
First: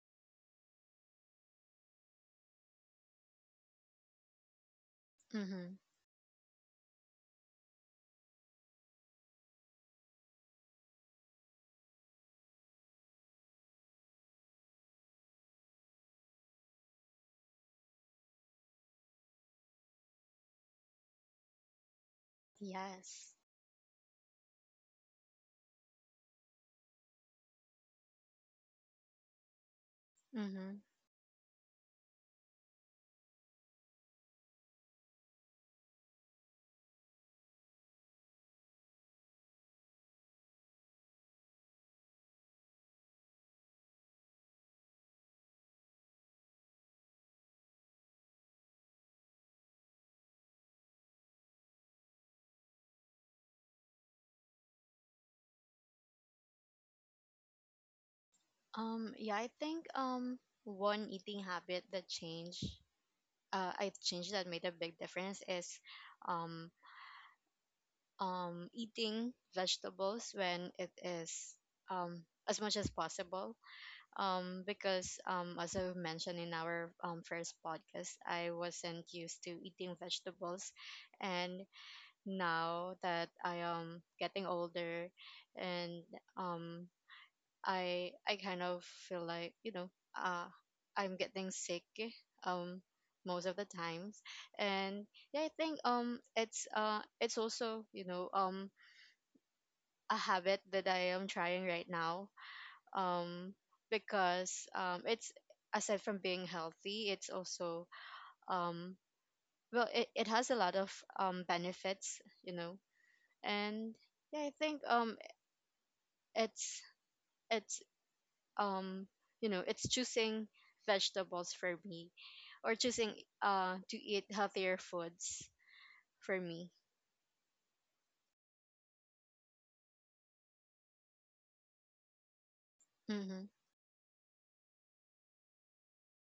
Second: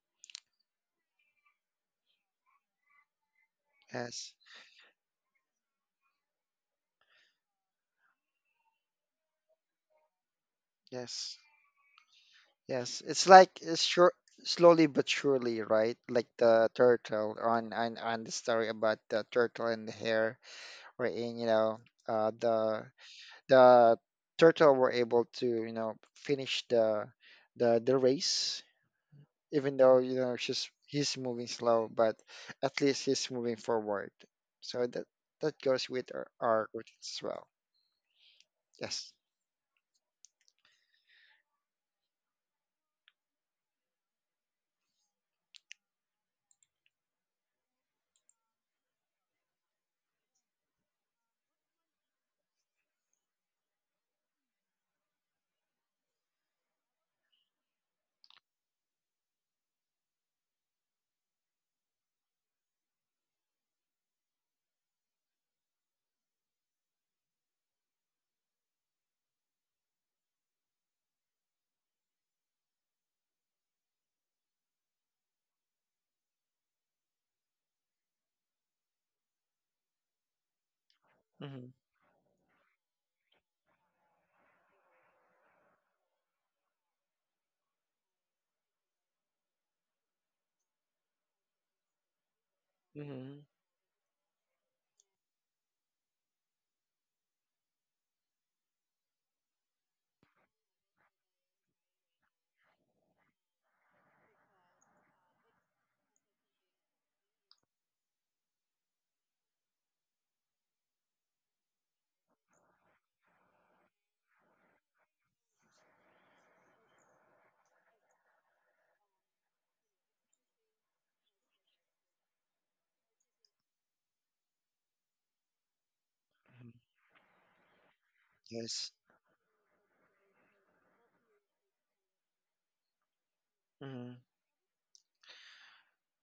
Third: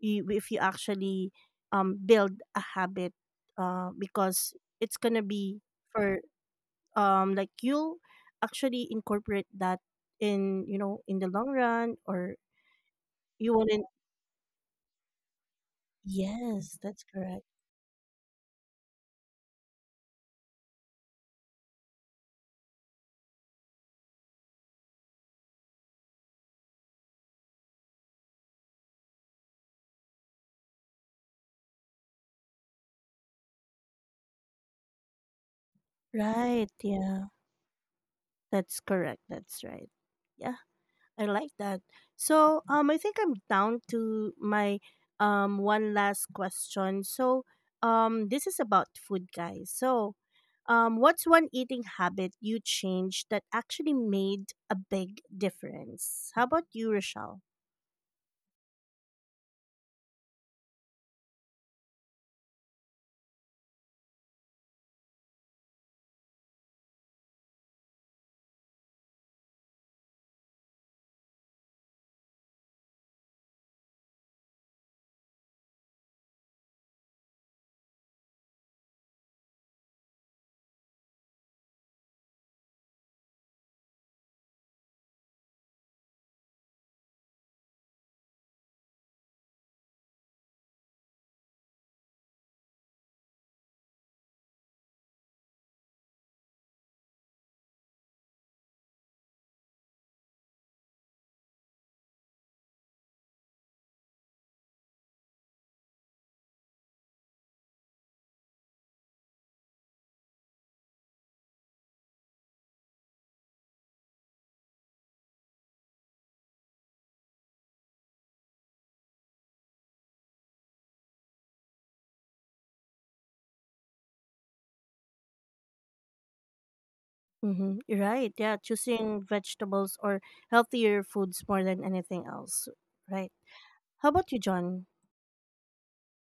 [SPEAKER 1] you, if you actually build a habit,
[SPEAKER 3] yes,
[SPEAKER 1] because it's going to be
[SPEAKER 2] Mm-hmm.
[SPEAKER 1] for like you'll actually incorporate that in, you know, in the
[SPEAKER 3] yes,
[SPEAKER 1] long run, or
[SPEAKER 3] yes. It's like
[SPEAKER 1] you
[SPEAKER 3] it's
[SPEAKER 1] wouldn't.
[SPEAKER 3] sure, slowly but surely, right? Like the
[SPEAKER 1] Yes, that's
[SPEAKER 3] turtle
[SPEAKER 1] correct.
[SPEAKER 3] on on the story about the turtle and the hare, wherein you know, uh, the
[SPEAKER 2] Yes.
[SPEAKER 3] the turtle were able to, you know, finish the the race, even though you know she's
[SPEAKER 2] Mm-hmm.
[SPEAKER 3] he's moving slow, but at least he's moving forward. So that, that goes with our
[SPEAKER 1] Right,
[SPEAKER 3] routine as
[SPEAKER 1] yeah,
[SPEAKER 3] well.
[SPEAKER 1] that's
[SPEAKER 3] Yes,
[SPEAKER 1] correct, that's right. Yeah, I like that. So I think I'm down to my one last question. So this is about food, guys. So what's one eating habit you changed that actually made a big difference? How about you, Rochelle?
[SPEAKER 2] Yeah, I think, one eating habit that changed, I changed, that made a big difference, is, um eating vegetables when it is, as much as possible. Because, as I mentioned in our, first podcast, I wasn't used to eating vegetables. And
[SPEAKER 3] mm-hmm.
[SPEAKER 2] now that I am getting older, and, um, I kind of feel like, you know, uh, I'm getting sick, um,
[SPEAKER 3] Mm-hmm.
[SPEAKER 2] most of the times. And yeah, I think, it's, it's also, you know, a habit that I am trying right now. Um, because, it's, aside from being healthy, it's also, um, well, it has a lot of, benefits, you know. And yeah, I think, it's it's um, you know, it's choosing vegetables for me, or choosing, to eat healthier foods for me.
[SPEAKER 1] Mm-hmm. Right. Yeah,
[SPEAKER 3] Yes.
[SPEAKER 1] choosing vegetables or healthier foods more than anything else. Right.
[SPEAKER 2] Mhm.
[SPEAKER 1] How
[SPEAKER 3] Mm-hmm.
[SPEAKER 1] about you, John?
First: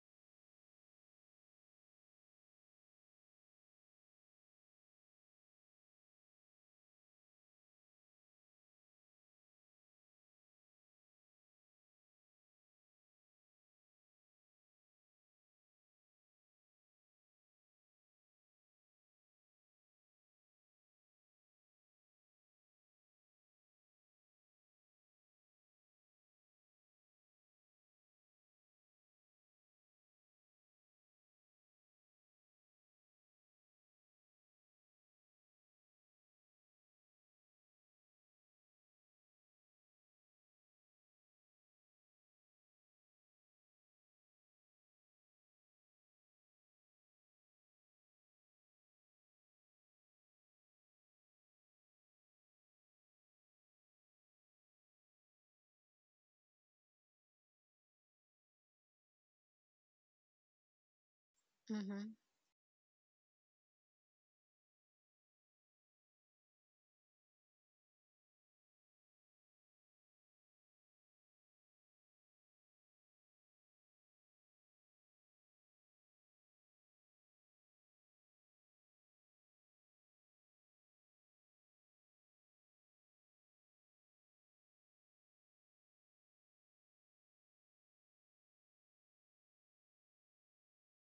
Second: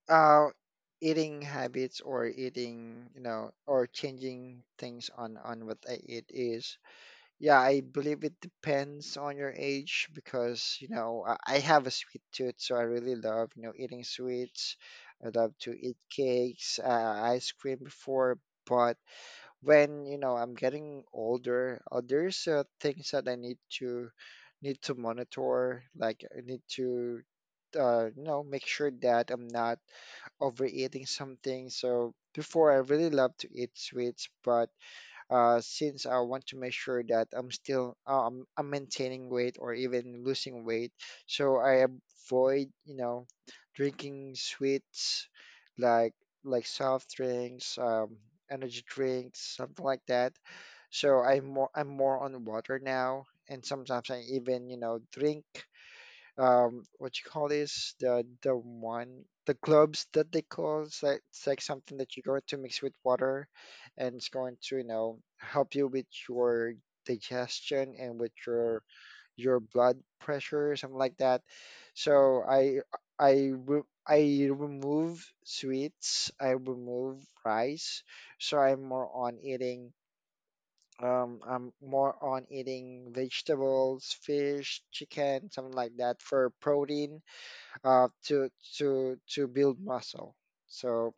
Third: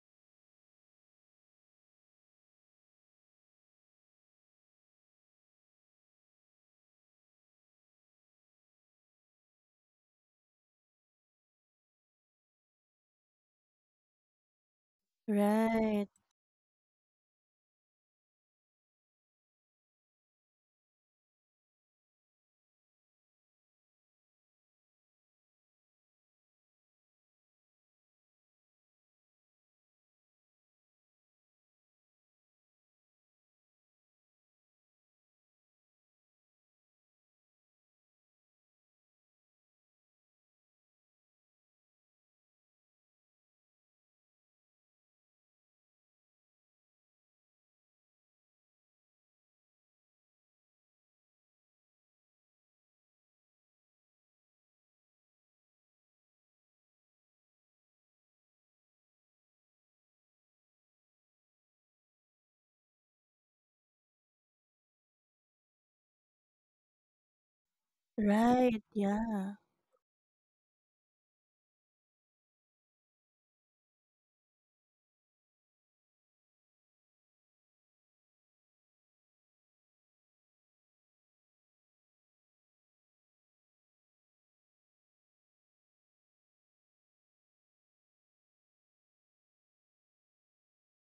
[SPEAKER 3] Uh, eating habits or eating, you know, or changing things on what I eat is. Yeah, I believe it depends on your age because, you know, I have a sweet tooth, so I really love, you know, eating sweets. I love to eat
[SPEAKER 1] Right.
[SPEAKER 3] cakes, ice cream before, but when, you know, I'm getting older, there's things that I need to monitor, like I need to you know, make sure that I'm not overeating something. So before I really love to eat sweets, but since I want to make sure that I'm still I'm maintaining weight or even losing weight. So I avoid, you know, drinking sweets like soft drinks, energy drinks, something like that. So I'm more on water now, and sometimes I even, you know, drink what you call this, the gloves that they call. It's like, it's like something that
[SPEAKER 2] Mhm.
[SPEAKER 3] you're going to mix with water, and it's going to, you know, help you with your digestion and with your
[SPEAKER 1] Right. Yeah.
[SPEAKER 3] blood pressure, something like that. So i re- I remove sweets, I remove rice, so I'm more on eating vegetables, fish, chicken, something like that, for protein to to build muscle. So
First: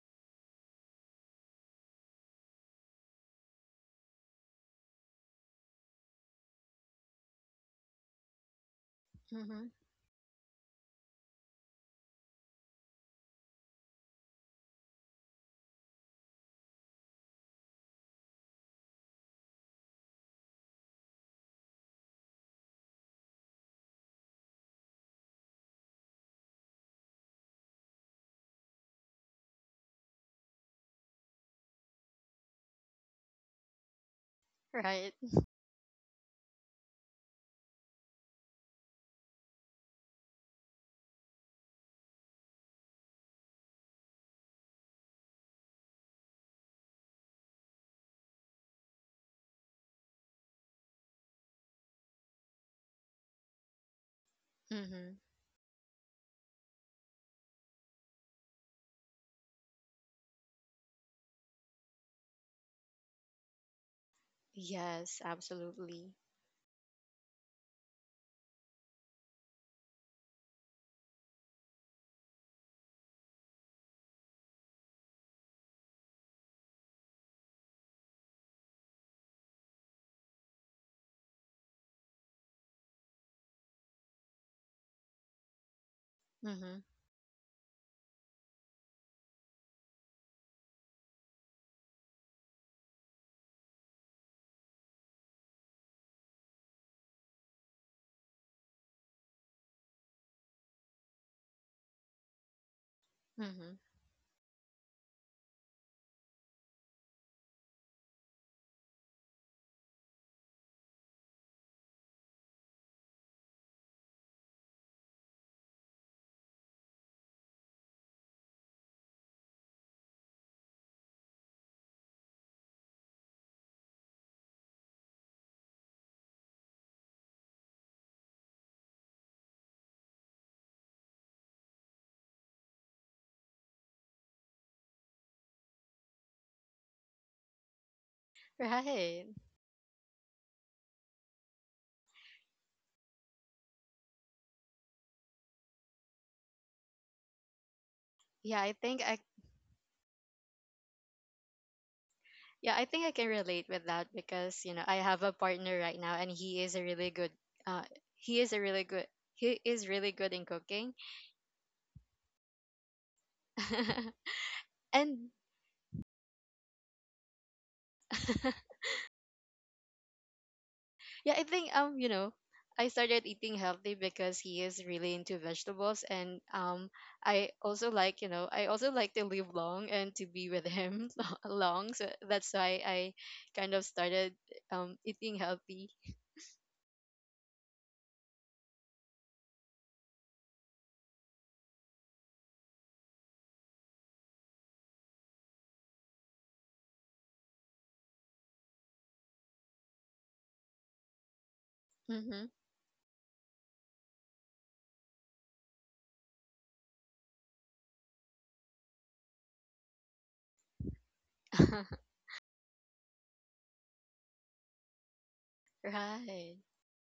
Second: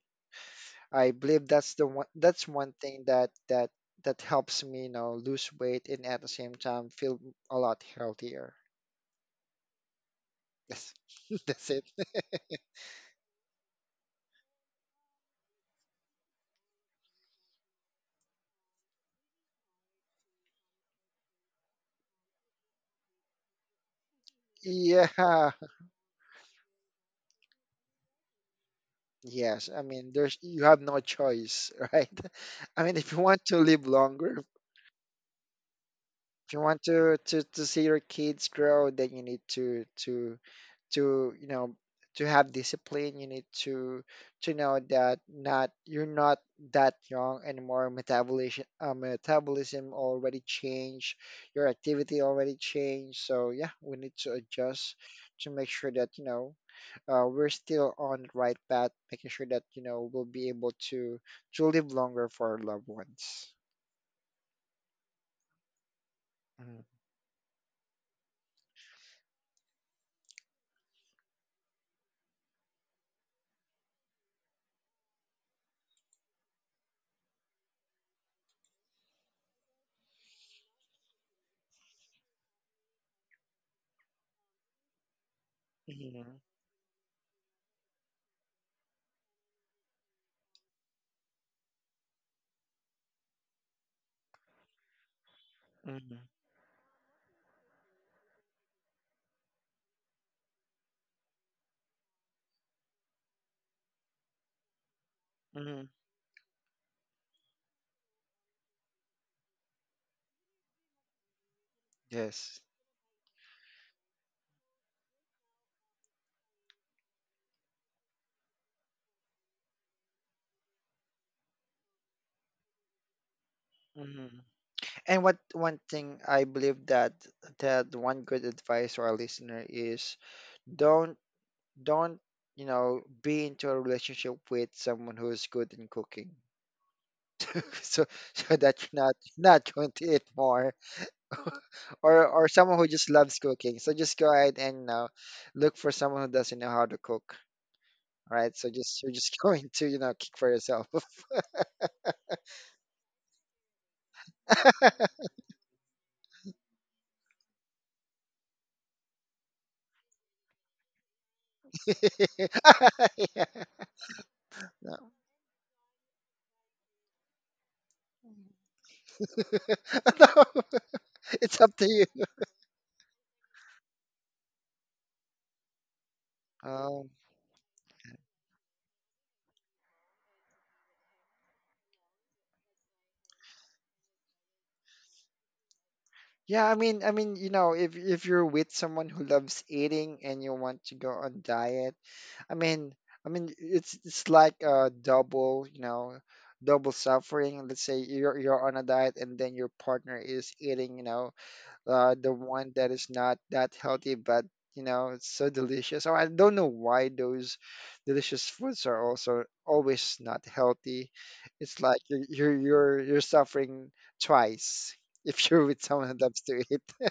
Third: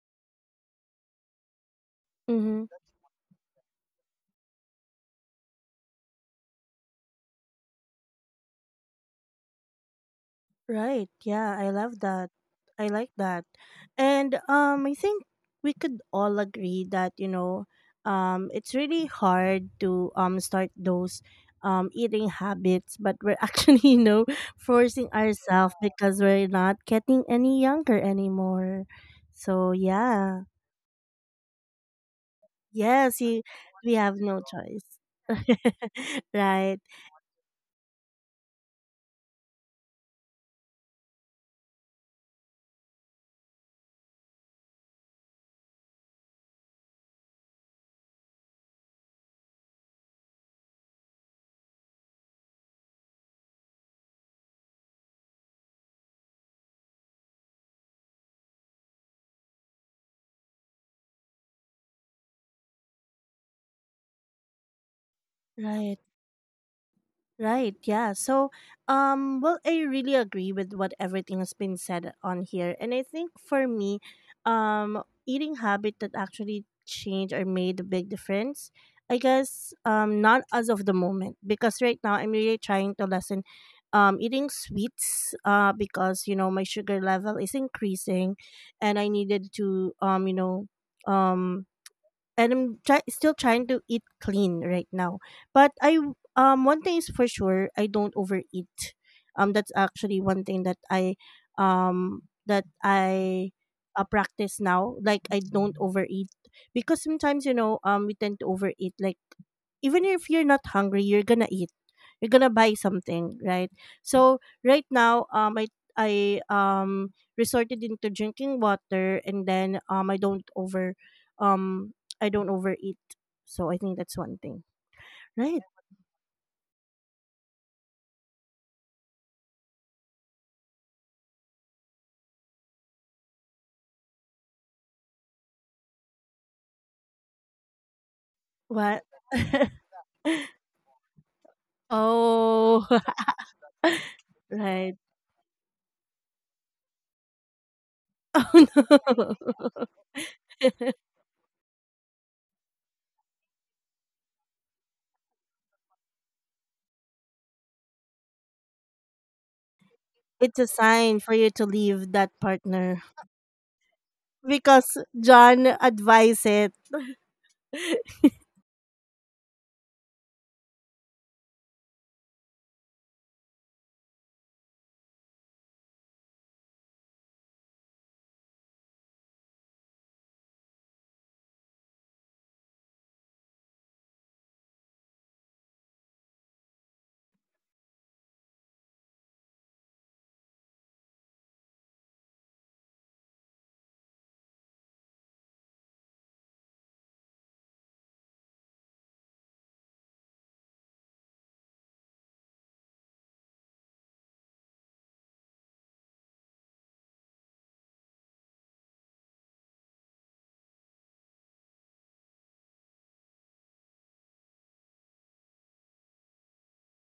[SPEAKER 3] I believe that's the one, that's
[SPEAKER 1] Mm-hmm.
[SPEAKER 3] one thing that that helps me, you know, lose weight, and at the same time feel a lot healthier.
[SPEAKER 2] Mhm.
[SPEAKER 3] Yes,
[SPEAKER 1] Right. Yeah, I
[SPEAKER 3] that's it.
[SPEAKER 1] love that. I like that. And I think we could all agree that, you know, it's really hard to start those eating habits, but we're actually, you know, forcing
[SPEAKER 3] Yeah.
[SPEAKER 1] ourselves because we're not getting any younger anymore.
[SPEAKER 3] Yes.
[SPEAKER 1] So,
[SPEAKER 3] I mean, there's
[SPEAKER 1] yeah.
[SPEAKER 3] you have no choice, right? I mean, if you
[SPEAKER 1] Yes, you,
[SPEAKER 3] want to live
[SPEAKER 1] we have no
[SPEAKER 3] longer,
[SPEAKER 2] Right.
[SPEAKER 1] choice.
[SPEAKER 3] if you
[SPEAKER 1] Right.
[SPEAKER 3] want to see your kids grow, then you need to you know to have discipline. You need to know that not you're not that young anymore. Metabolism already changed, your activity already changed, so yeah, we need to adjust
[SPEAKER 2] Mhm.
[SPEAKER 3] to make sure that you know we're still on the right path, making sure that you know we'll be able to live longer for our loved ones.
[SPEAKER 2] Yes,
[SPEAKER 1] Right.
[SPEAKER 2] absolutely.
[SPEAKER 3] Mhm.
[SPEAKER 1] Right, yeah. So, well, I really agree with what everything has been said on here. And I think for me, eating habit that actually changed or made a big difference, I guess, not as of the moment, because right now I'm really trying to lessen eating sweets, because, you
[SPEAKER 3] Mhm.
[SPEAKER 1] know, my
[SPEAKER 2] Mm-hmm.
[SPEAKER 1] sugar level is increasing and I needed to, you know, um, and I'm still trying to eat clean right now. But I
[SPEAKER 3] Mhm.
[SPEAKER 1] one thing is for sure, I don't overeat. That's actually one thing that I
[SPEAKER 2] Mm-hmm.
[SPEAKER 1] practice now. Like I don't
[SPEAKER 3] Mhm.
[SPEAKER 1] overeat, because sometimes, you know, we tend to overeat. Like even if you're not hungry, you're gonna eat. You're gonna
[SPEAKER 3] Yes.
[SPEAKER 1] buy something, right? So right now, I resorted into drinking water, and then um I don't overeat. So I think that's one
[SPEAKER 3] Mhm.
[SPEAKER 1] thing.
[SPEAKER 3] And what
[SPEAKER 1] Right.
[SPEAKER 3] one thing I believe that one good advice to our listener is don't don't you know be into a relationship with someone who's good in cooking, so so that you're
[SPEAKER 1] What?
[SPEAKER 3] not
[SPEAKER 2] Right.
[SPEAKER 3] not going to eat more, or someone
[SPEAKER 1] Oh,
[SPEAKER 3] who just loves cooking. So just go ahead and you
[SPEAKER 1] right.
[SPEAKER 3] know, look for someone who doesn't know how to cook, right?
[SPEAKER 2] Yeah,
[SPEAKER 3] So
[SPEAKER 2] I think
[SPEAKER 3] just you're
[SPEAKER 2] I
[SPEAKER 1] Oh,
[SPEAKER 3] just
[SPEAKER 1] no.
[SPEAKER 3] going to you know kick for yourself.
[SPEAKER 2] yeah, I think I can relate with that because, you know, I have a partner right now, and he is a really good, uh he is a really good he is really good in
[SPEAKER 1] It's a
[SPEAKER 2] cooking.
[SPEAKER 1] sign for you to leave that partner
[SPEAKER 3] Yeah. No.
[SPEAKER 1] because
[SPEAKER 3] No.
[SPEAKER 2] And
[SPEAKER 1] John advised it.
[SPEAKER 2] yeah, I
[SPEAKER 3] It's up
[SPEAKER 2] think,
[SPEAKER 3] to you.
[SPEAKER 2] you know, I started eating healthy because he is really into vegetables, and
[SPEAKER 3] Um,
[SPEAKER 2] I also like, you know, I also like to live long and to be with him long. So that's why I kind of started, eating healthy.
[SPEAKER 3] Yeah, I mean, you know, if you're with someone who loves eating and you want to go on diet, I mean, I mean, it's like a double, you know, double suffering. Let's say you're on a diet, and then your partner is eating, you know, the
[SPEAKER 2] Mhm.
[SPEAKER 3] one that is not that healthy, but you know, it's so delicious. So I don't know why those delicious foods are also always not healthy. It's like you're suffering twice if you're with someone who loves
[SPEAKER 2] Right.
[SPEAKER 3] to eat.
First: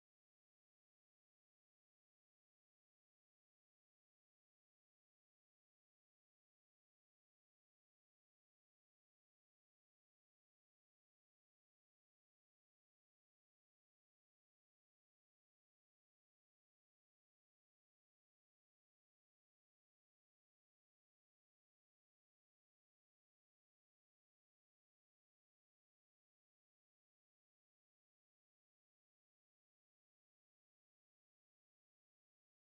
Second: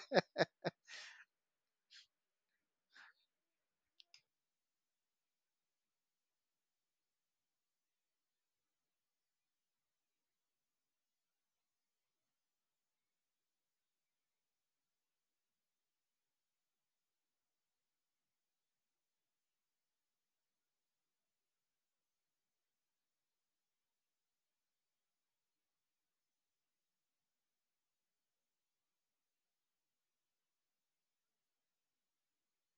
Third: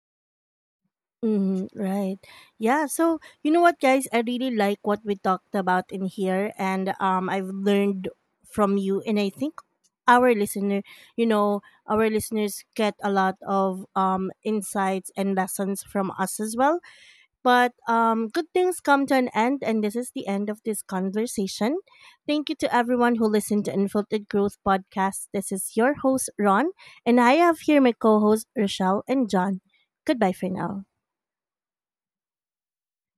[SPEAKER 1] Mm-hmm, right. Yeah. So you know what, guys? I really like what we talked about in here, and I've learned from you, and I think our listener, you know, our listeners get a lot of insights and lessons from us as well. But good things come to an end, and this is the end of this conversation. Thank you to everyone who listened to Unfiltered Growth podcast. This is your host Ron, and I have here my co-hosts Rochelle and John. Goodbye for now.